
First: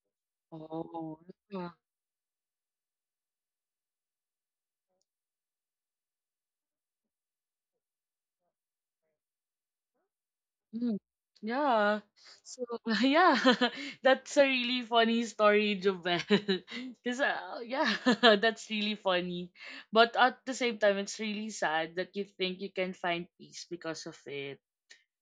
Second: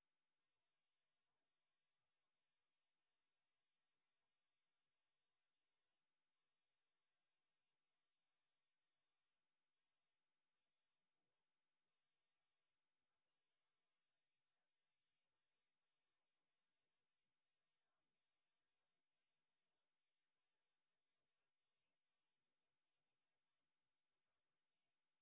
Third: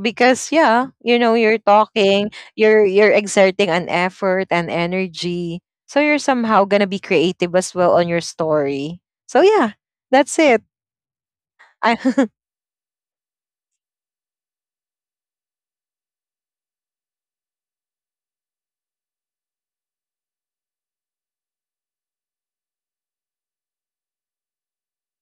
[SPEAKER 2] Because, yeah,
[SPEAKER 1] Oh.
[SPEAKER 2] you know, you're
[SPEAKER 1] Yeah.
[SPEAKER 2] talking, you're exerting an effort and energy, so you're somehow gonna be creative as well on your story. So yeah, that's it.
[SPEAKER 1] Mhm. Yeah.
[SPEAKER 2] I,
[SPEAKER 1] So yeah, that's a really funny story, Jovel. Because yeah, that's really funny. But at the same time, it's really sad that you think you can find peace because of it.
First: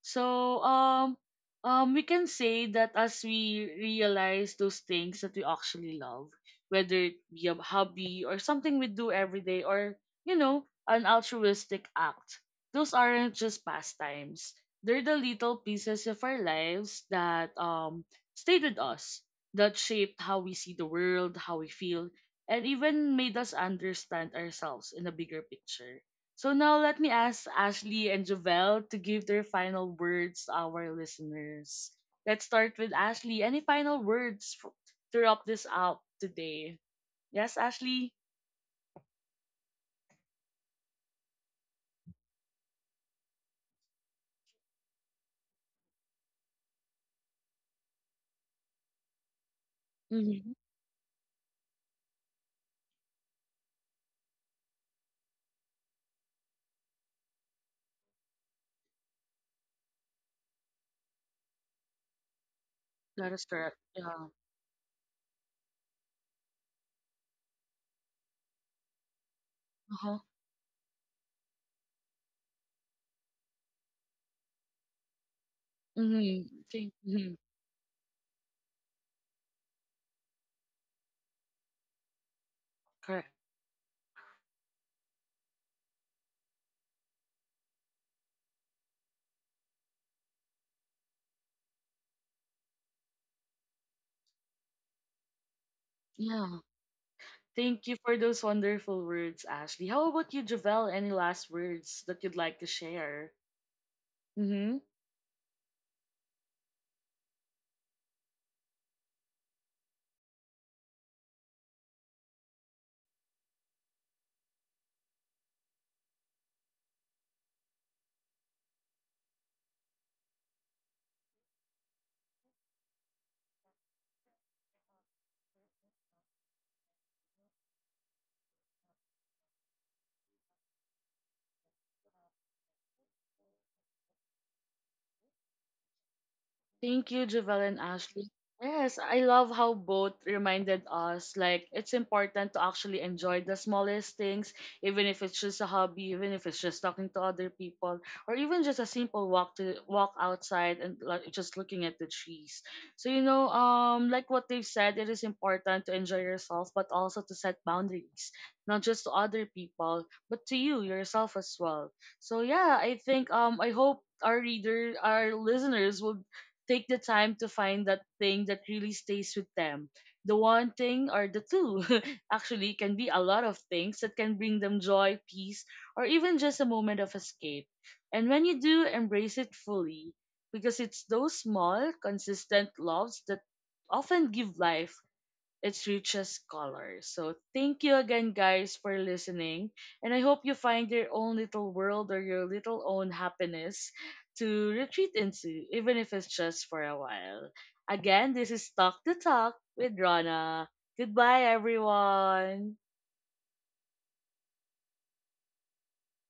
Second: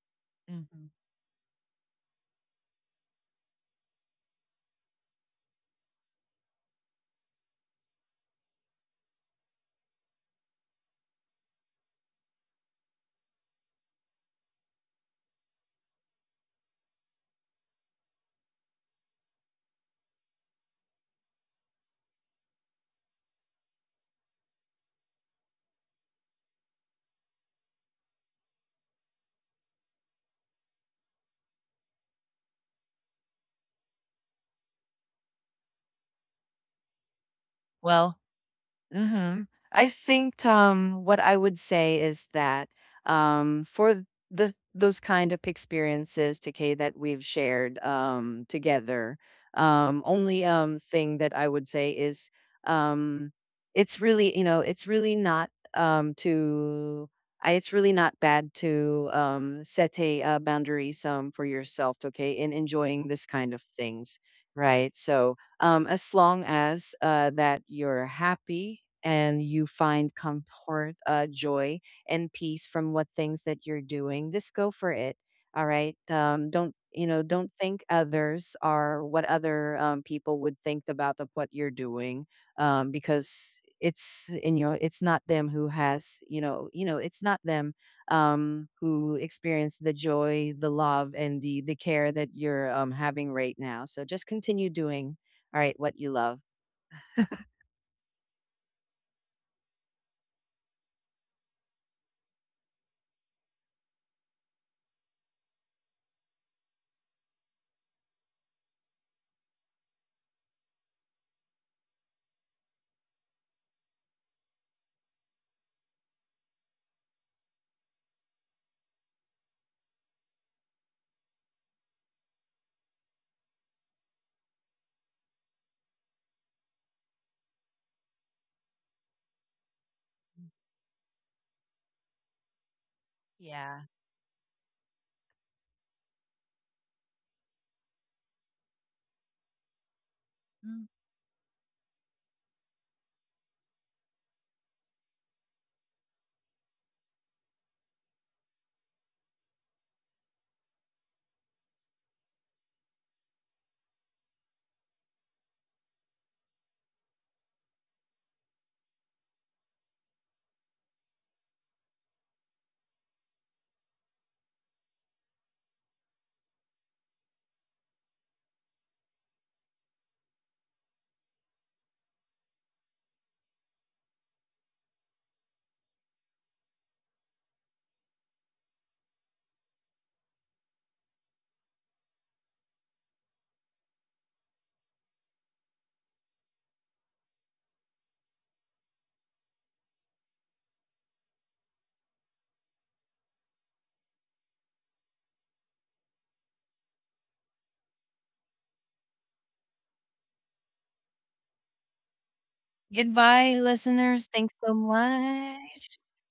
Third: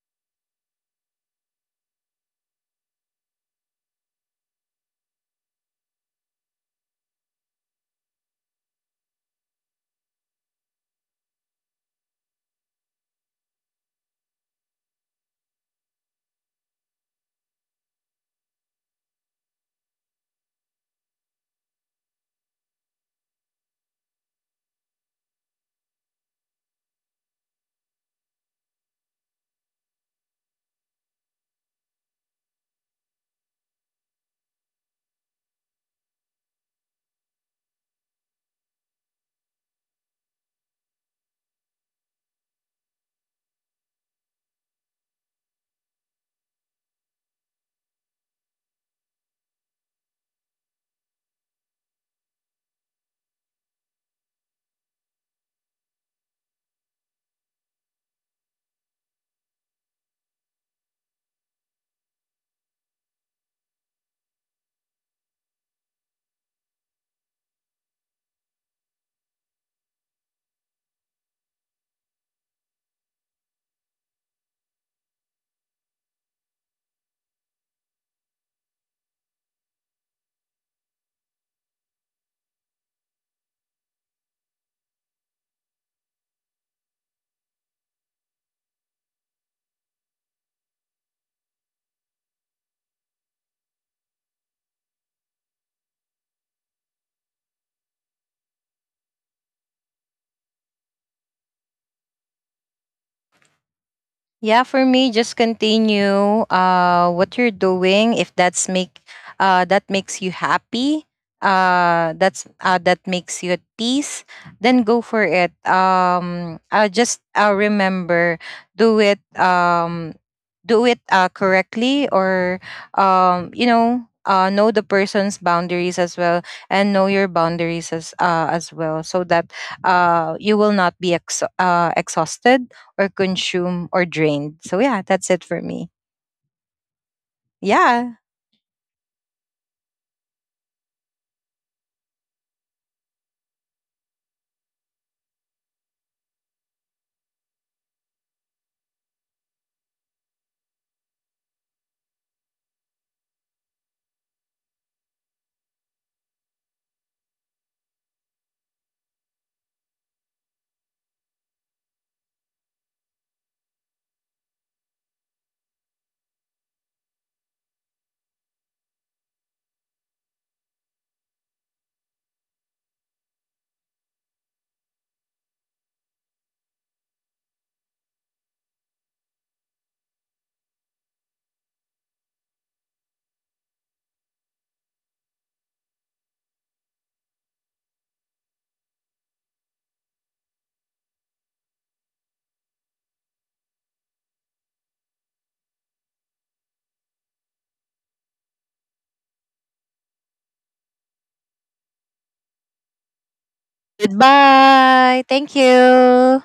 [SPEAKER 1] So
[SPEAKER 3] Hmm.
[SPEAKER 1] um we can say that as we realize those things that we actually love, whether it be a hobby or something we do every day or you know, an altruistic act, those aren't just pastimes. They're the little pieces of our lives that stayed with us, that shaped how we see the world, how we feel, and even made us understand ourselves in a bigger picture. So now let me ask Ashley and Jovel to give their final words to our listeners. Let's start with Ashley. Any final words to wrap this up today? Yes,
[SPEAKER 3] Well,
[SPEAKER 1] Ashley?
[SPEAKER 3] hmm, I think what I would say is that for the those kind of experiences, Takay, that we've shared together, only
[SPEAKER 1] Mm-hmm.
[SPEAKER 3] thing that I would say is um, it's really, you know, it's really not, it's really not bad to set a, boundaries for yourself, okay, in enjoying this
[SPEAKER 1] That is
[SPEAKER 3] kind of
[SPEAKER 1] correct.
[SPEAKER 3] things,
[SPEAKER 1] Yeah.
[SPEAKER 3] right? So as long as that you're happy and you find
[SPEAKER 1] Uh-huh.
[SPEAKER 3] comfort, joy, and peace from what things that you're doing, just go for it. All right.
[SPEAKER 1] Mm-hmm.
[SPEAKER 3] Don't,
[SPEAKER 1] Thank-
[SPEAKER 3] you know,
[SPEAKER 1] mm-hmm.
[SPEAKER 3] don't think others are what other, people would think about of what you're doing,
[SPEAKER 1] Correct.
[SPEAKER 3] because it's in your. It's not them who has, you know, you know, it's not them who experience the joy, the love, and the care that you're, having right now. So just continue doing, all right, what you love.
[SPEAKER 1] Yeah. Thank you for those wonderful words, Ashley. How about you, Jovel? Any last words that you'd like to share?
[SPEAKER 2] yeah,
[SPEAKER 1] Mm-hmm.
[SPEAKER 2] for me, just continue, what you're doing. If that's make That makes you happy, that makes you at peace, then go for it. Just, remember, do it. Do it, correctly, or, you know the person's boundaries as well, and know your boundaries as well, so that, you will not be exhausted or consume
[SPEAKER 3] Yeah.
[SPEAKER 2] or drained. So yeah, that's it for me.
[SPEAKER 1] Thank you, Javel and
[SPEAKER 2] Yeah.
[SPEAKER 1] Ashley. Yes, I love how both reminded
[SPEAKER 3] Mm.
[SPEAKER 1] us like it's important to actually enjoy the smallest things, even if it's just a hobby, even if it's just talking to other people, or even just a simple walk to walk outside and like, just looking at the trees. So you know, like what they've said, it is important to enjoy yourself, but also to set boundaries, not just to other people, but to you yourself as well. So yeah, I think I hope our reader, our listeners will take the time to find that thing that really stays with them. The one thing or the two actually can be a lot of things that can bring them joy, peace, or even just a moment of escape. And when you do, embrace it fully because it's those small, consistent loves that often give life its richest color. So thank you again, guys, for listening. And I hope you find your own little world or your little own happiness to retreat into, even if it's just for a while. Again, this is Talk to Talk with Rana. Goodbye, everyone.
[SPEAKER 3] Goodbye, listeners. Thanks so
[SPEAKER 2] Goodbye. Thank
[SPEAKER 3] much.
[SPEAKER 2] you.